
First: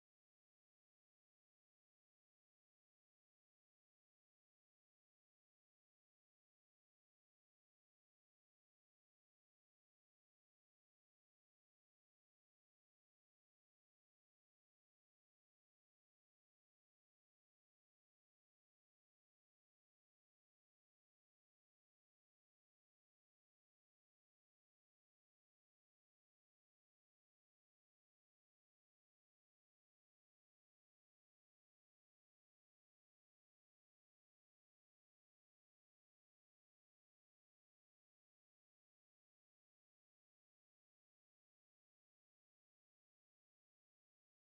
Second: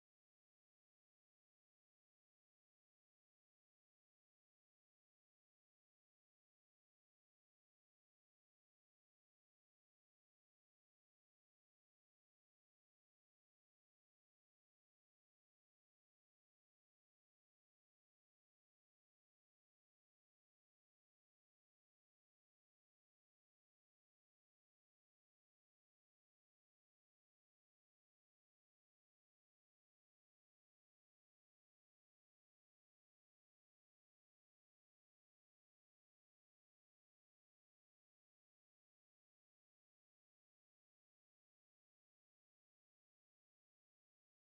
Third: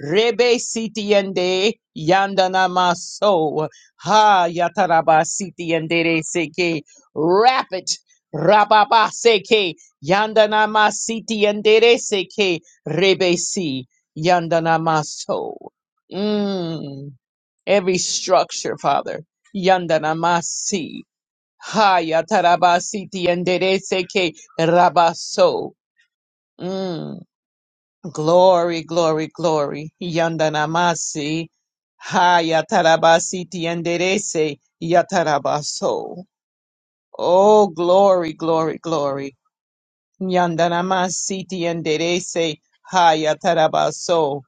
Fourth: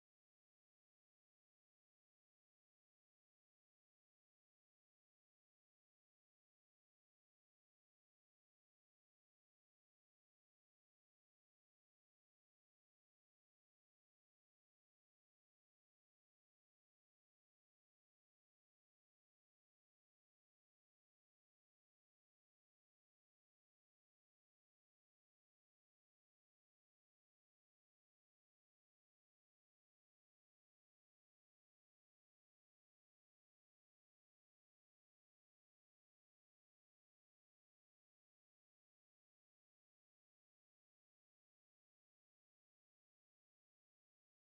Speaker 3: Rebe sitiende yandana maso ha yataraba sitiende seke rapid rababa seke yandana masitiende seke rebe si yandana maso. Mm. Every structure, Father, yandana masi ha yataraba sitiende seke rabaso. Mm Glory, glory, glory. Yandanamasi. Ha yatarabasi tienderese yatarabaso. Oh, glory, glory, glory. Yandanamasi tienderese ha yatarabaso.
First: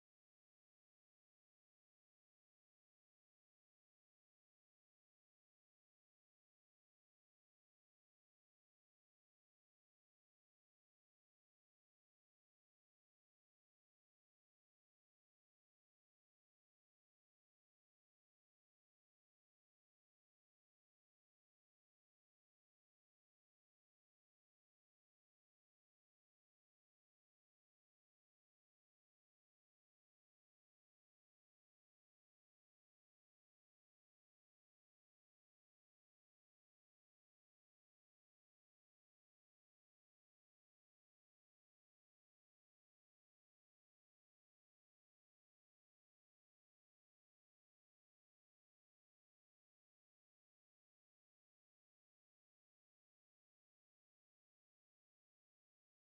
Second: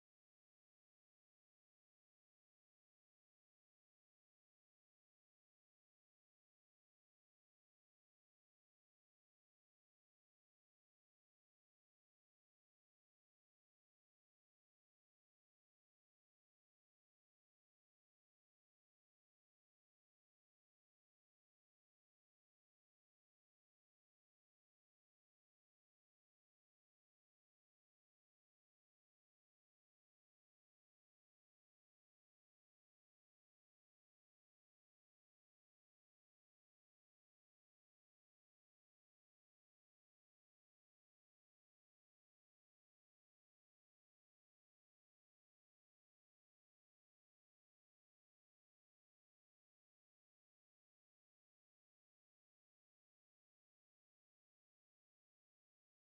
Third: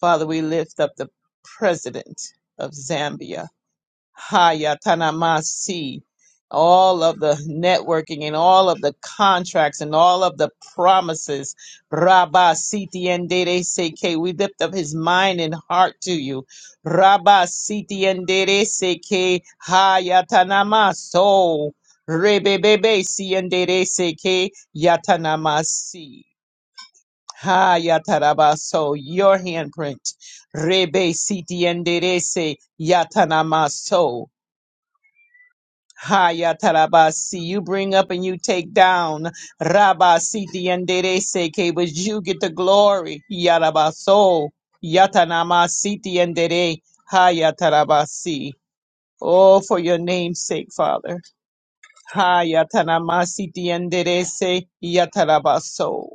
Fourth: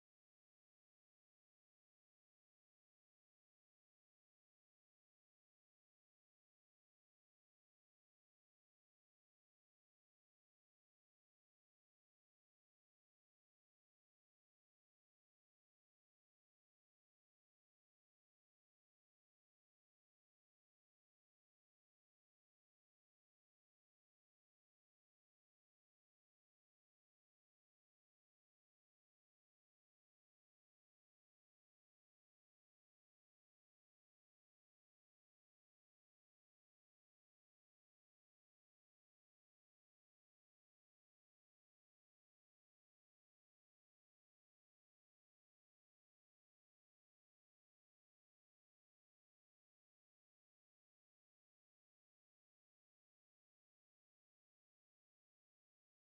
Speaker 3: Father, we lift up the president of Zambia. Hayatanamasi, all of the networking and all of the contracts and all of the promises. Rabba Siti and Dere Seke, we lift up his mind and heart to you. Rabba Siti and Dere Seke, Hayatanamaso, Rebebebe Si and Dere Seke, Yatanamasi. Hayatarabaso, your handprint. Rebe Siti and Dere Se, Yatanamaso. Haya tarabasi, you bring up and you take down. Rabasiti and Seke, but you get the glory. Yarabaso, Yatanama Siti and Dere, tarabasi. Oh, for your name's sake, Father. Hayatanama Siti and Dere Se, Yatarabaso.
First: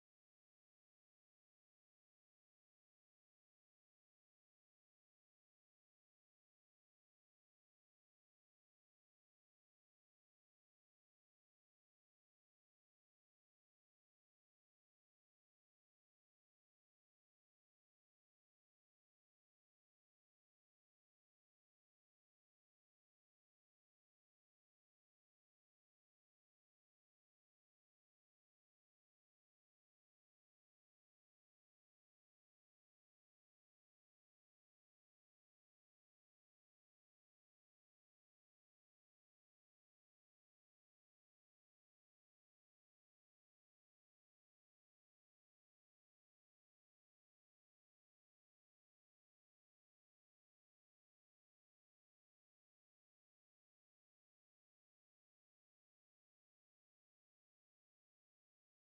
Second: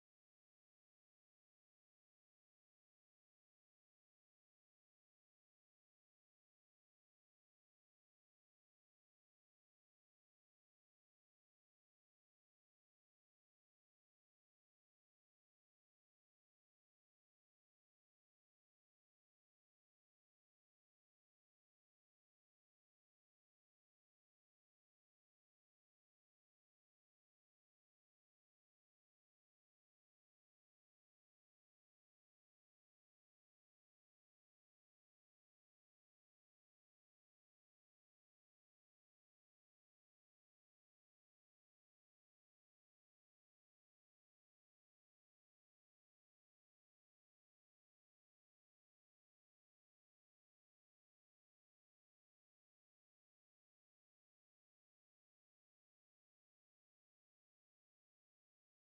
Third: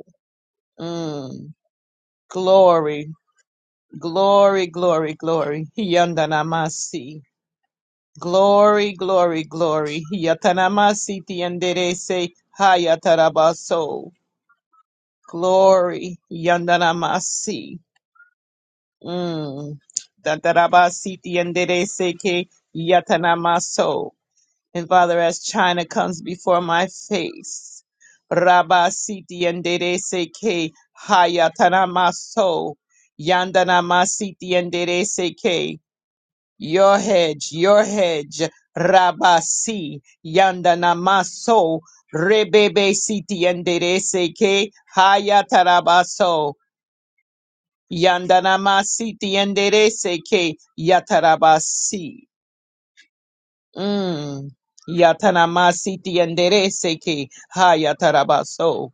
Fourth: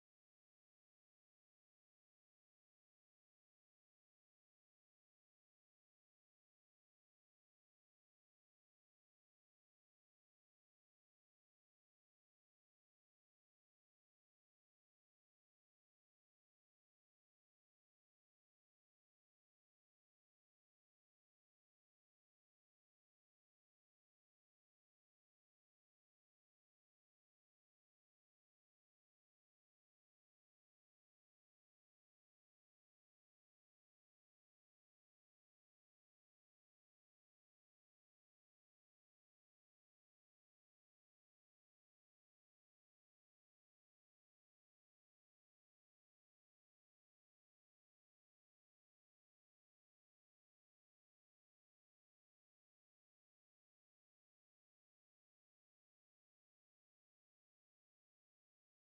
Speaker 3: Mm. Glory, glory, glory, glory. Yandanamasi. Glory, glory, glory. Yatanamasiti yanderese hayatarabaso. Glory, yandanamasi. Mm. Tatarabasiti yanderese ke yatanamaso. And Father, as China comes before my face, Rabasiti yanderese ke hayatanamaso. Yandanamasiti yanderese your hedge, your hedge, Rabasi, Yandanamaso, Rebebe Siti Yandereseke, Hayatarabaso, Yandanamasiti Yandereseke, Yatarabasi. Mm. Yatanamasiti Yandereseke, Hayatarabaso,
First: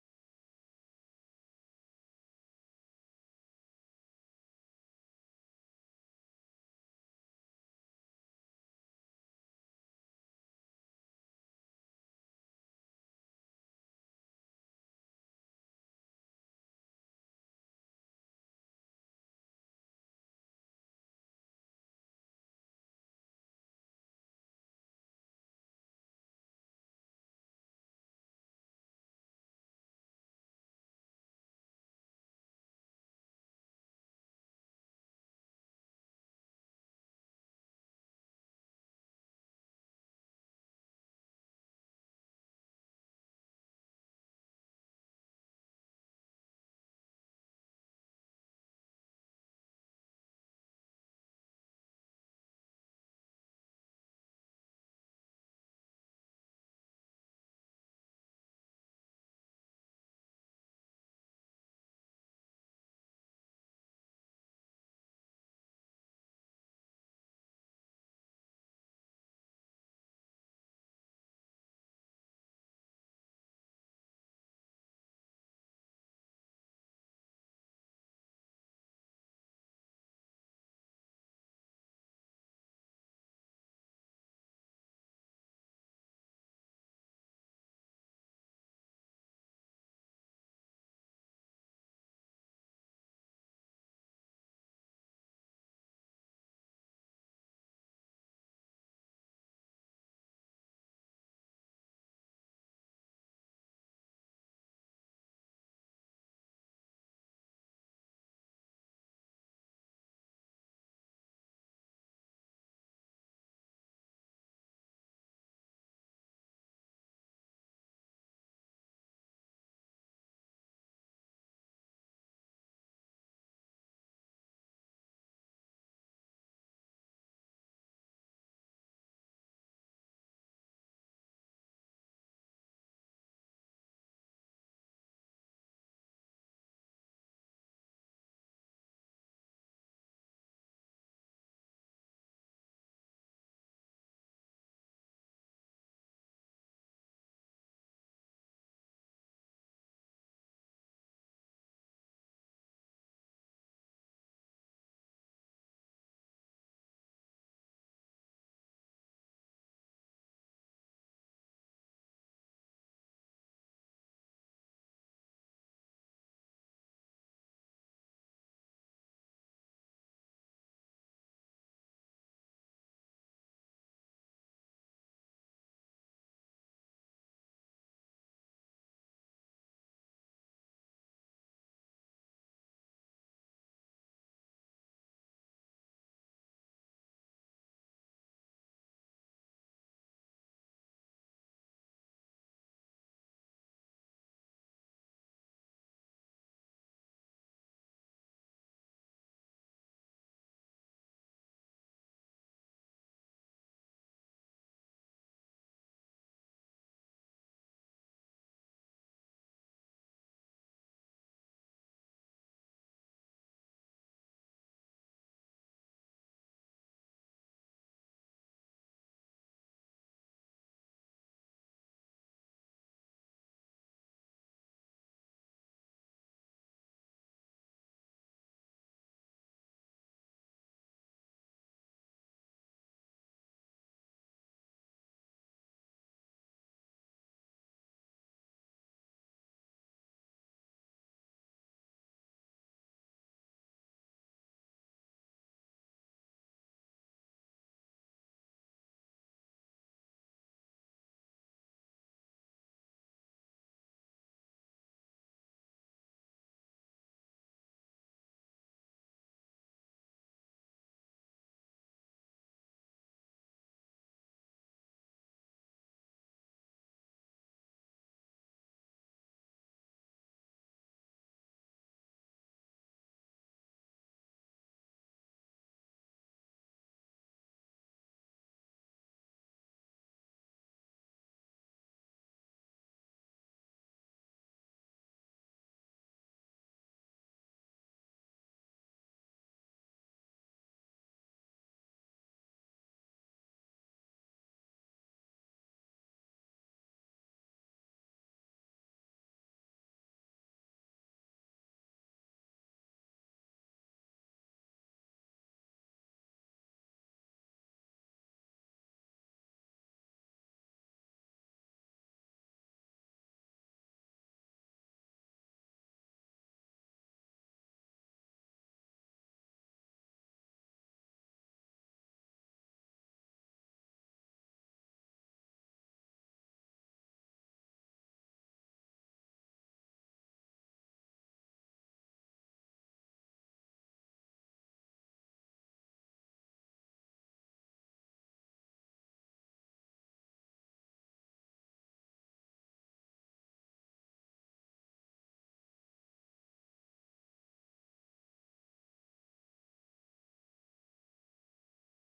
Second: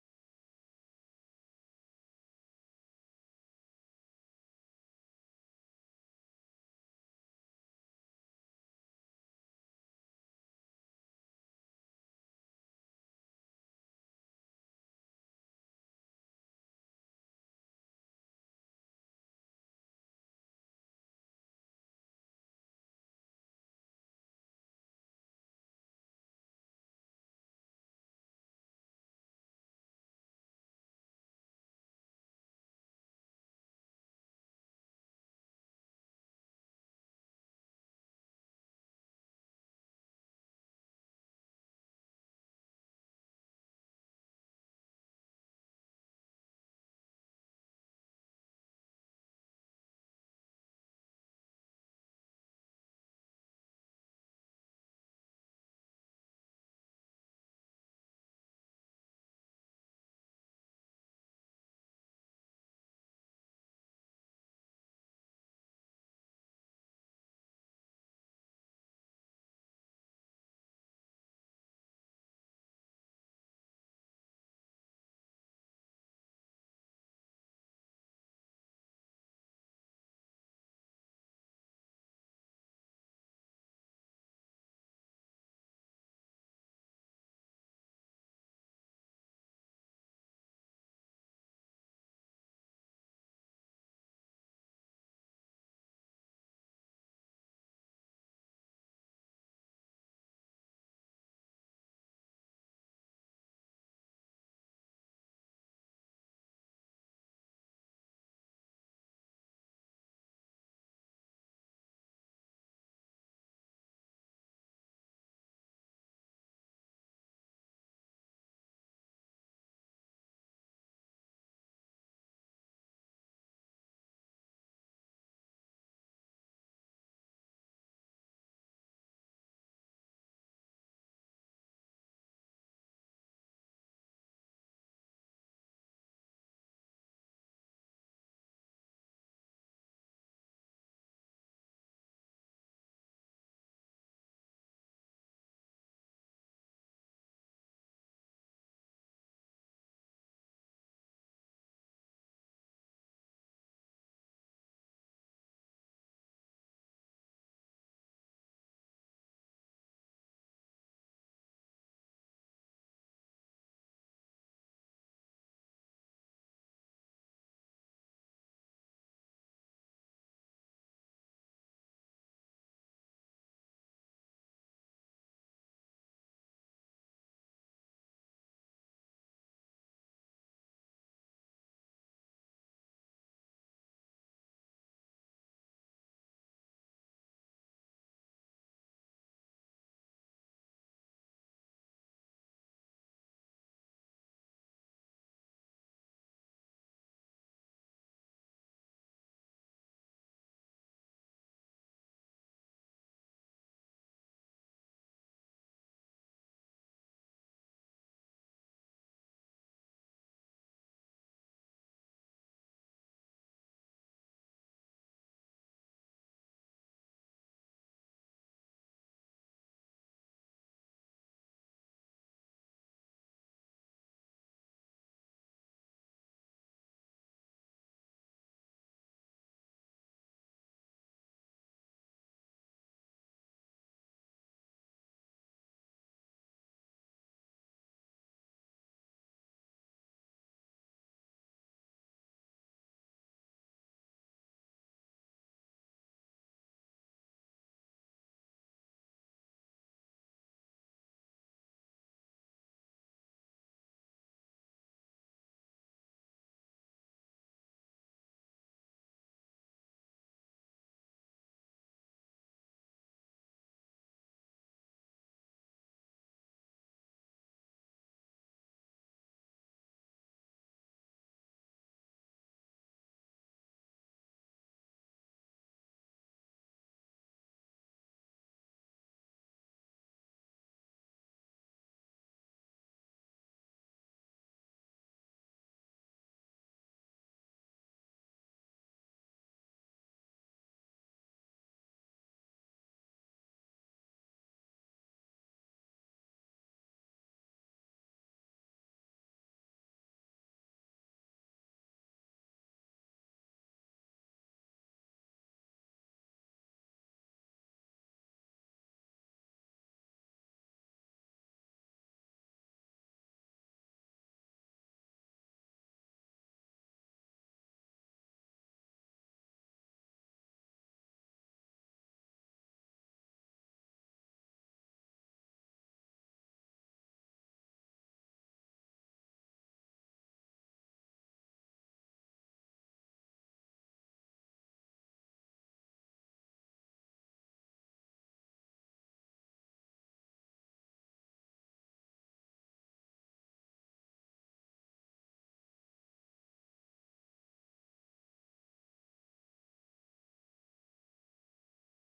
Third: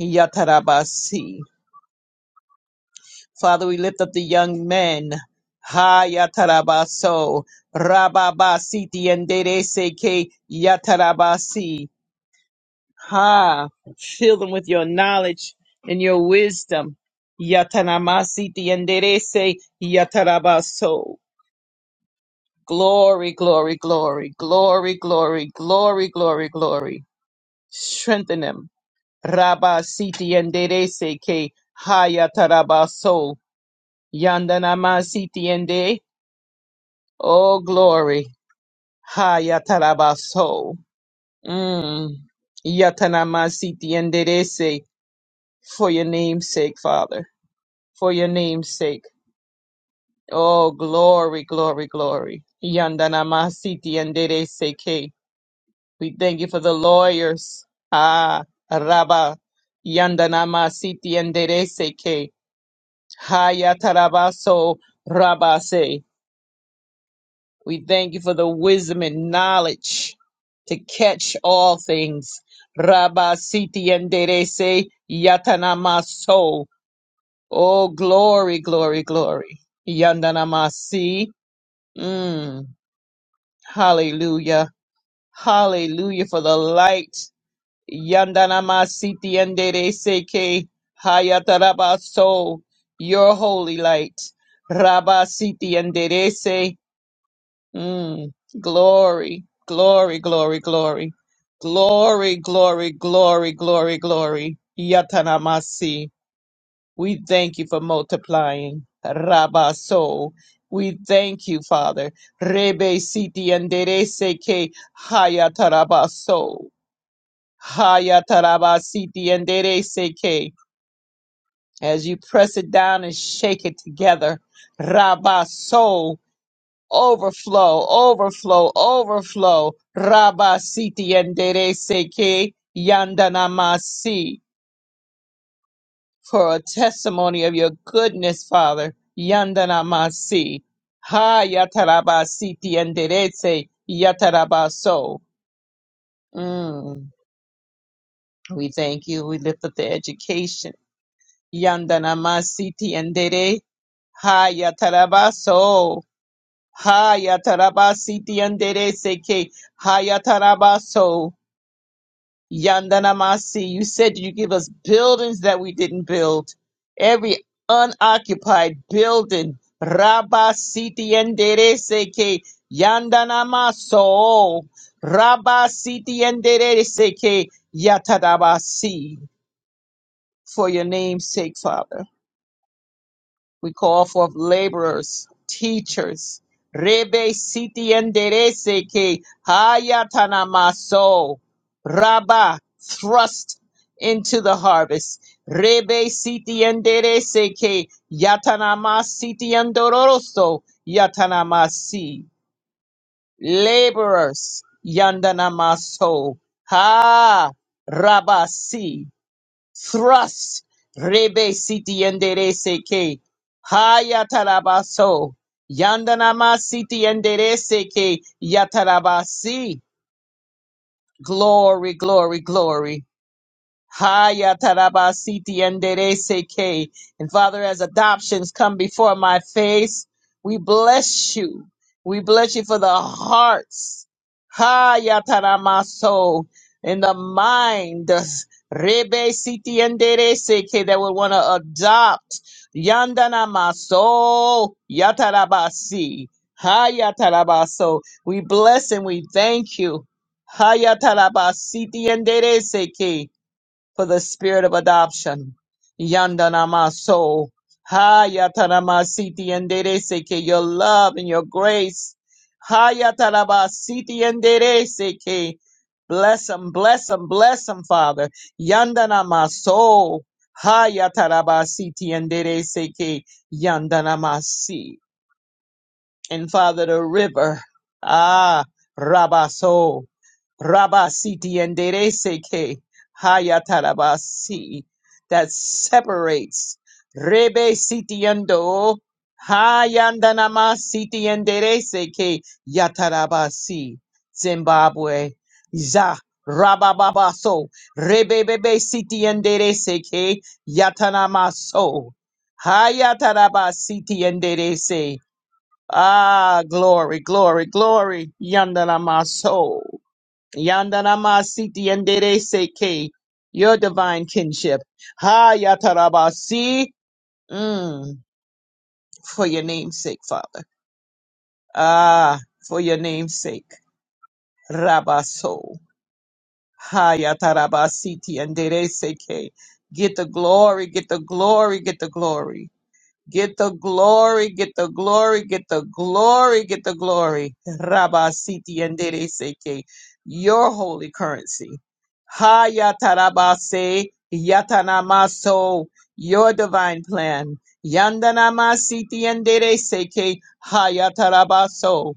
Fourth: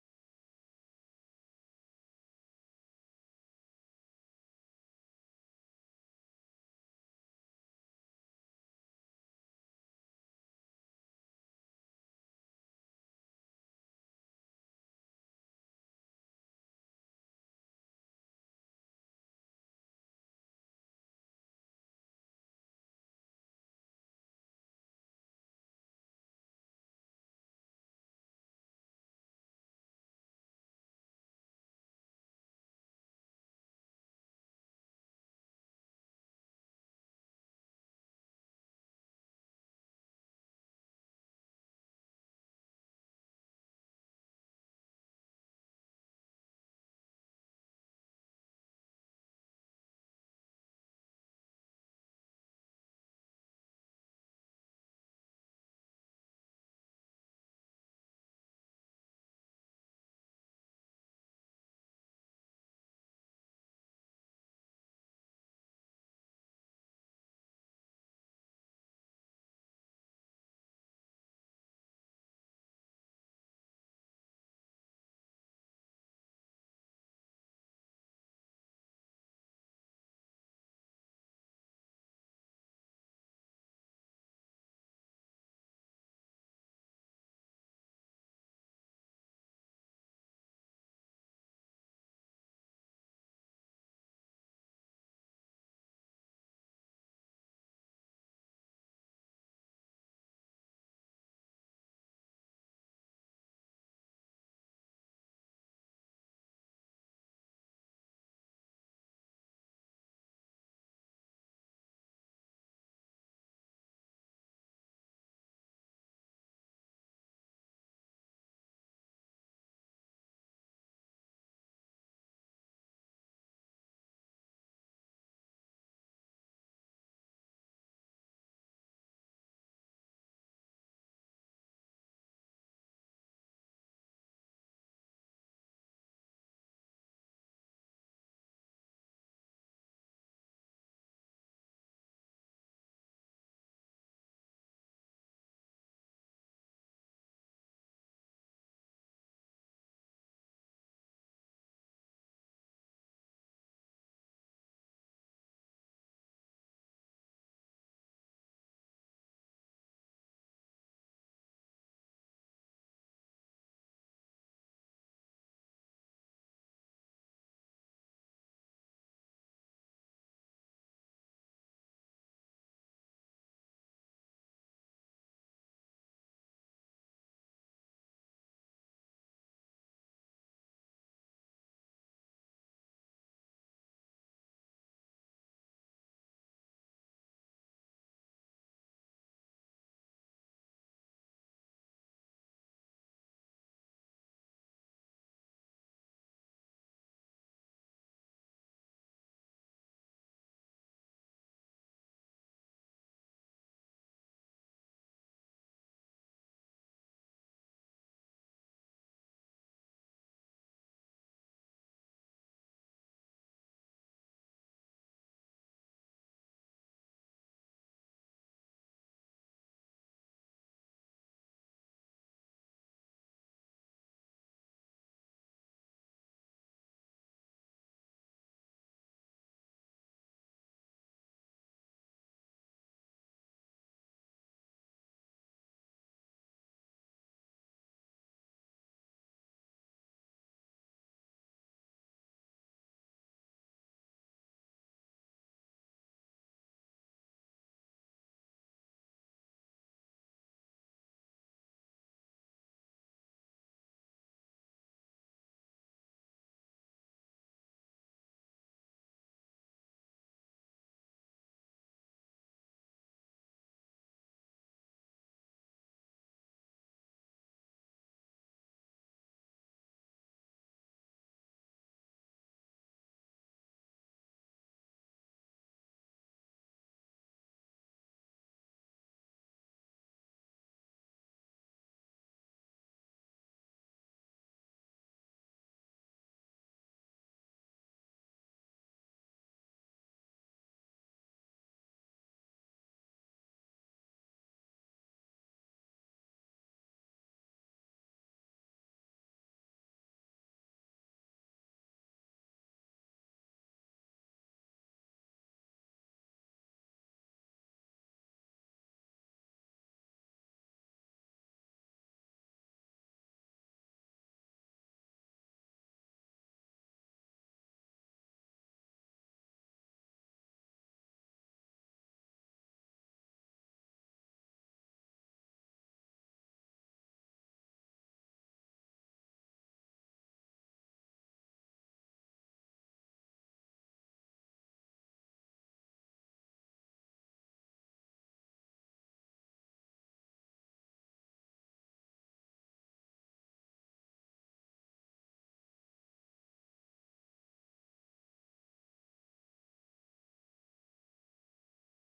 Speaker 3: Yatarabasi. Father, we lift up the young men. Ha yatarabaso rababasiti and seke yatarabasi. Ha, fill them with your knowledge and your wisdom. Yatanamasiti and se yatarabaso. Glory, glory, glory, glory, glory, glory, glory, glory. Strengthen them. Rabasiti and seke ha yatarabaso. Yandanamasiti and de. Oh, glory. Ha yatarabaso. Mm. Yatanamasiti enderece. For your name's sake, Father. For your name's sake. Oh, glory, glory, glory. Yandanamasiti enderece ke. We thank you for the lawyers. Ah, Rabba. Yandanamasiti enderece ke, Ha yatarabaso. Rabba se. We thank you for the wisdom and knowledge to catch all things. Rabba Siti Enderese Yatanamaso. Oh, glory, glory, glory. Yandanamasi. Mm. Hallelujah. Hallelujah for the light. Yandanamasiti Enderese Ke Hayatarabaso. Your holy light. Rabba Siti Enderese Mm, glory, glory, glory, glory, glory, glory, glory, glory, glory. Yatanamasi. We thank you for multiplying. Rabaso. We thank you, Father. Rebe siti andere seke hayatarabaso. Hayatarabasiti andere seke. As you press it down and shake it together. Rabaso overflow, overflow, overflow. Rabba siti yandere seke yandanamasi. For a testimony of your goodness, Father. Yandanamasi. Ha yataraba siti yandere se yatarabaso. Mm. We thank you. We lift up the education. Yandanamasi ti yandere. Ha yatarabaso. Hayatarabasiti yandere seke hayatarabaso yandanamasi. You said you give us buildings that we didn't build. Every unoccupied building. Rabasiti yandere seke yandanamaso. Rabasiti yandere seke yatarabasi. For your name's sake, Father. We call forth laborers, teachers. Rebe siti enderece que hayatanamaso. Rabba, thrust into the harvest. Rebe siti enderece que yatanama siti andoroso. Yatanamasi. Laborers, yandanamaso. Ha, rabasi thrust rebe siti endere seke hayatarabaso yandanama siti endere seke yatarabasi glory glory glory Haya tarabasiti enderece que. And Father, as adoptions come before my face, we bless you. We bless you for the hearts. Haya taramaso. In the mind. Rebe siti enderece que that would want to adopt. Yandana maso. Yatarabasi. Haya tarabaso. We bless and we thank you. Haya tarabasiti enderece que for the spirit of adoption. Yandanamaso. Hayatanamasiti and Dereseke, your love and your grace. Hayatanabasiti and Dereseke. Bless them, bless them, bless them, Father. Yandanamaso. Hayatarabasiti and Dereseke. Yandanamasi and Father the river. Ah, Rabaso, Rabasiti and Dereseke, Hayatarabasi, that separates Rebe Sitiando, Hayandanama Siti and Dereseke, Yatarabasi, Zimbabwe, Za. Rabababaso, Rebebebe Siti and Dereseke, Yatanamaso, Hayatarabasiti and Ah, glory, glory, glory. Yandana my soul. Yandana my siti yandere seke. Your divine kinship. Ha yatarabasi. Mm, for your name's sake, Father. Ah, for your name's sake. Rabaso. Ha yatarabasiti yandere seke. Get the glory, get the glory, get the glory. Get the glory, get the glory, get the glory, get the glory. Rabba Siti and Dede Seke, your holy currency. Ha Yatarabase, Yatanamaso, your divine plan. Yandanama Siti and Dede Seke, Ha Yatarabaso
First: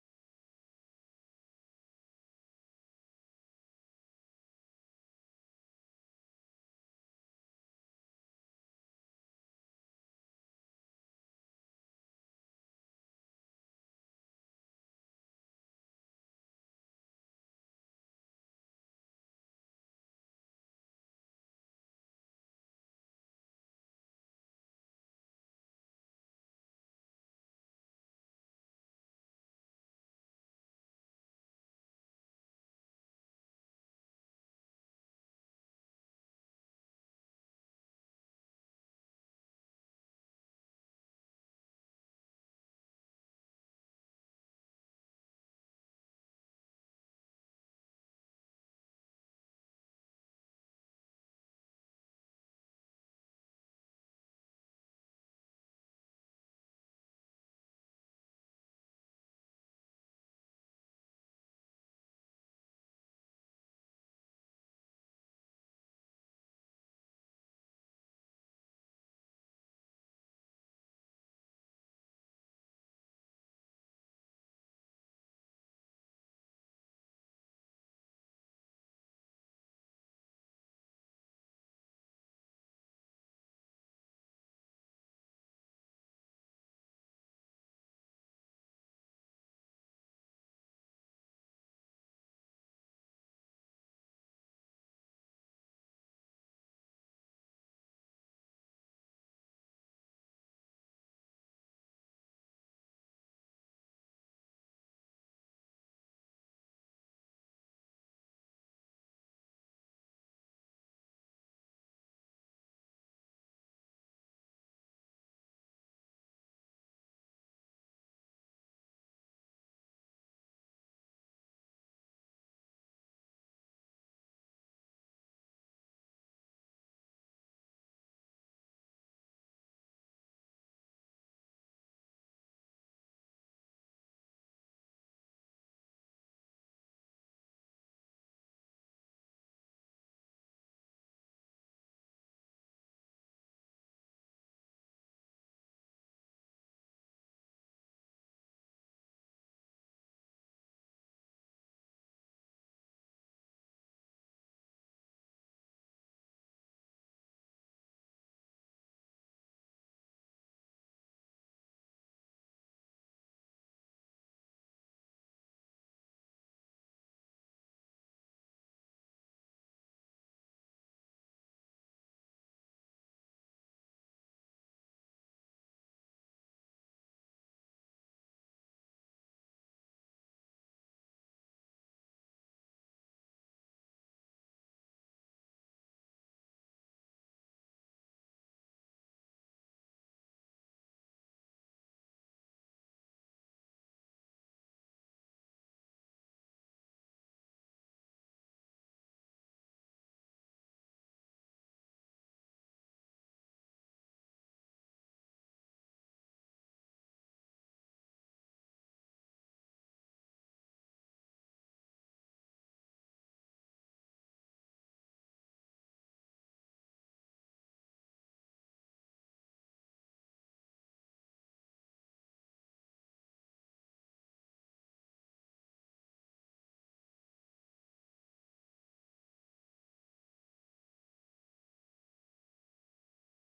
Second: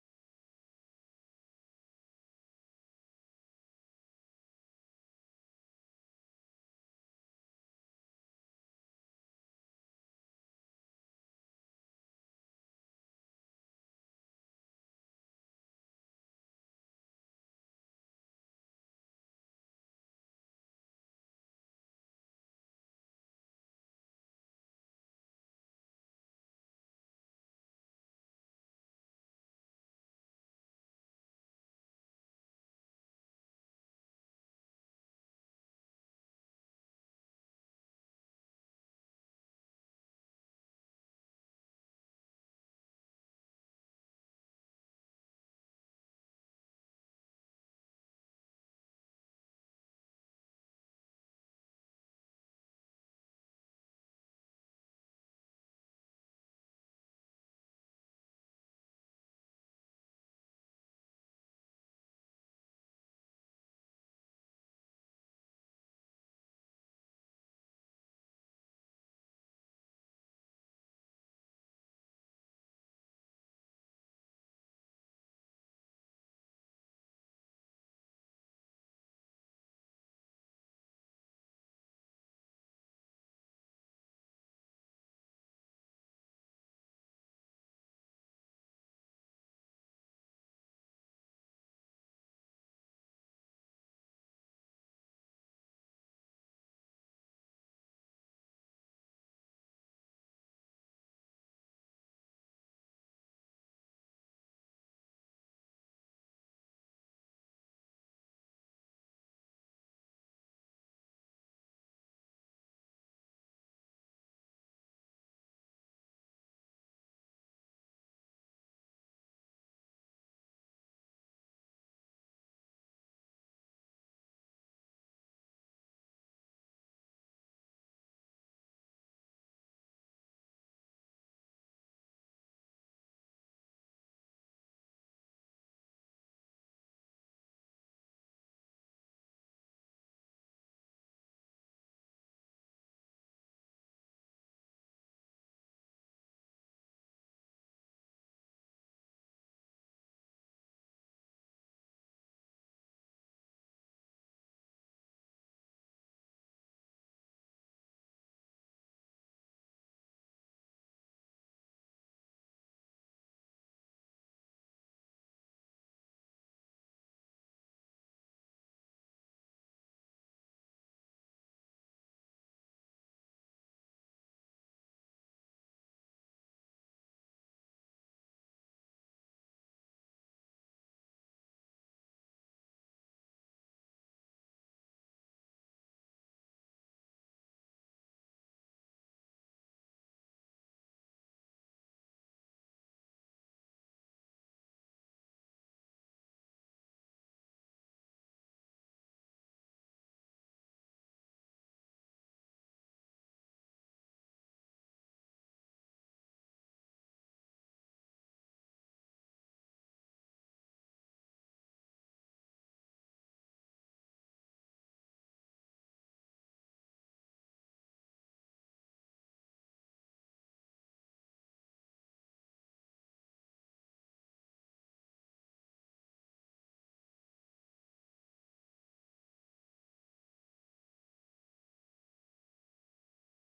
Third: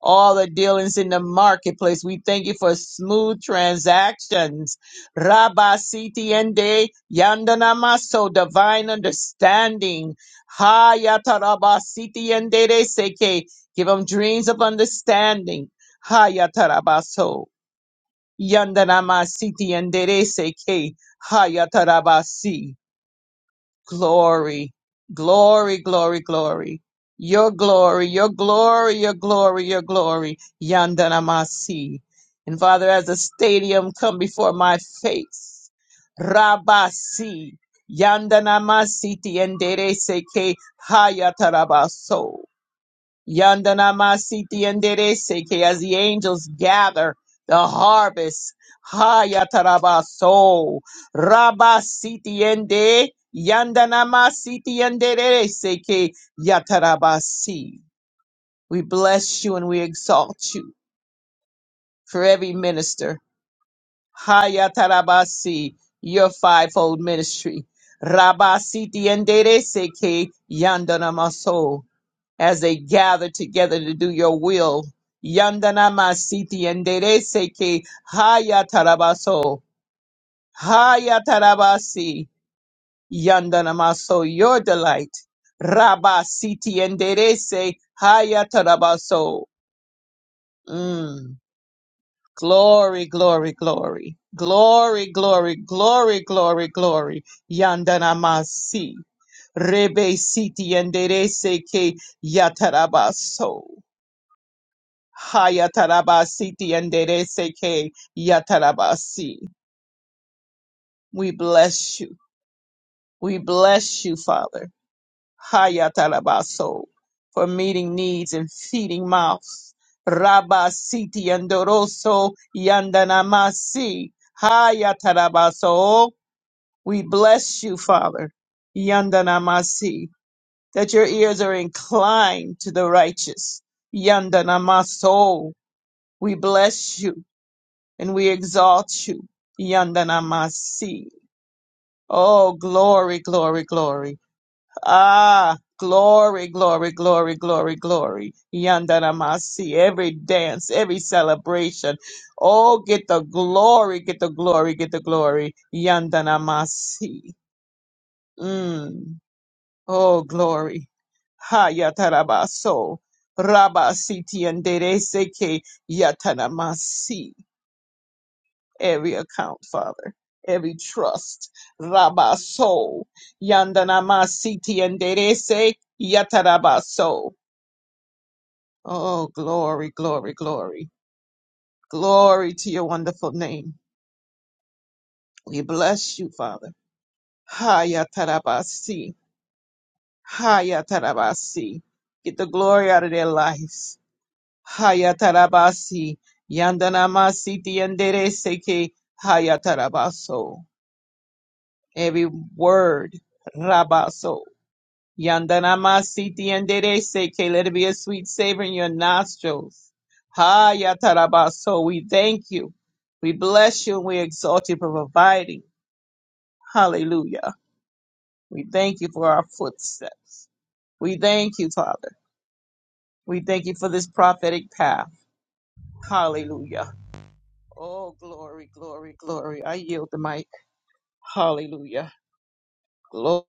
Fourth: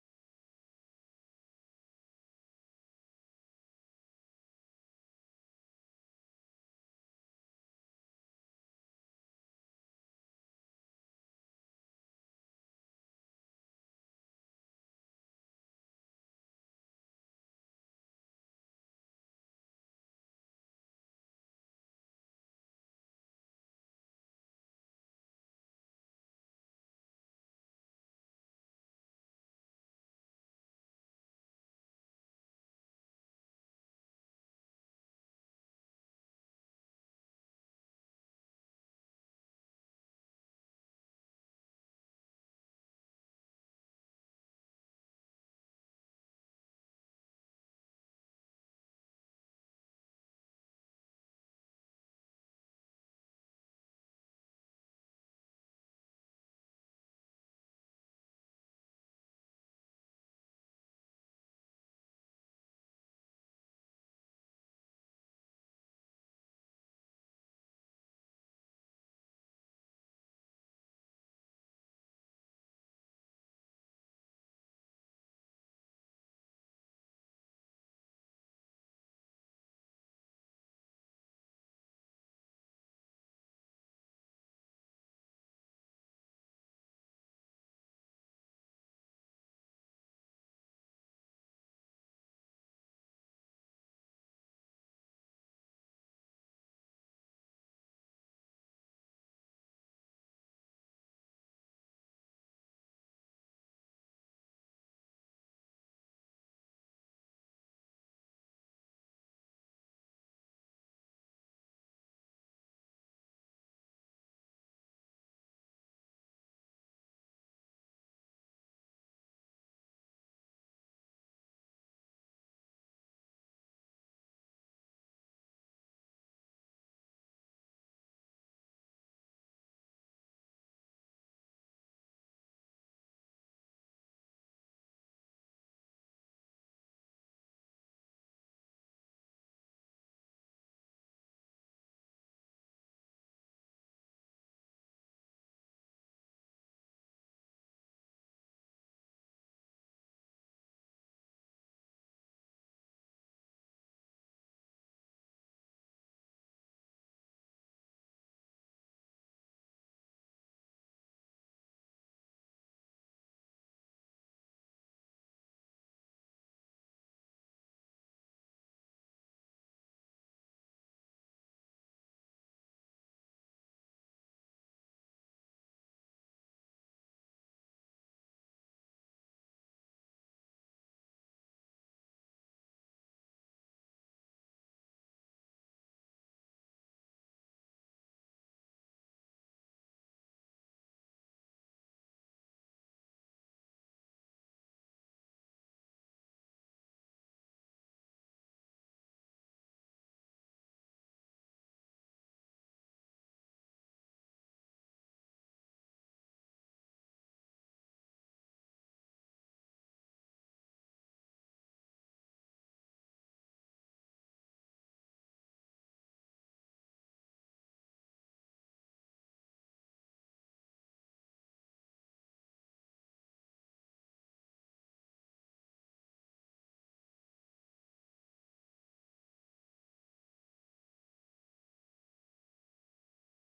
Speaker 3: all the dealings in the marketplace. We thank you for smooth transactions. Rabba Siti Ende Yandanamaso divine understanding. Hayata Rabba Siti Ende de Seke. Give them dreams of understanding. Hayata Rabba So. Yandanama Siti Ende de Seke. Hayata Rabba Si glory, glory, glory, glory. Your glory, your glory, your glory, your glory. Yandanamasi. And Father, as the stadium come before my face, Rabasi, Yandanamasi, Tiendere Seke, Hayatarabaso. Yandanamasiti enderece que as the angels gather the harvest. Hayatarabaso. Rabasiti ende. Yandanamasiti enderece que yatarabasi. We bless you and we exalt you for every minister. Hayatarabasi, your fivefold ministry. Rabasiti enderece que yandanamaso as they gather together to do your will. Yandana masiti enderece que haya tarabaso, haya tarabasi, yandana maso, your delight. Rabba siti enderece, haya tarabaso. Mm. Glory, glory, glory. Glory, glory, glory, glory, glory. Yandana masi. Rebe siti enderece que yatarabaso. Hayatarabasi tiandereseke yatarabasi. We bless you. We bless you, Father. Hayatarabaso for meeting needs and feeding mouths. Rabasi tiandoroso yandanamasi. Hayatarabaso. We bless you, Father. Yandanamasi. That your ears are inclined to the righteous. Yandanamaso. We bless you. and we exalt you. Yandanamasi. Oh, glory, glory, glory. Ah, glory, glory, glory, glory, glory. Yandanamasi. Every dance, every celebration. Oh, get the glory, get the glory, get the glory. Yandanamasi. Mm. Oh, glory. Ha yatarabaso. Rabasiti and Dereseke Yatanamasi. every account, Father, every trust. Rabaso, Yandanamasiti and Derese, Yatarabaso. Oh, glory, glory, glory. Glory to your wonderful name. We bless you, Father. Hayatarabasi, Hayatarabasi. Get the glory out of their lives. Hayatarabasi, Yandanamasiti and Derese, Hayatarabaso. Every word, Rabaso. Yandanama siti yanderese, que let it be a sweet savor in your nostrils. Ha yatarabaso, we thank you. We bless you and we exalt you for providing. Hallelujah. We thank you for our footsteps. We thank you, Father. We thank you for this prophetic path. Hallelujah. Oh, glory, glory, glory. I yield the mic. Hallelujah. Glory.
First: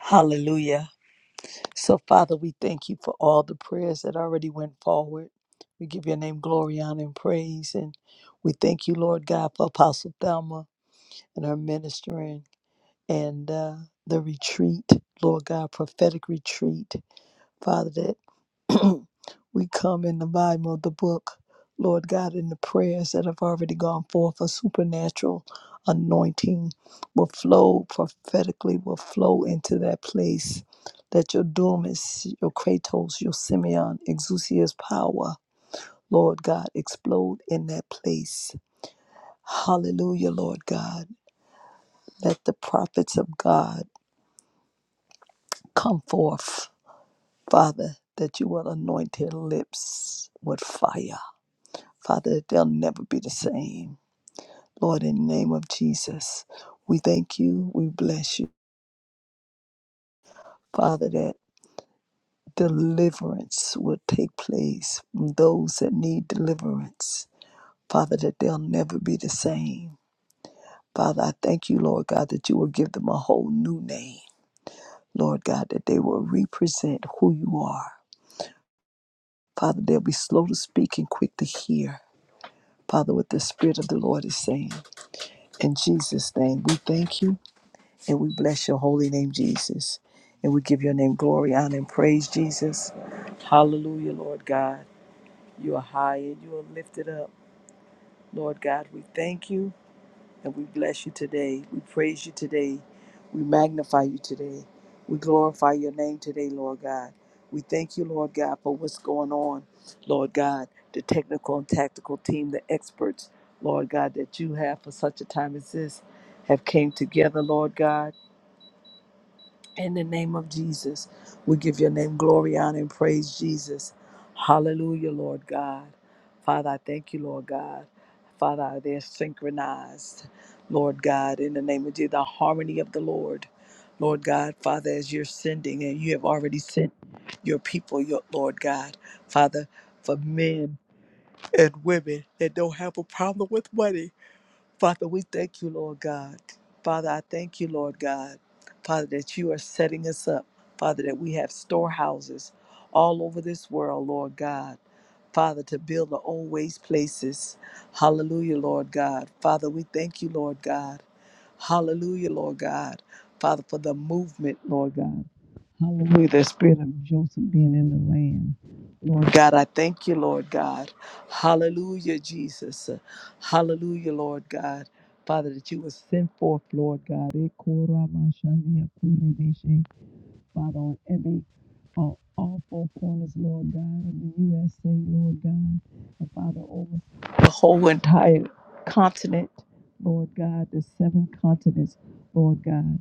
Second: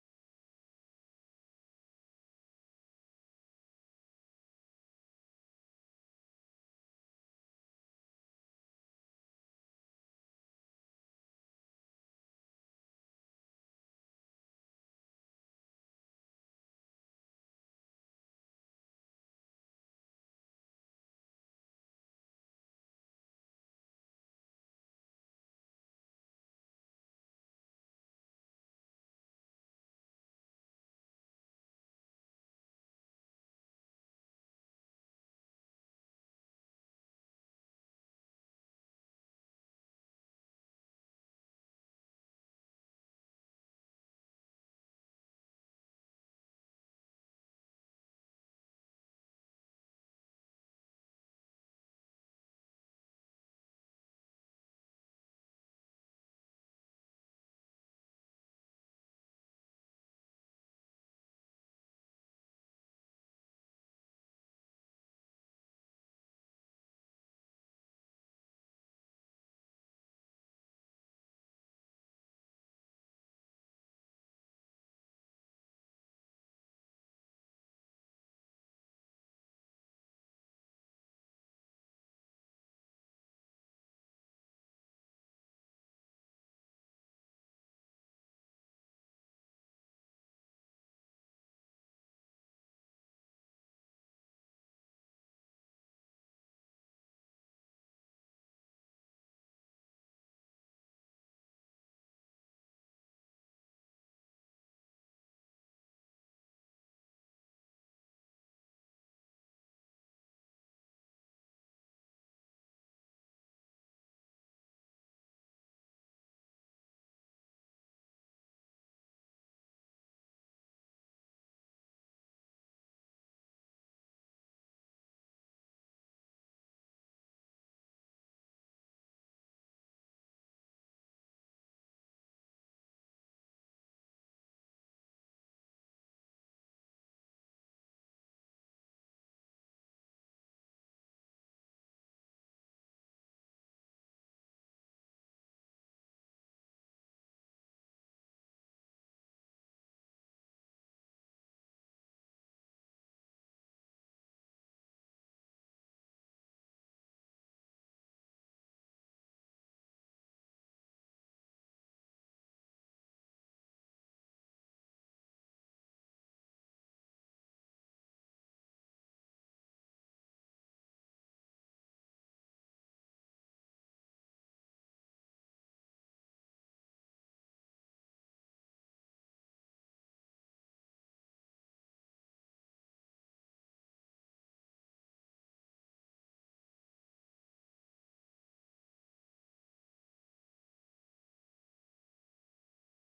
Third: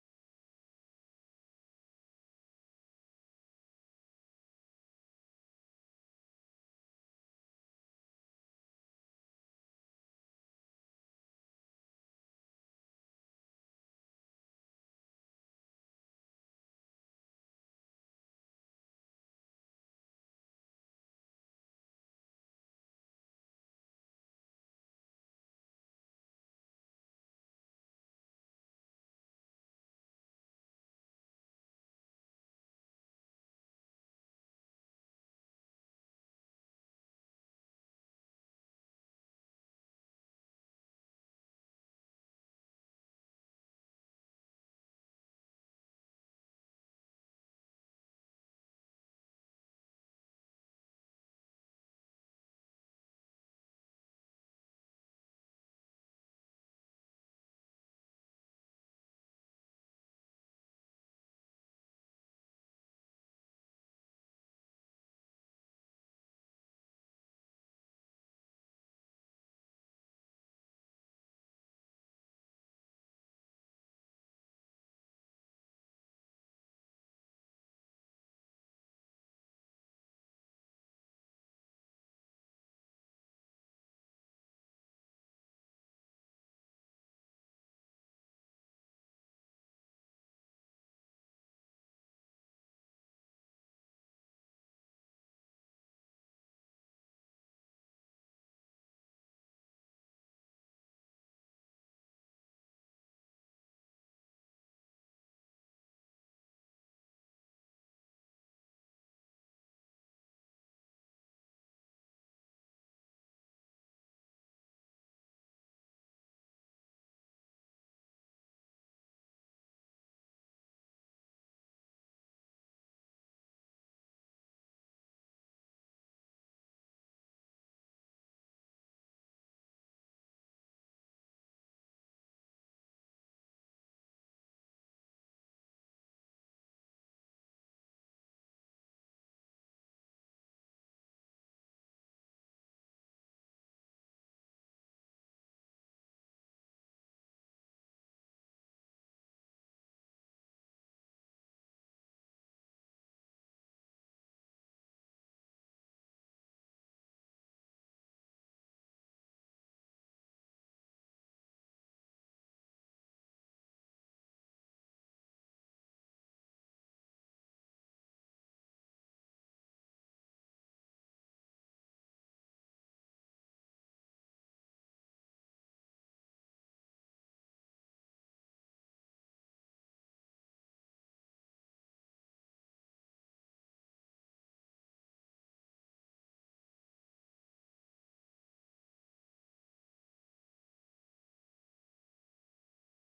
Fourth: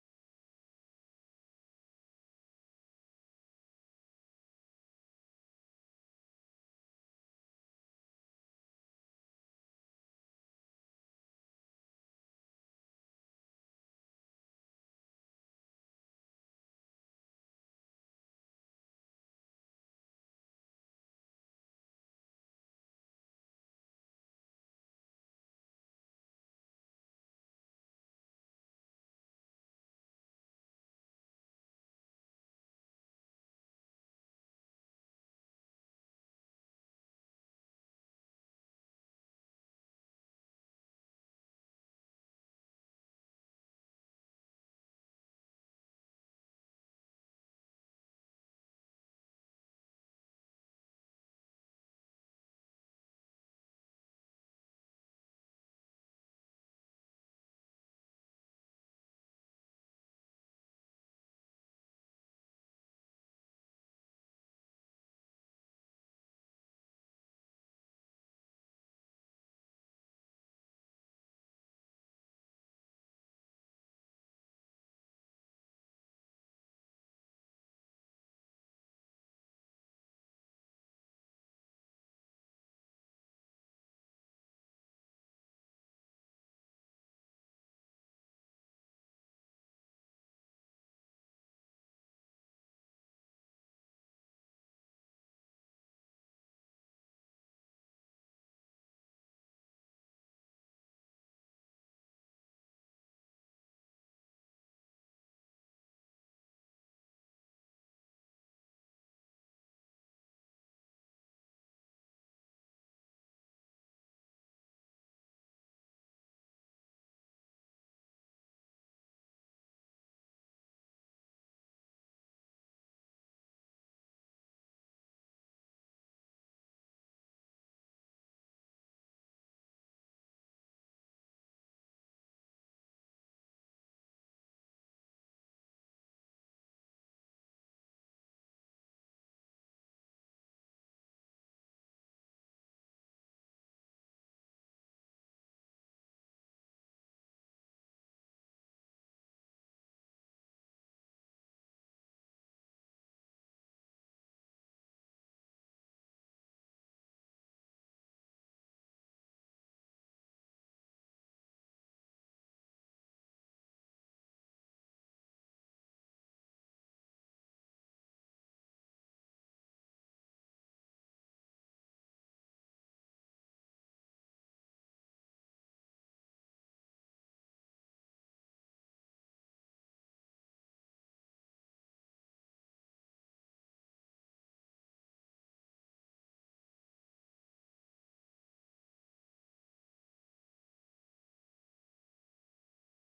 Speaker 2: Hallelujah. So, Father, we thank you for all the prayers that already went forward. We give your name glory, honor, and praise. And we thank you, Lord God, for Apostle Thelma and her ministering and uh, the retreat, Lord God, prophetic retreat, Father, that We come in the volume of the book, Lord God, in the prayers that have already gone forth, a supernatural anointing will flow prophetically, will flow into that place. That your Dunamis, your Kratos, your Simeon, Exousia's power, Lord God, explode in that place. Hallelujah, Lord God. Let the prophets of God come forth, Father, that you will anoint their lips with fire Father, they'll never be the same. Lord, in the name of Jesus, we thank you, we bless you, Father, that deliverance will take place from those that need deliverance. Father, that they'll never be the same. Father, I thank you, Lord God, that you will give them a whole new name. Lord God, that they will represent who you are. Father, they'll be slow to speak and quick to hear. Father, what the Spirit of the Lord is saying. In Jesus' name, we thank you. And we bless your holy name, Jesus. And we give your name glory, honor, and praise, Jesus. Hallelujah, Lord God. You are high and you are lifted up. Lord God, we thank you and we bless you today. We praise you today. We magnify you today. We glorify your name today, Lord God. We thank you, Lord God, for what's going on, Lord God, the technical and tactical team, the experts, Lord God, that you have for such a time as this have came together, Lord God In the name of Jesus, we give your name glory, honor, and praise, Jesus. Hallelujah, Lord God. Father, I thank you, Lord God. Father, they're synchronized, Lord God, in the name of Jesus, the harmony of the Lord. Lord God, Father, as you're sending, and you have already sent your people, your Lord God, Father, for men and women that don't have a problem with money. Father, we thank you, Lord God. Father, I thank you, Lord God. Father, that you are setting us up. Father, that we have storehouses all over this world, Lord God. Father, to build the old waste places. Hallelujah, Lord God. Father, we thank you, Lord God. Hallelujah, Lord God. Father, for the movement, Lord God. Hallelujah, the spirit of Joseph being in the land. God, I thank you, Lord God. Hallelujah, Jesus. Hallelujah, Lord God. Father, that you would send forth, Lord God. Father, on every uh, all four corners, Lord God, of the USA, Lord God, and Father, over the whole entire continent, Lord God, the seven continents, Lord God,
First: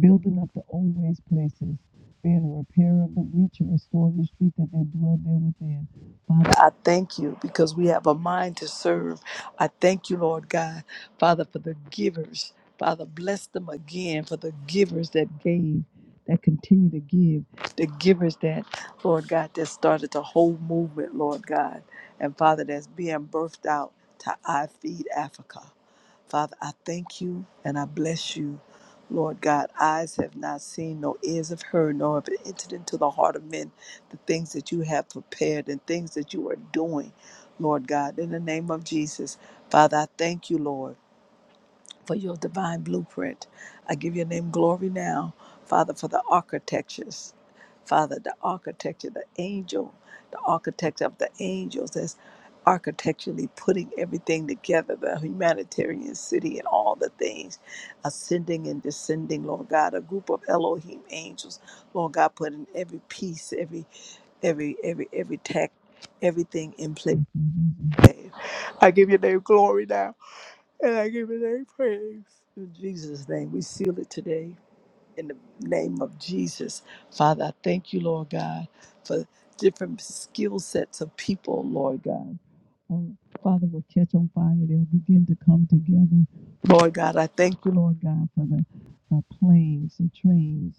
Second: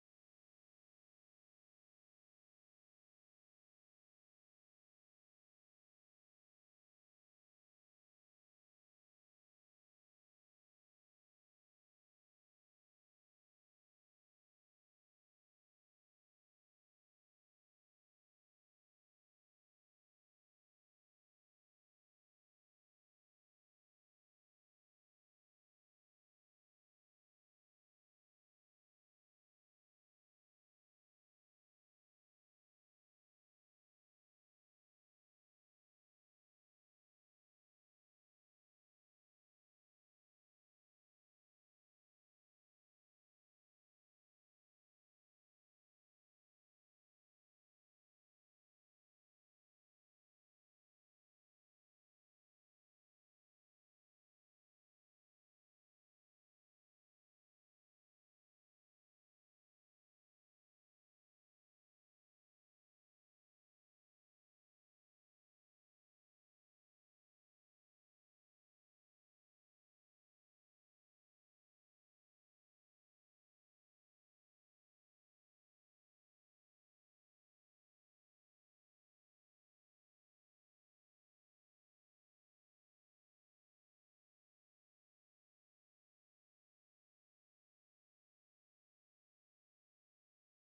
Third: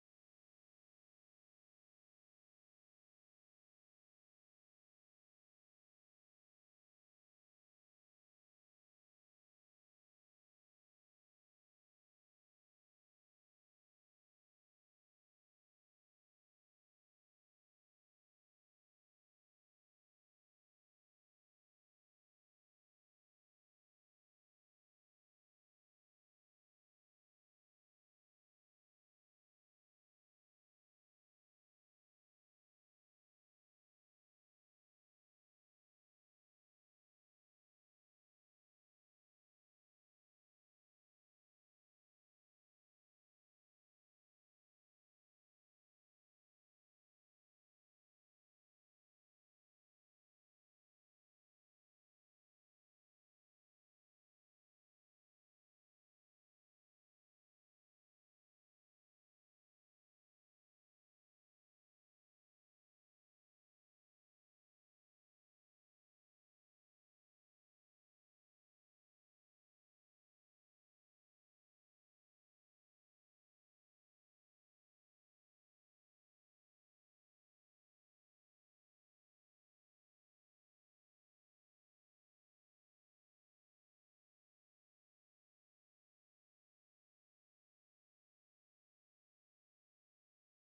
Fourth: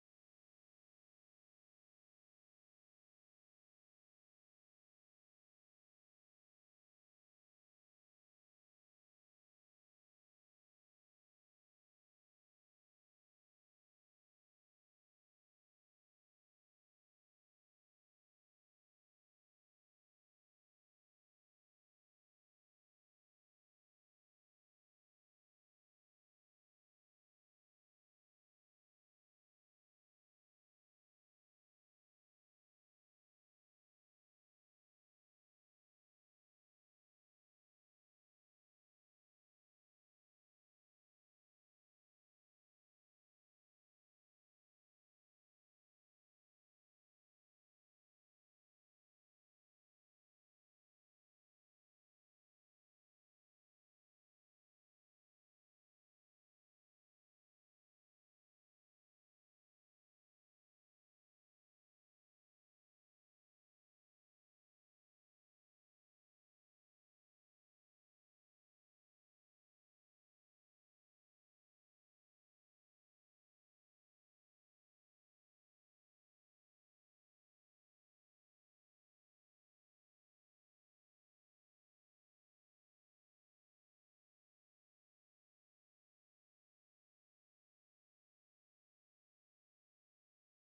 Speaker 2: building up the old waste places, being a repairer of the breach and restoring the street that they dwell there within. Father, I thank you because we have a mind to serve. I thank you, Lord God, Father, for the givers. Father, bless them again for the givers that gave that continue to give, the givers that, Lord God, that started the whole movement, Lord God. And Father, that's being birthed out to I Feed Africa. Father, I thank you and I bless you. Lord God, eyes have not seen, no ears have heard, nor have it entered into the heart of men the things that you have prepared and things that you are doing, Lord God, in the name of Jesus. Father, I thank you, Lord for your divine blueprint. I give your name glory now, Father, for the architectures. Father, the architecture, the angel, the architect of the angels that's architecturally putting everything together, the humanitarian city and all the things, ascending and descending, Lord God, a group of Elohim angels, Lord God, putting every piece, every, every, every, every tech, everything in place. I give your name glory now. And I give it a praise. In Jesus' name, we seal it today in the name of Jesus. Father, I thank you, Lord God, for different skill sets of people, Lord God. Oh, Father, will catch on fire. They'll begin to come together. Lord God, I thank you, Lord God, for the, the planes, the trains.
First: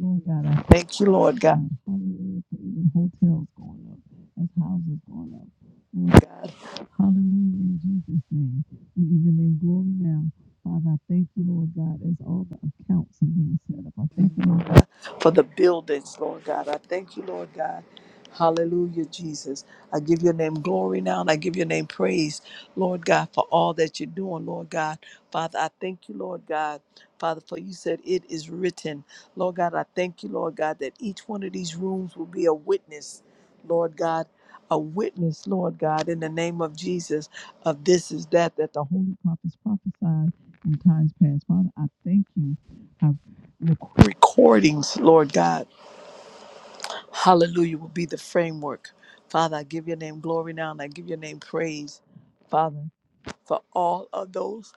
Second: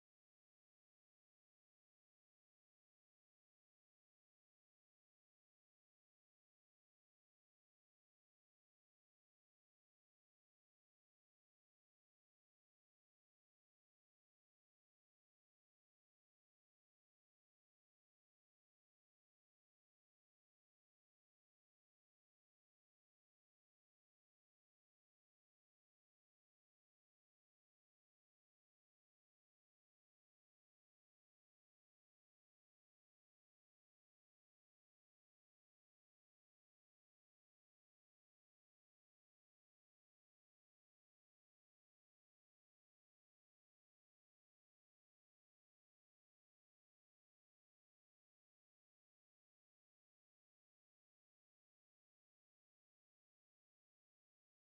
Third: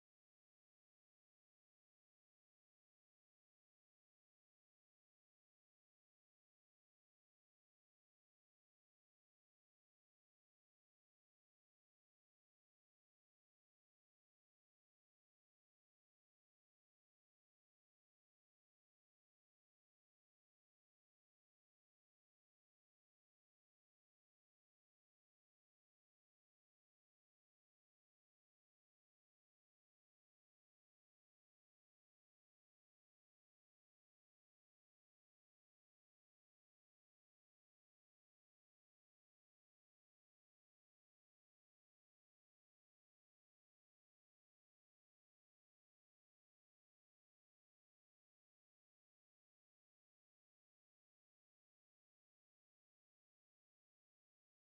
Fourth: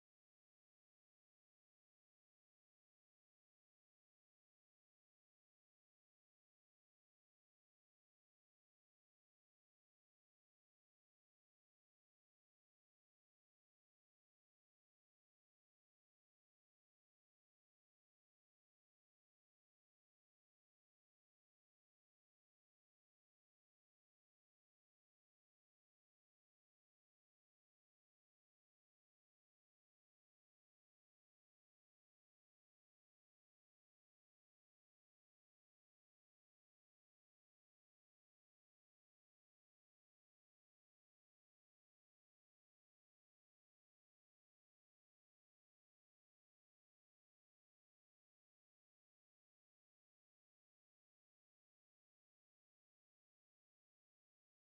Speaker 2: Lord God, I thank you, Lord God. Hallelujah, for even hotels going up, as houses going up. Lord God, hallelujah, in Jesus' name. We give your name glory now. Father, I thank you, Lord God, as all the accounts are being set up. I thank you, Lord God, for the buildings, Lord God. I thank you, Lord God. Hallelujah, Jesus. I give your name glory now and I give your name praise, Lord God, for all that you're doing, Lord God. Father, I thank you, Lord God. Father, for you said it is written. Lord God, I thank you, Lord God, that each one of these rooms will be a witness, Lord God. A witness, Lord God, in the name of Jesus, of this is that that the holy prophets prophesied in times past. Father, I thank you. I recordings, Lord God. Hallelujah will be the framework. Father, I give your name glory now and I give your name praise, Father, for all of those.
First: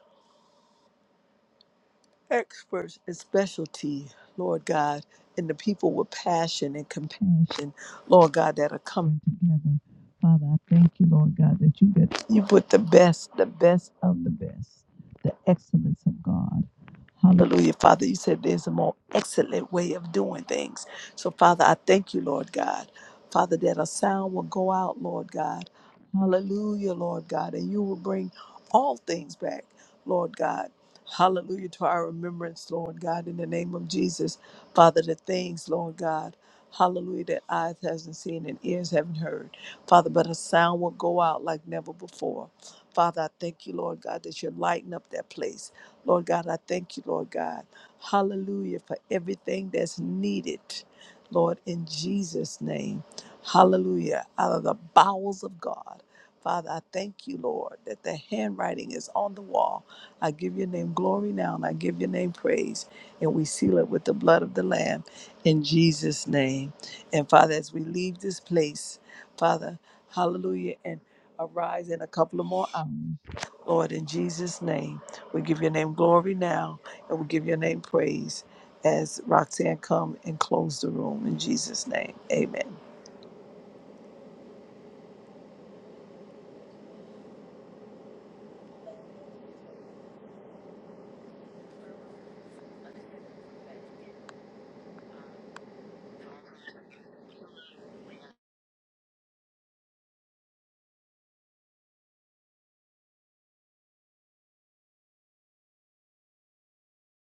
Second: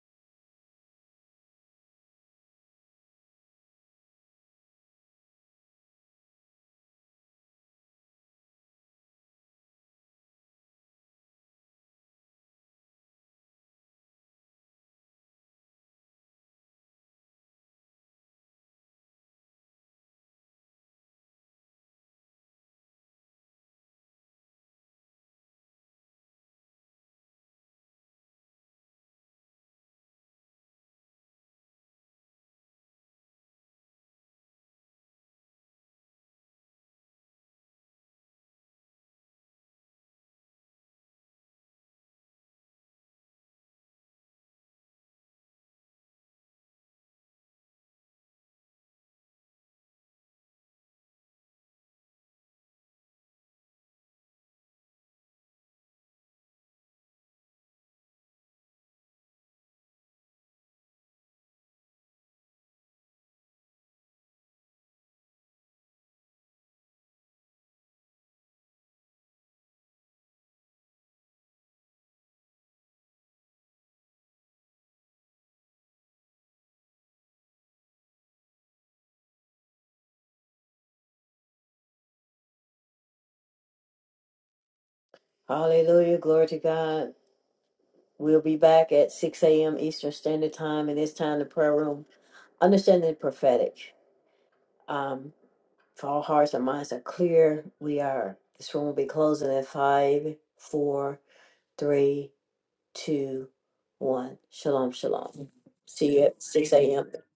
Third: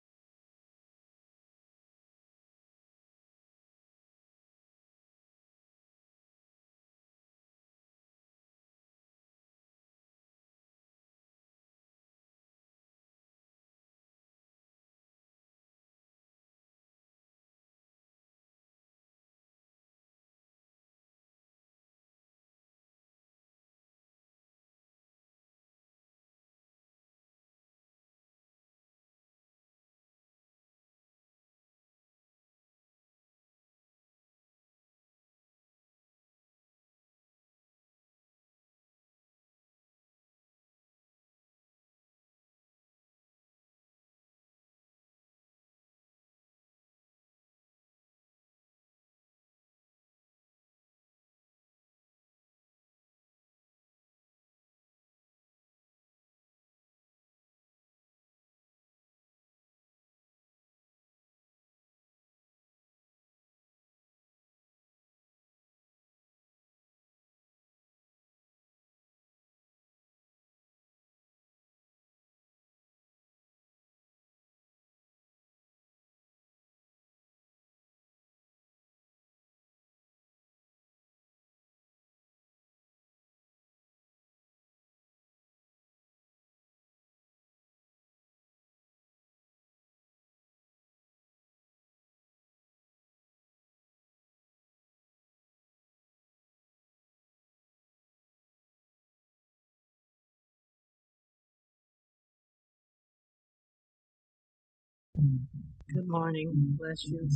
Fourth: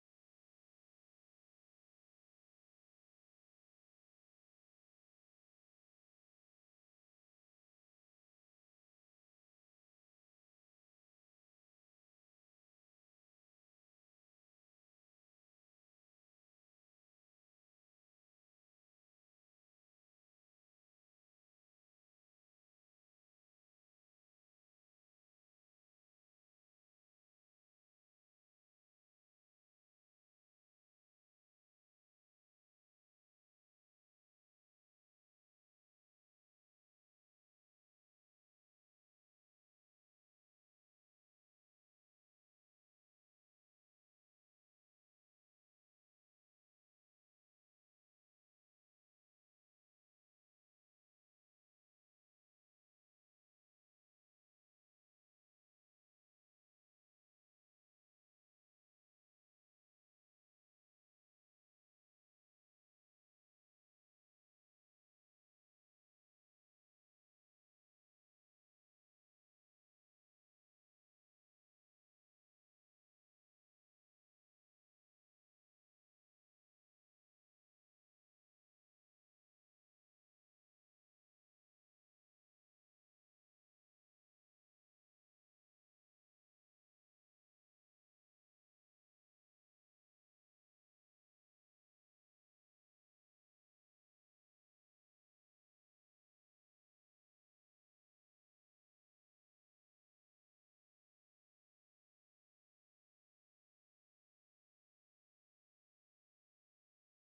Speaker 2: experts in specialty, Lord God, and the people with passion and compassion, Lord God, that are coming together. Father, I thank you, Lord God, that you get you put the best, the best of the best, the excellence of God. Hallelujah, Father. You said there's a more excellent way of doing things. So, Father, I thank you, Lord God. Father, that a sound will go out, Lord God. Hallelujah, Lord God. And you will bring all things back, Lord God Hallelujah to our remembrance, Lord God, in the name of Jesus. Father, the things, Lord God, hallelujah, that eyes hasn't seen and ears haven't heard. Father, but a sound will go out like never before. Father, I thank you, Lord God, that you're lighting up that place. Lord God, I thank you, Lord God. Hallelujah for everything that's needed, Lord, in Jesus' name. Hallelujah. Out of the bowels of God. Father, I thank you, Lord, that the handwriting is on the wall. I give your name glory now, and I give your name praise. And we seal it with the blood of the Lamb in Jesus' name. And Father, as we leave this place, Father, hallelujah, and arise in a couple of more hours. Lord, in Jesus' name, we give your name glory now, and we give your name praise as Roxanne come and close the room in Jesus' name. Amen.
Speaker 1: Hallelujah. Glory to God. We'll be back at 6 a.m. Eastern Standard Time, and it's time the prayer room. Understanding the prophetic. If all hearts and minds are clear, we are. This room will be closing at five, four, three, two, one. Shalom, shalom.
Speaker 3: Good
Speaker 1: See you at
Speaker 3: morning.
Speaker 1: 6
Speaker 3: Bless
Speaker 1: a.m.
Speaker 3: you.